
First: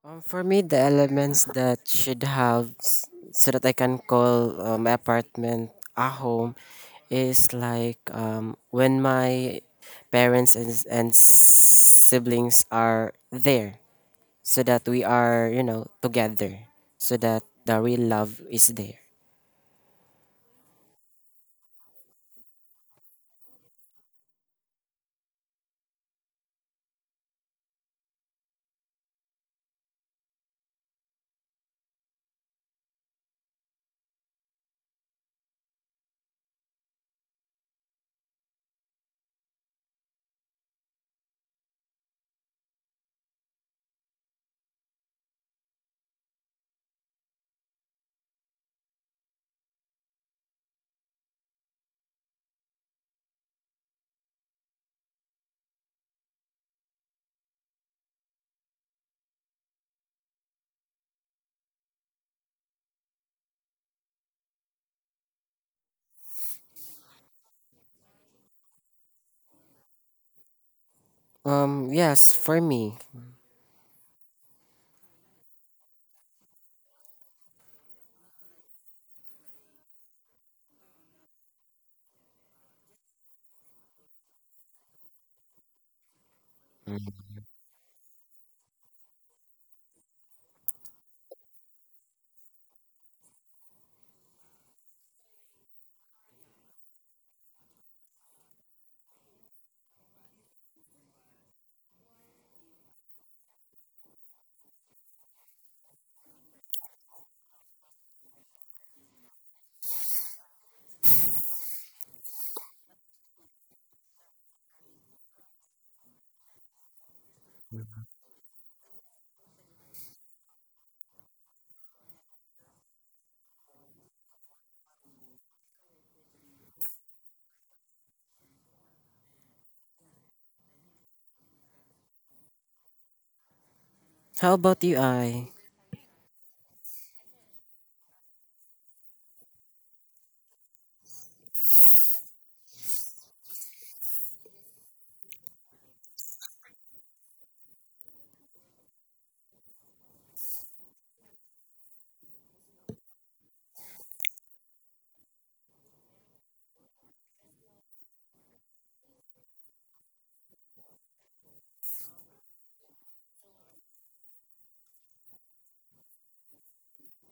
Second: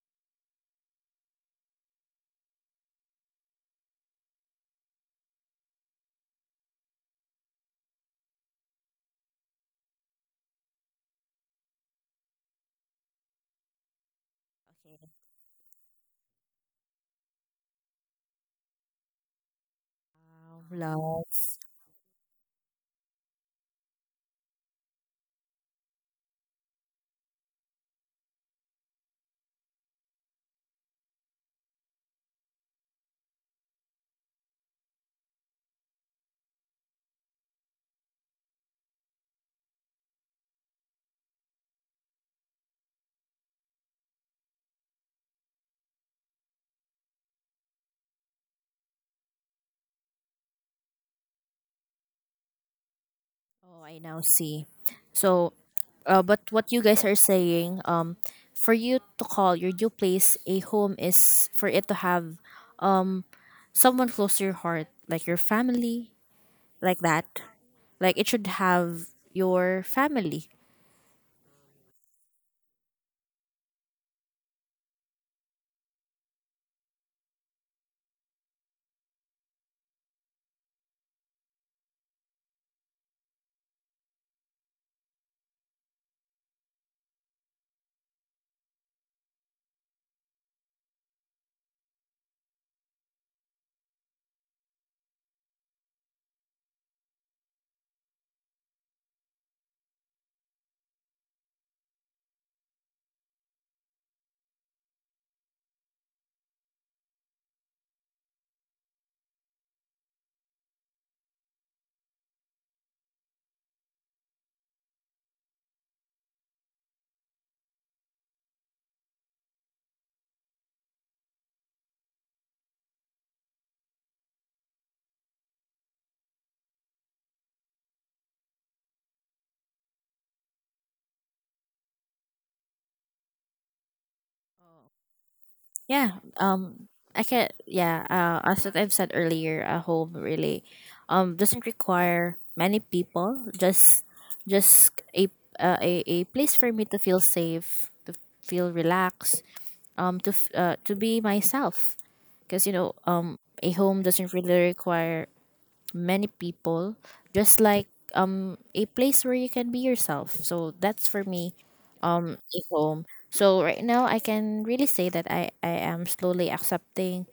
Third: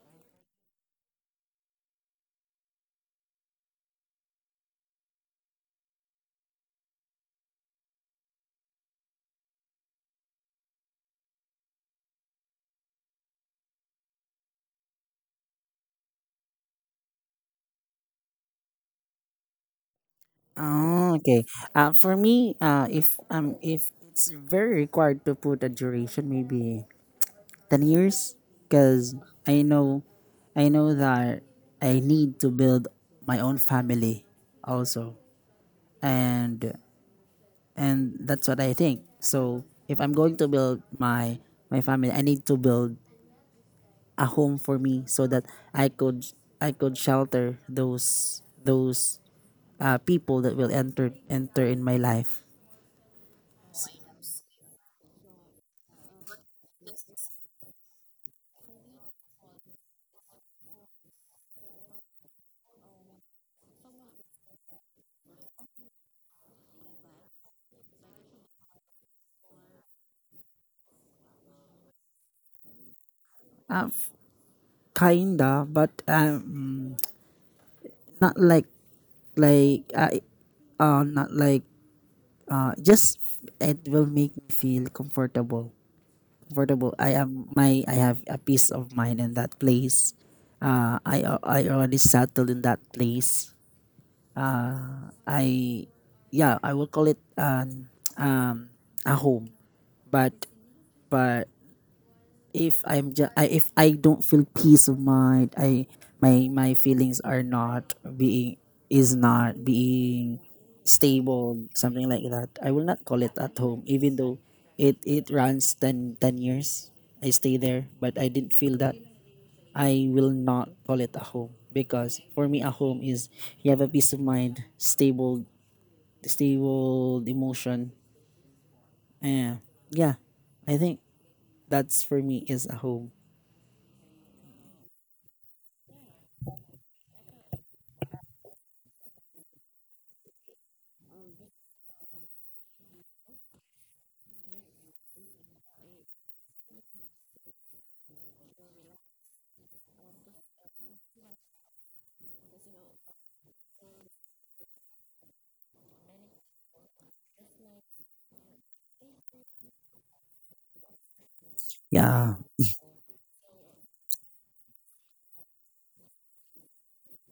Speaker 3: for me, the elements that should have so that I can call my apartment a home is like when my parents and siblings are there, so that we are, you know, together, so that the real love is there.
Speaker 2: oh, okay. For me, if it's very required to put a duration, maybe 10 years, because I know, I know that I need to build my own family, also. and and that's what I think. So if I'm going to build my family, I need to build a home for me so that I could I could shelter those people that will enter in my life.
Speaker 1: Oh, I now see. So, but what you guys are saying, for you to call your new place a home is for it to have um someone close to your heart, like your family. Like that, like it should have your family.
Speaker 3: Yes, for me.
Speaker 2: uh, Kinda, but not like, like I not like just it will make me feel comfortable. I
Speaker 3: Mm.
Speaker 2: am my I have a peace of mind in that place. I already settled in that place. I Yeah, I will call it an a home. But but if I don't feel peace of mind, I my my feelings are not being is not being stable, something like that. I will not call it at home, even though it runs ten years. I stay there, but I didn't feel that. I will not call it a home because, for me, a home is, you have a peace of mind, stable emotion. Yeah, yeah. I think that's for me is a home.
Speaker 3: How about you, I?
Speaker 1: Yeah. I can, yeah, as what I've said earlier, a home really doesn't require many people, just a a place for me to feel safe, to feel relaxed, to be myself. Because, you know, a home doesn't really require many people, just like a place where you can be yourself. So that's for me,
Speaker 2: Yeah.
Speaker 1: stay home. So right now I can really say that I am slowly accepting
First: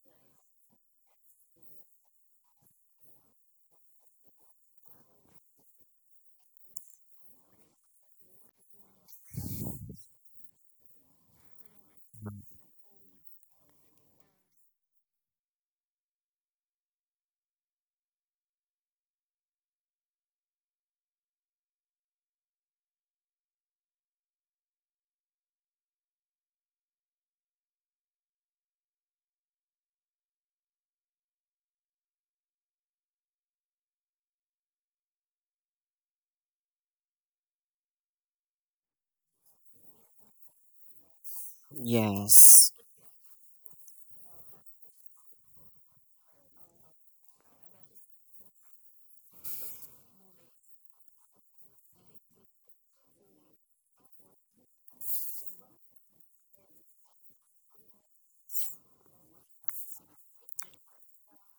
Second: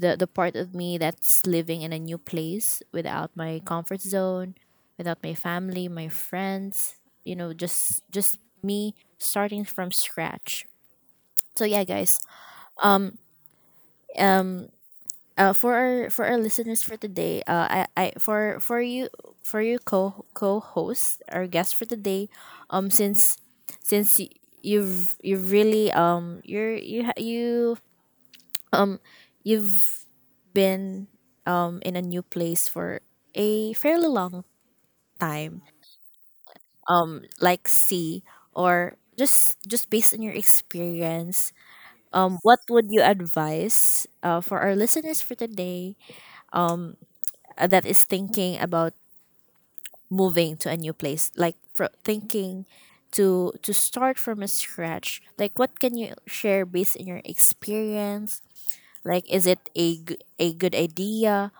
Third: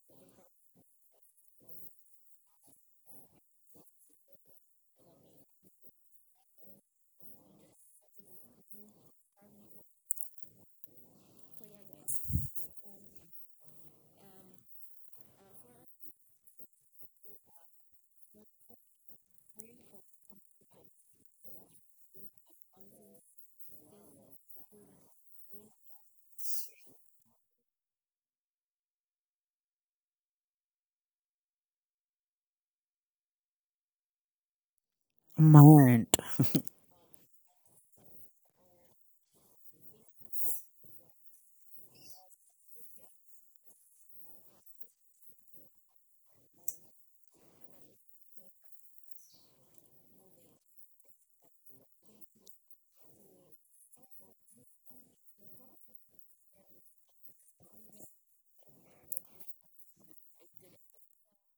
Speaker 1: the part of me that's living in a new place without my comfort zone, without my family, my friends, you know, just me starting from scratch. So yeah guys, Um. For our, for our listeners for today, I, for you co co host our guest for today, since since y- you've really you're you ha- you you've been in a new place for a fairly long time,
Speaker 2: Mind.
Speaker 1: like C, or just based on your experience, what
Speaker 3: Yes.
Speaker 1: would you advise for our listeners for today, um, that is thinking about moving to a new place, like fro thinking to start from a scratch? Like, what can you share based on your experience? Like, is it a, a good idea?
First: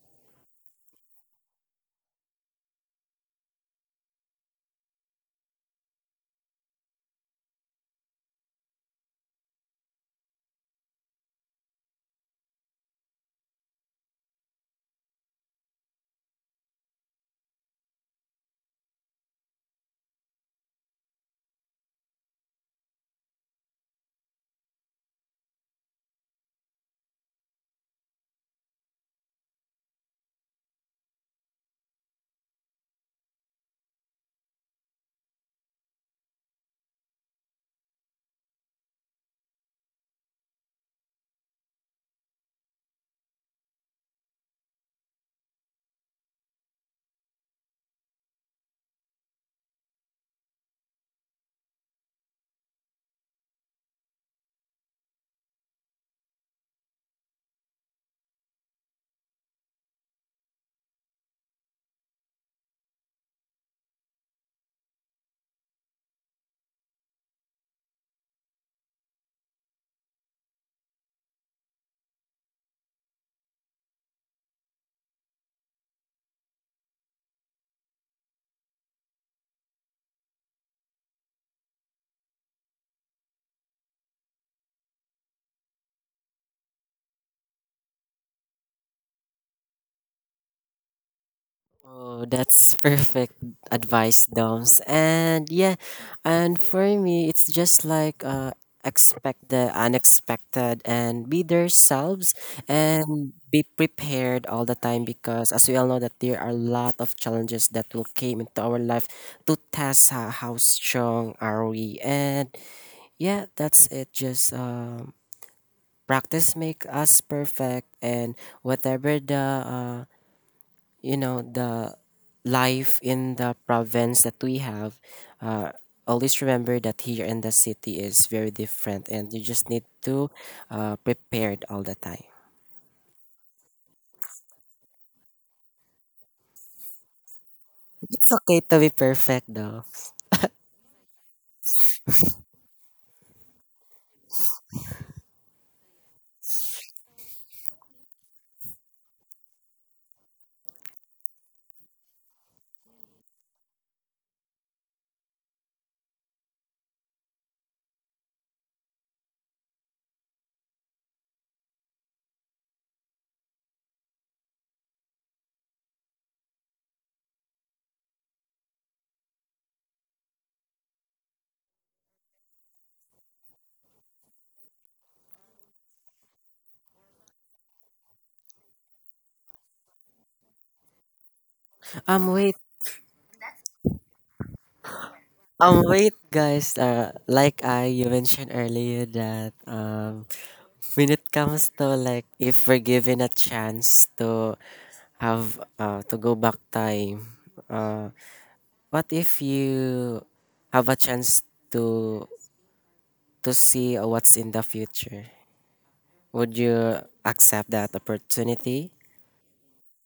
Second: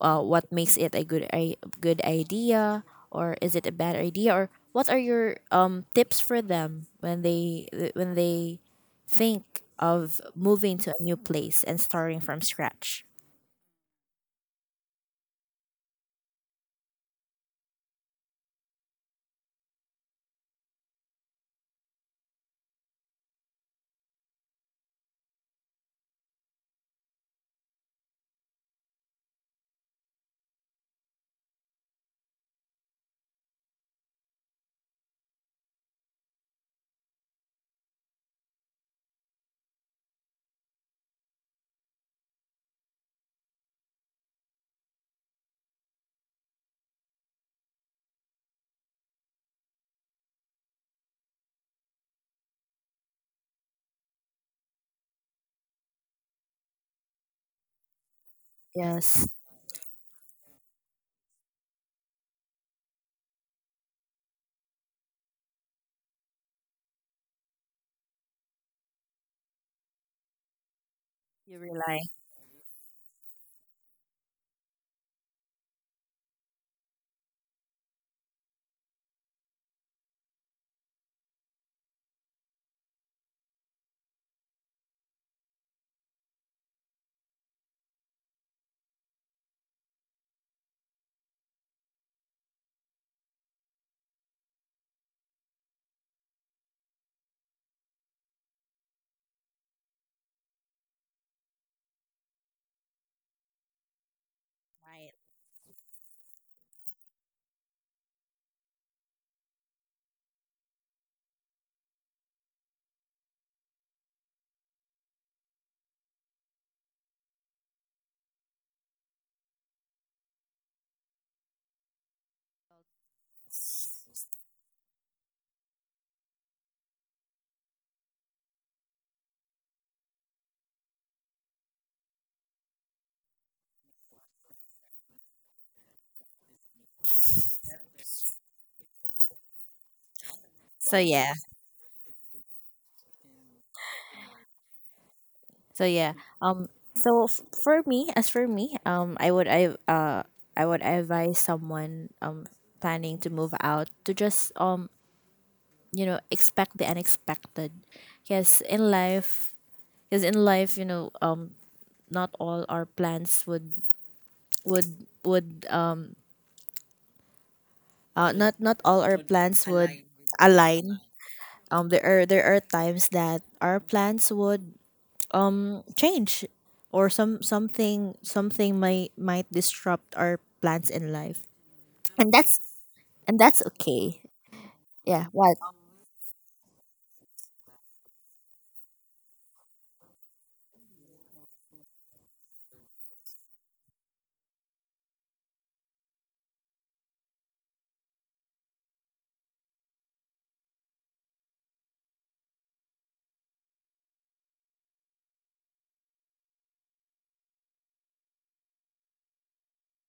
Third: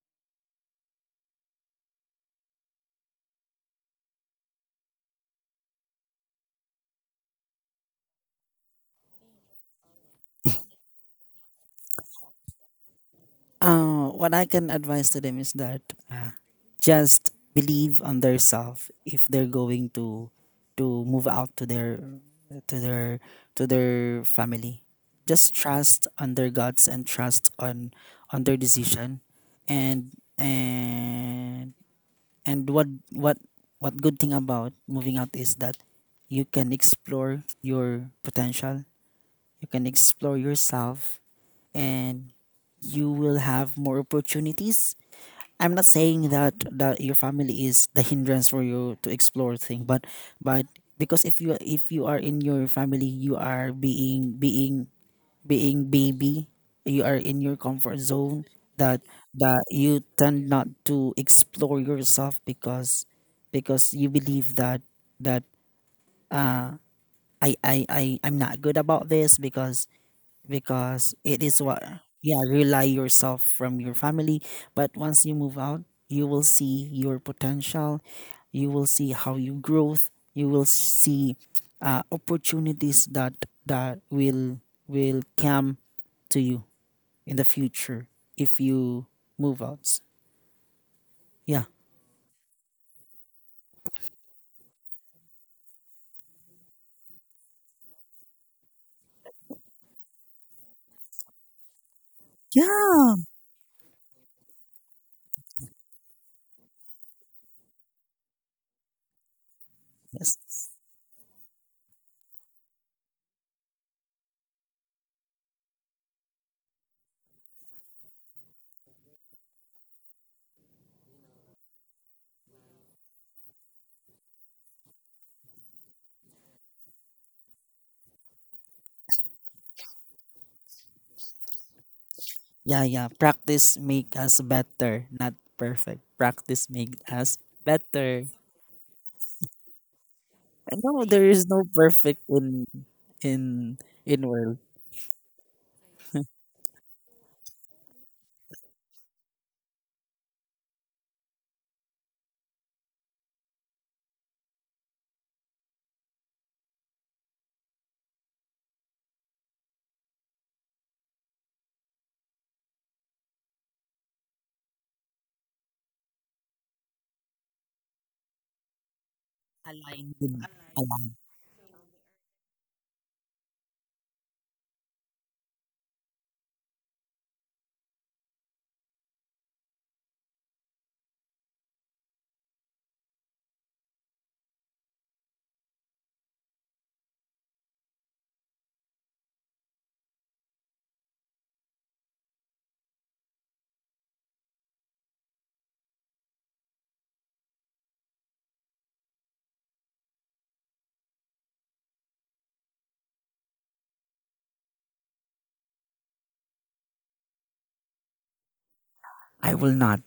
Speaker 1: What makes it a good, a good idea, or is it a bad idea? Or what are your tips for them when they, when they think of moving to a new place and starting from scratch?
Speaker 2: What I can advise to them is that uh, just believe on themselves if they're going to move out to to their their family. Just trust on their guts and trust on their decision, and and and what what what good thing about moving out is that you can explore your potential. You can explore yourself and you will have more opportunities. I'm not saying that your family is the hindrance for you to explore thing, but because if you are in your family, you are being baby. You are in your comfort zone, that
Speaker 1: Yes.
Speaker 2: that you tend not to explore yourself because, you believe that I'm not good about this because, it
Speaker 1: You
Speaker 2: is what.
Speaker 1: rely.
Speaker 2: Yeah, rely yourself from your family. But once you move out, you will see your potential. You will see how you growth. You will see opportunities that will come to you in the future if you move out. Yeah.
Speaker 3: Oh, that's perfect advice, Doms. And yeah, and for me, it's just like expect the unexpected and be themselves
Speaker 2: Yeah.
Speaker 3: and be prepared all the time, because as we all know that there are a lot of challenges that will came into our life to test
Speaker 2: Yes.
Speaker 3: how strong are we. And yeah, that's it. Just practice make us perfect, and whatever the you know the life in the province that we have uh, always remember that here in the city is very different, and you just need to prepared all the time.
Speaker 2: Yeah, yeah. Practice make us better, not perfect. Practice make us better.
Speaker 3: It's okay to be perfect though.
Speaker 2: And
Speaker 1: So
Speaker 2: no, there
Speaker 1: yeah.
Speaker 2: is no perfect in in world.
Speaker 1: So yeah. Um. So for me, as for me, I would advise someone planning to move out to just you know, expect the unexpected. Because in life, because in life, you know, not all our plans would would would um not all our plans would
Speaker 2: Align with,
Speaker 1: align.
Speaker 2: align.
Speaker 1: There are, there are times that our plans would change, or something, something might disrupt our plans in life.
Speaker 3: um wait
Speaker 1: And that's okay. Yeah. What?
Speaker 3: um wait guys, like I, you mentioned earlier that when it comes to, like, if we're given a chance to have to go back time, uh, what if you have a chance to to see what's in the future. Would you accept that opportunity?
Speaker 2: I will not.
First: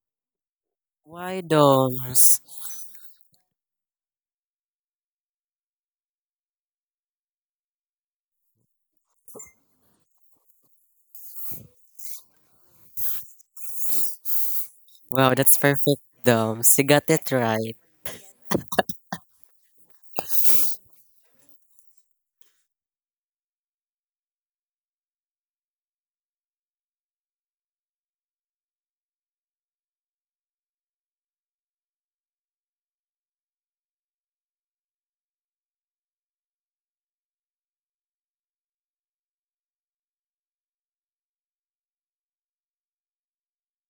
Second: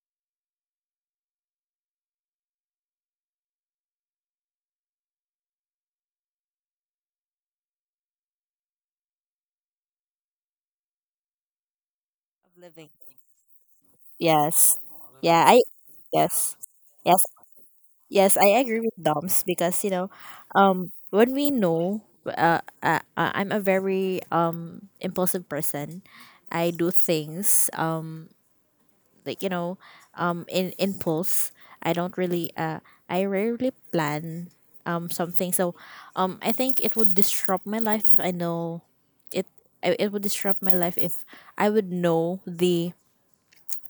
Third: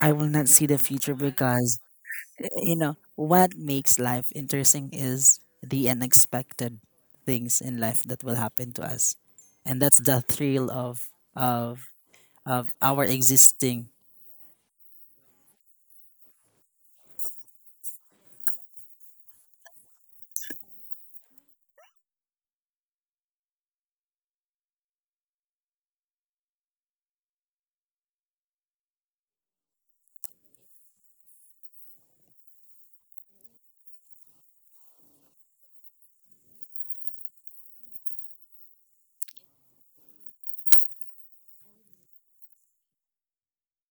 Speaker 2: I will not see the future
Speaker 3: Why,
Speaker 2: because,
Speaker 3: Domes?
Speaker 2: you know what makes life interesting is the unexpected things in life that will happen to us, and that's the thrill of of our existing.
Speaker 1: Yes.
Speaker 3: Wow,
Speaker 1: Yeah.
Speaker 3: that's
Speaker 1: I
Speaker 3: perfect,
Speaker 1: Yes,
Speaker 3: Domes. You got
Speaker 1: yes,
Speaker 3: it right.
Speaker 1: yes. I agree with Doms, because you know, I'm a very impulsive person. I do things like, you know, in impulse. I don't really I rarely plan something. So I think it would disrupt my life if I know it it would disrupt my life if I would know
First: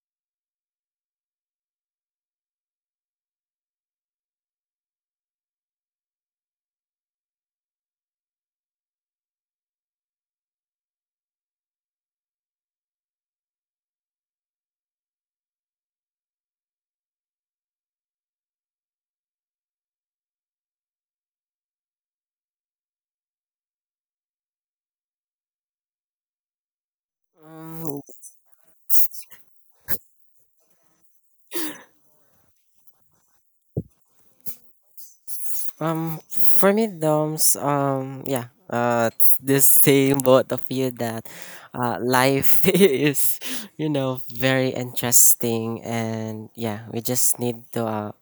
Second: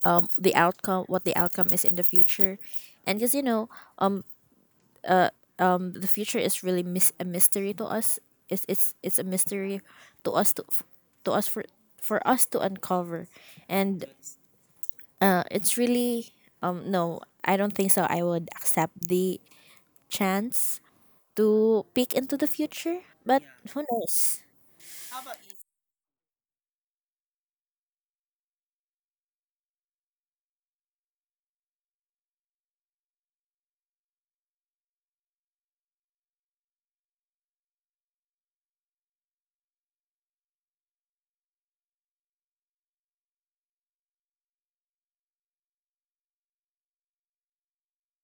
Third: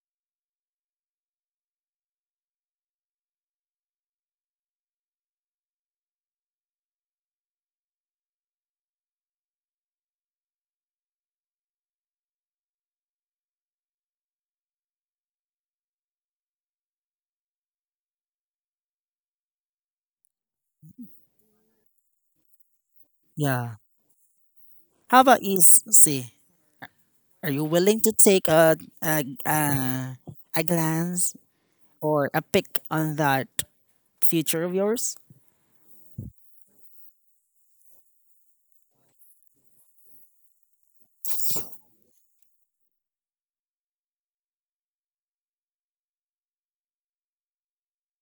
Speaker 1: the outcome, what the outcome is in the future. And because, you know, um the future is really a mystery to us. It's a mystery to us, to us for us to uncover. And it's really, no, I don't think so. I would accept the chance to peek into the future, but
Speaker 2: Yeah.
Speaker 1: who knows?
Speaker 2: How about you, see? Are you
Speaker 3: Um,
Speaker 2: willing to take a glance or a pick on that future of yours?
Speaker 3: for me, Domes. Yeah. It's the same both of you that, life is, you know, very interesting, and yeah, we just need to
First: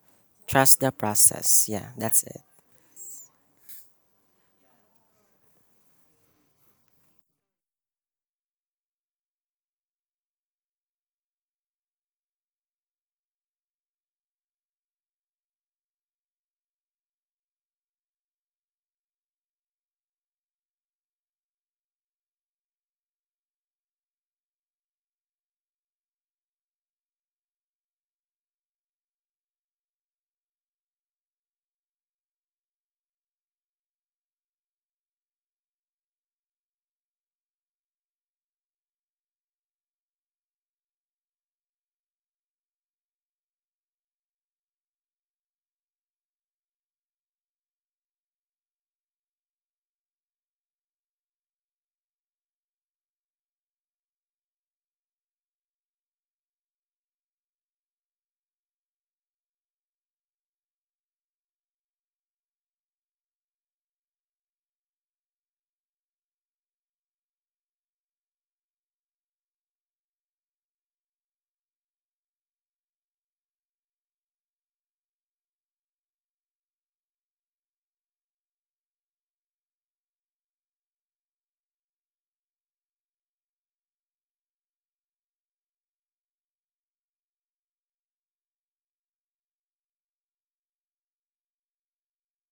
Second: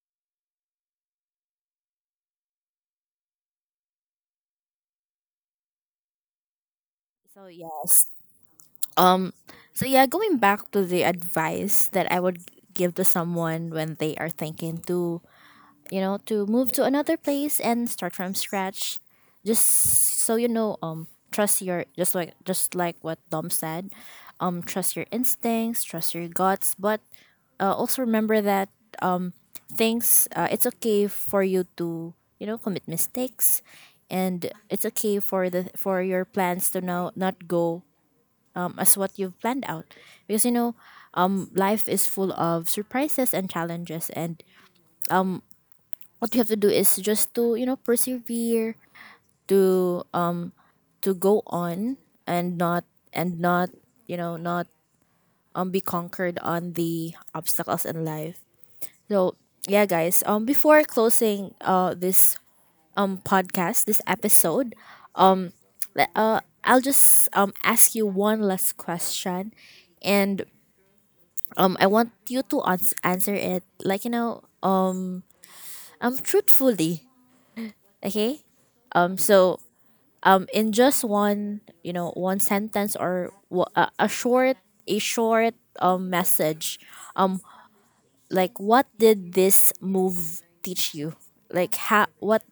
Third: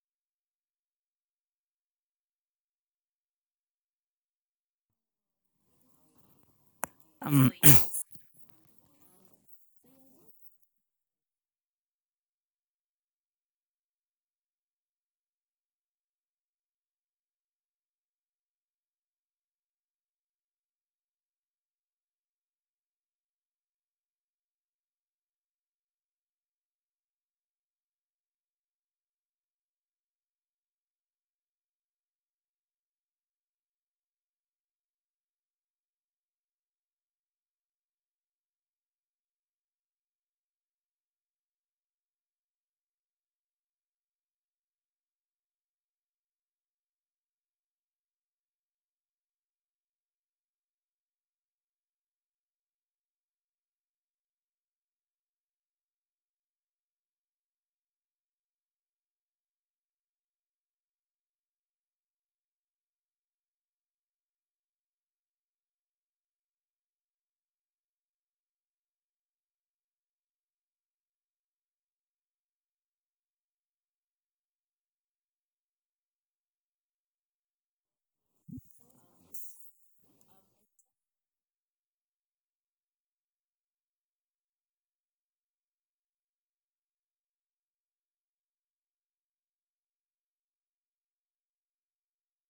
Speaker 3: trust the process. Yeah, that's it.
Speaker 1: So
Speaker 2: Um,
Speaker 1: yeah. Um. So yeah, going back to the advice that I would give to someone when they are thinking to, you know, to move to another place and start from scratch, just so you know, trust your, just like, just like what Dom said, trust your instincts, trust your guts. But also remember that things, it's okay for you to, you know, commit mistakes, and it's okay for the for your plans to now not go, as what you've planned out. Because you know, life is full of surprises and challenges, and what you have to do is just to, you know, persevere, to um, to go on and not, and not you know, not be conquered on the obstacles in life. So yeah guys, before closing this podcast, this episode, I'll just ask you one last question, and I want you to answer it like, you know, truthfully, okay? So in just one, you know, one sentence or a short, a short message, um like, what did this move teach you? Like, how, what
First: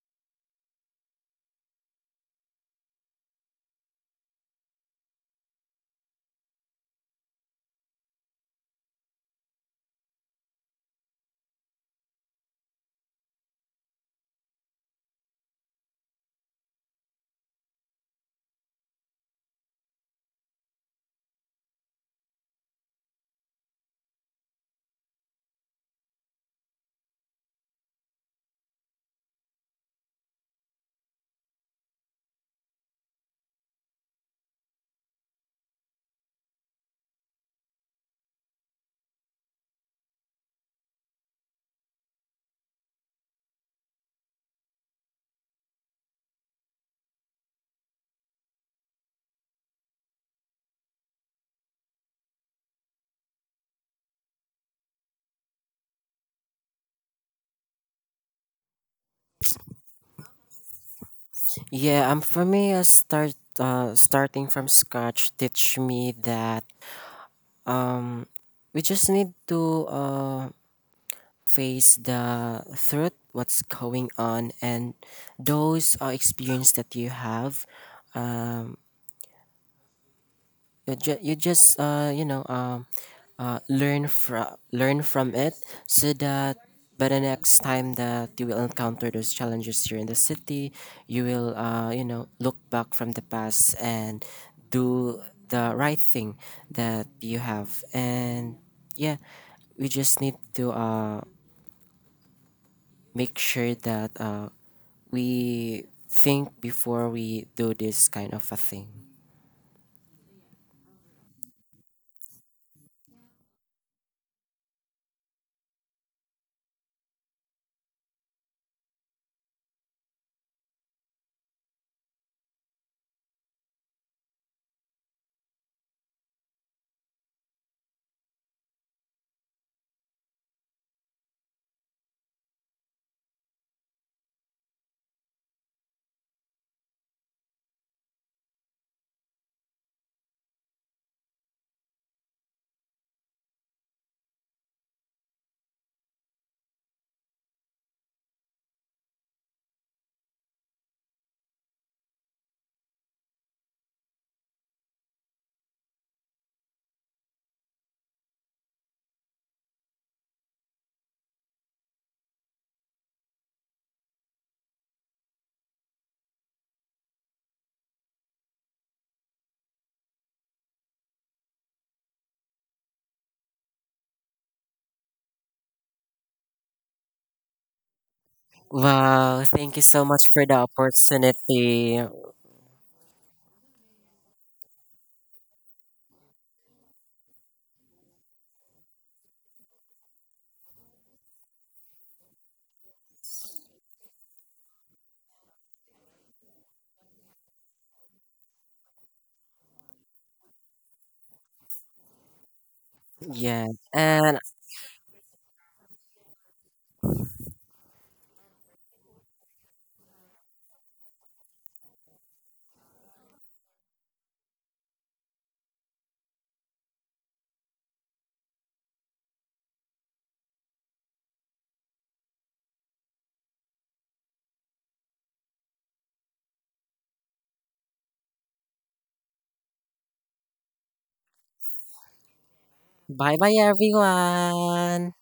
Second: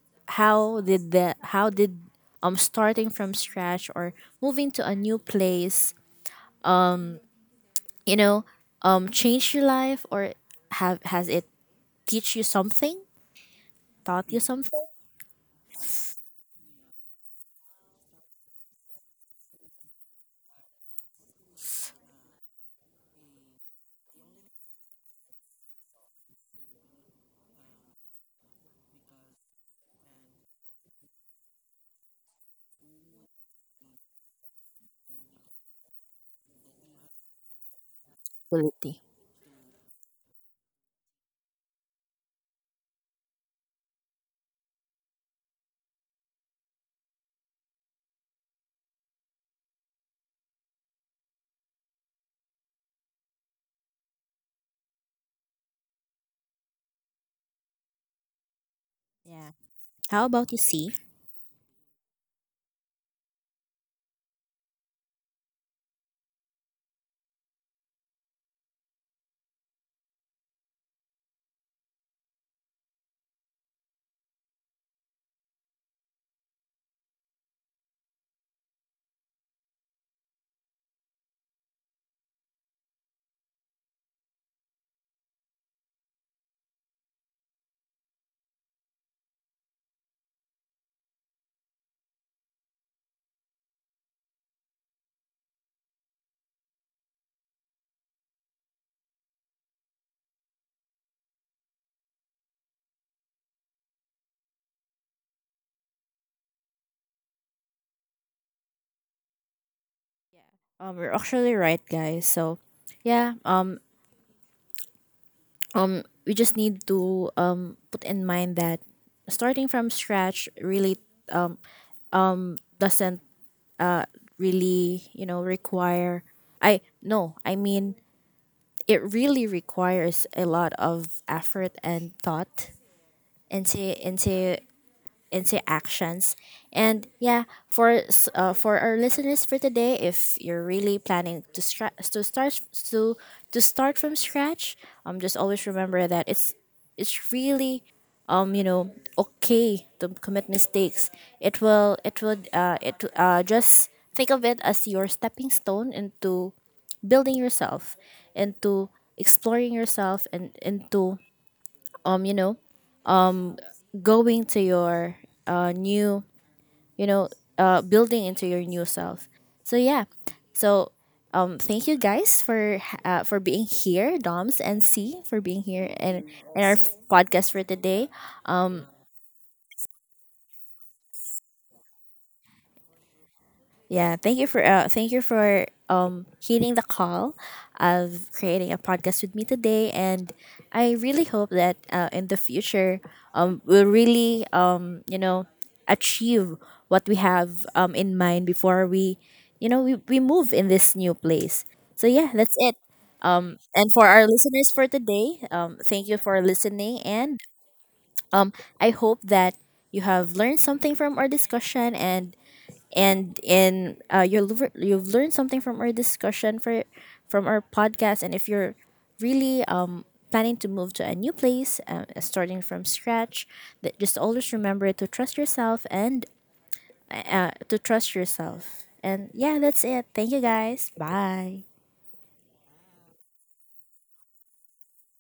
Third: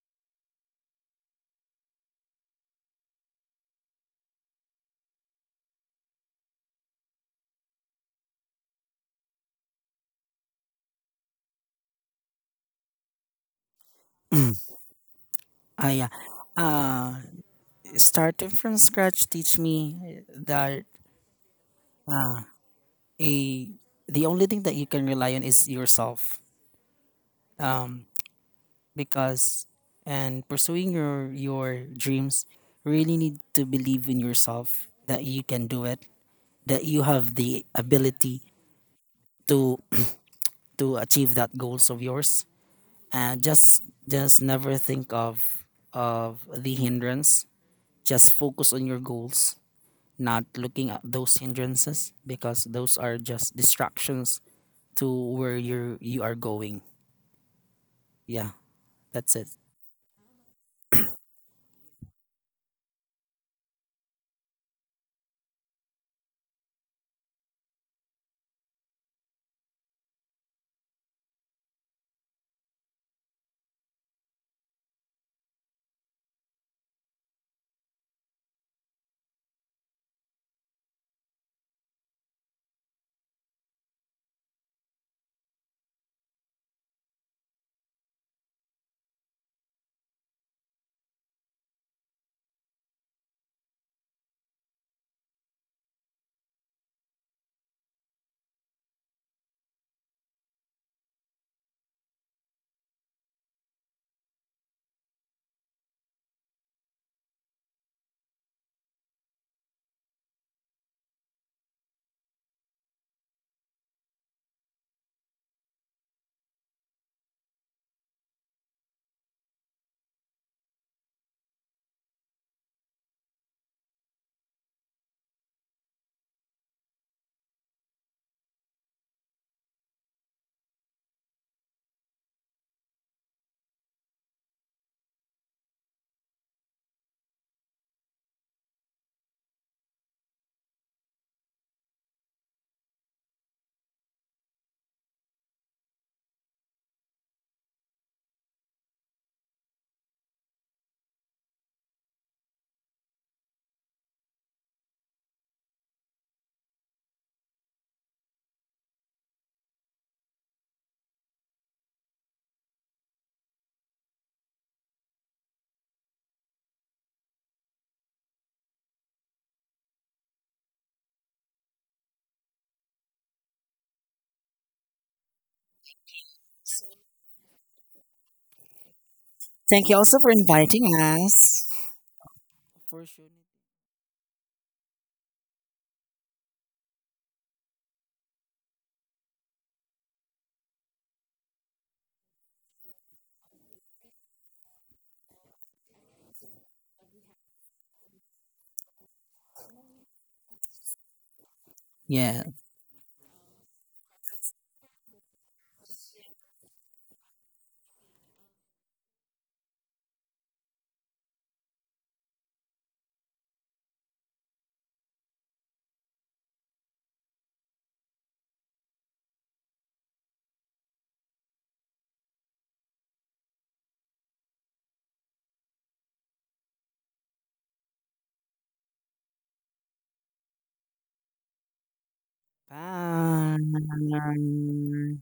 Speaker 1: how did the how did starting from scratch, or moving to a new place, you know, change your life? Or have, has it teach you something, taught you
Speaker 2: uh,
Speaker 1: something?
Speaker 2: yeah. Uh, Starting from scratch teach me that uh, a the only thing that you can rely on is yourself. Um, because and pursuing your dreams, really need to believe in yourself that you can do it, that you have the ability
Speaker 1: Ability.
Speaker 2: to to achieve that goals of yours. And just never think of the hindrance. Just focus on your goals, not looking at those hindrances because those are just distractions to where you are going. Yeah, that's it.
Speaker 1: Yeah. How about you, see?
Speaker 3: Yeah, for me, starting from scratch teach me that we just need to face the truth, what's going on, and those experience that you have. um, you, just you just learn from it, so that by the next time that you will encounter those challenges here in the city, you will you know look back from the past and do the right thing that you have. And yeah, we just need to make sure that we think before we do this kind of a thing.
Speaker 1: Um, we're actually right guys. So yeah, we just need to put in mind that starting from scratch really doesn't, really, you know, require, I no I mean, it really requires a lot of effort and thought into, into actions. And yeah, for for our listeners for today, if you're really planning to to to start from scratch, just always remember that it's really, you know, okay to commit mistakes. It will it will it just think of it as your stepping stone into building yourself, into exploring yourself, and into you know, going to your new, you know, building into your new self. So yeah, so thank you guys for being here, Doms and C, for being here and in our podcast for today. Um,
Speaker 3: Wow, thank you
Speaker 2: Thank you
Speaker 3: so
Speaker 2: also
Speaker 3: much
Speaker 2: for
Speaker 3: for the
Speaker 2: inviting us.
Speaker 3: opportunity.
Speaker 2: For sure.
Speaker 1: Yeah, thank you for heeding the call of creating a podcast with me today. And I really hope that, in the future, we'll really, you know, achieve what we have in mind before we, you know, we move in this new place. So yeah,
Speaker 2: Yeah.
Speaker 1: that's it.
Speaker 3: Yeah.
Speaker 1: And for our
Speaker 3: And
Speaker 1: listeners for today, thank you for listening. And um, I hope that you have learned something from our discussion, and you've learned something from our discussion, for from our podcast. And if you're really planning to move to a new place, starting from scratch, that just always remember to trust yourself, and yeah, that's it. Thank you guys, bye.
Speaker 3: bye
Speaker 2: Bye.
Speaker 3: bye, everyone.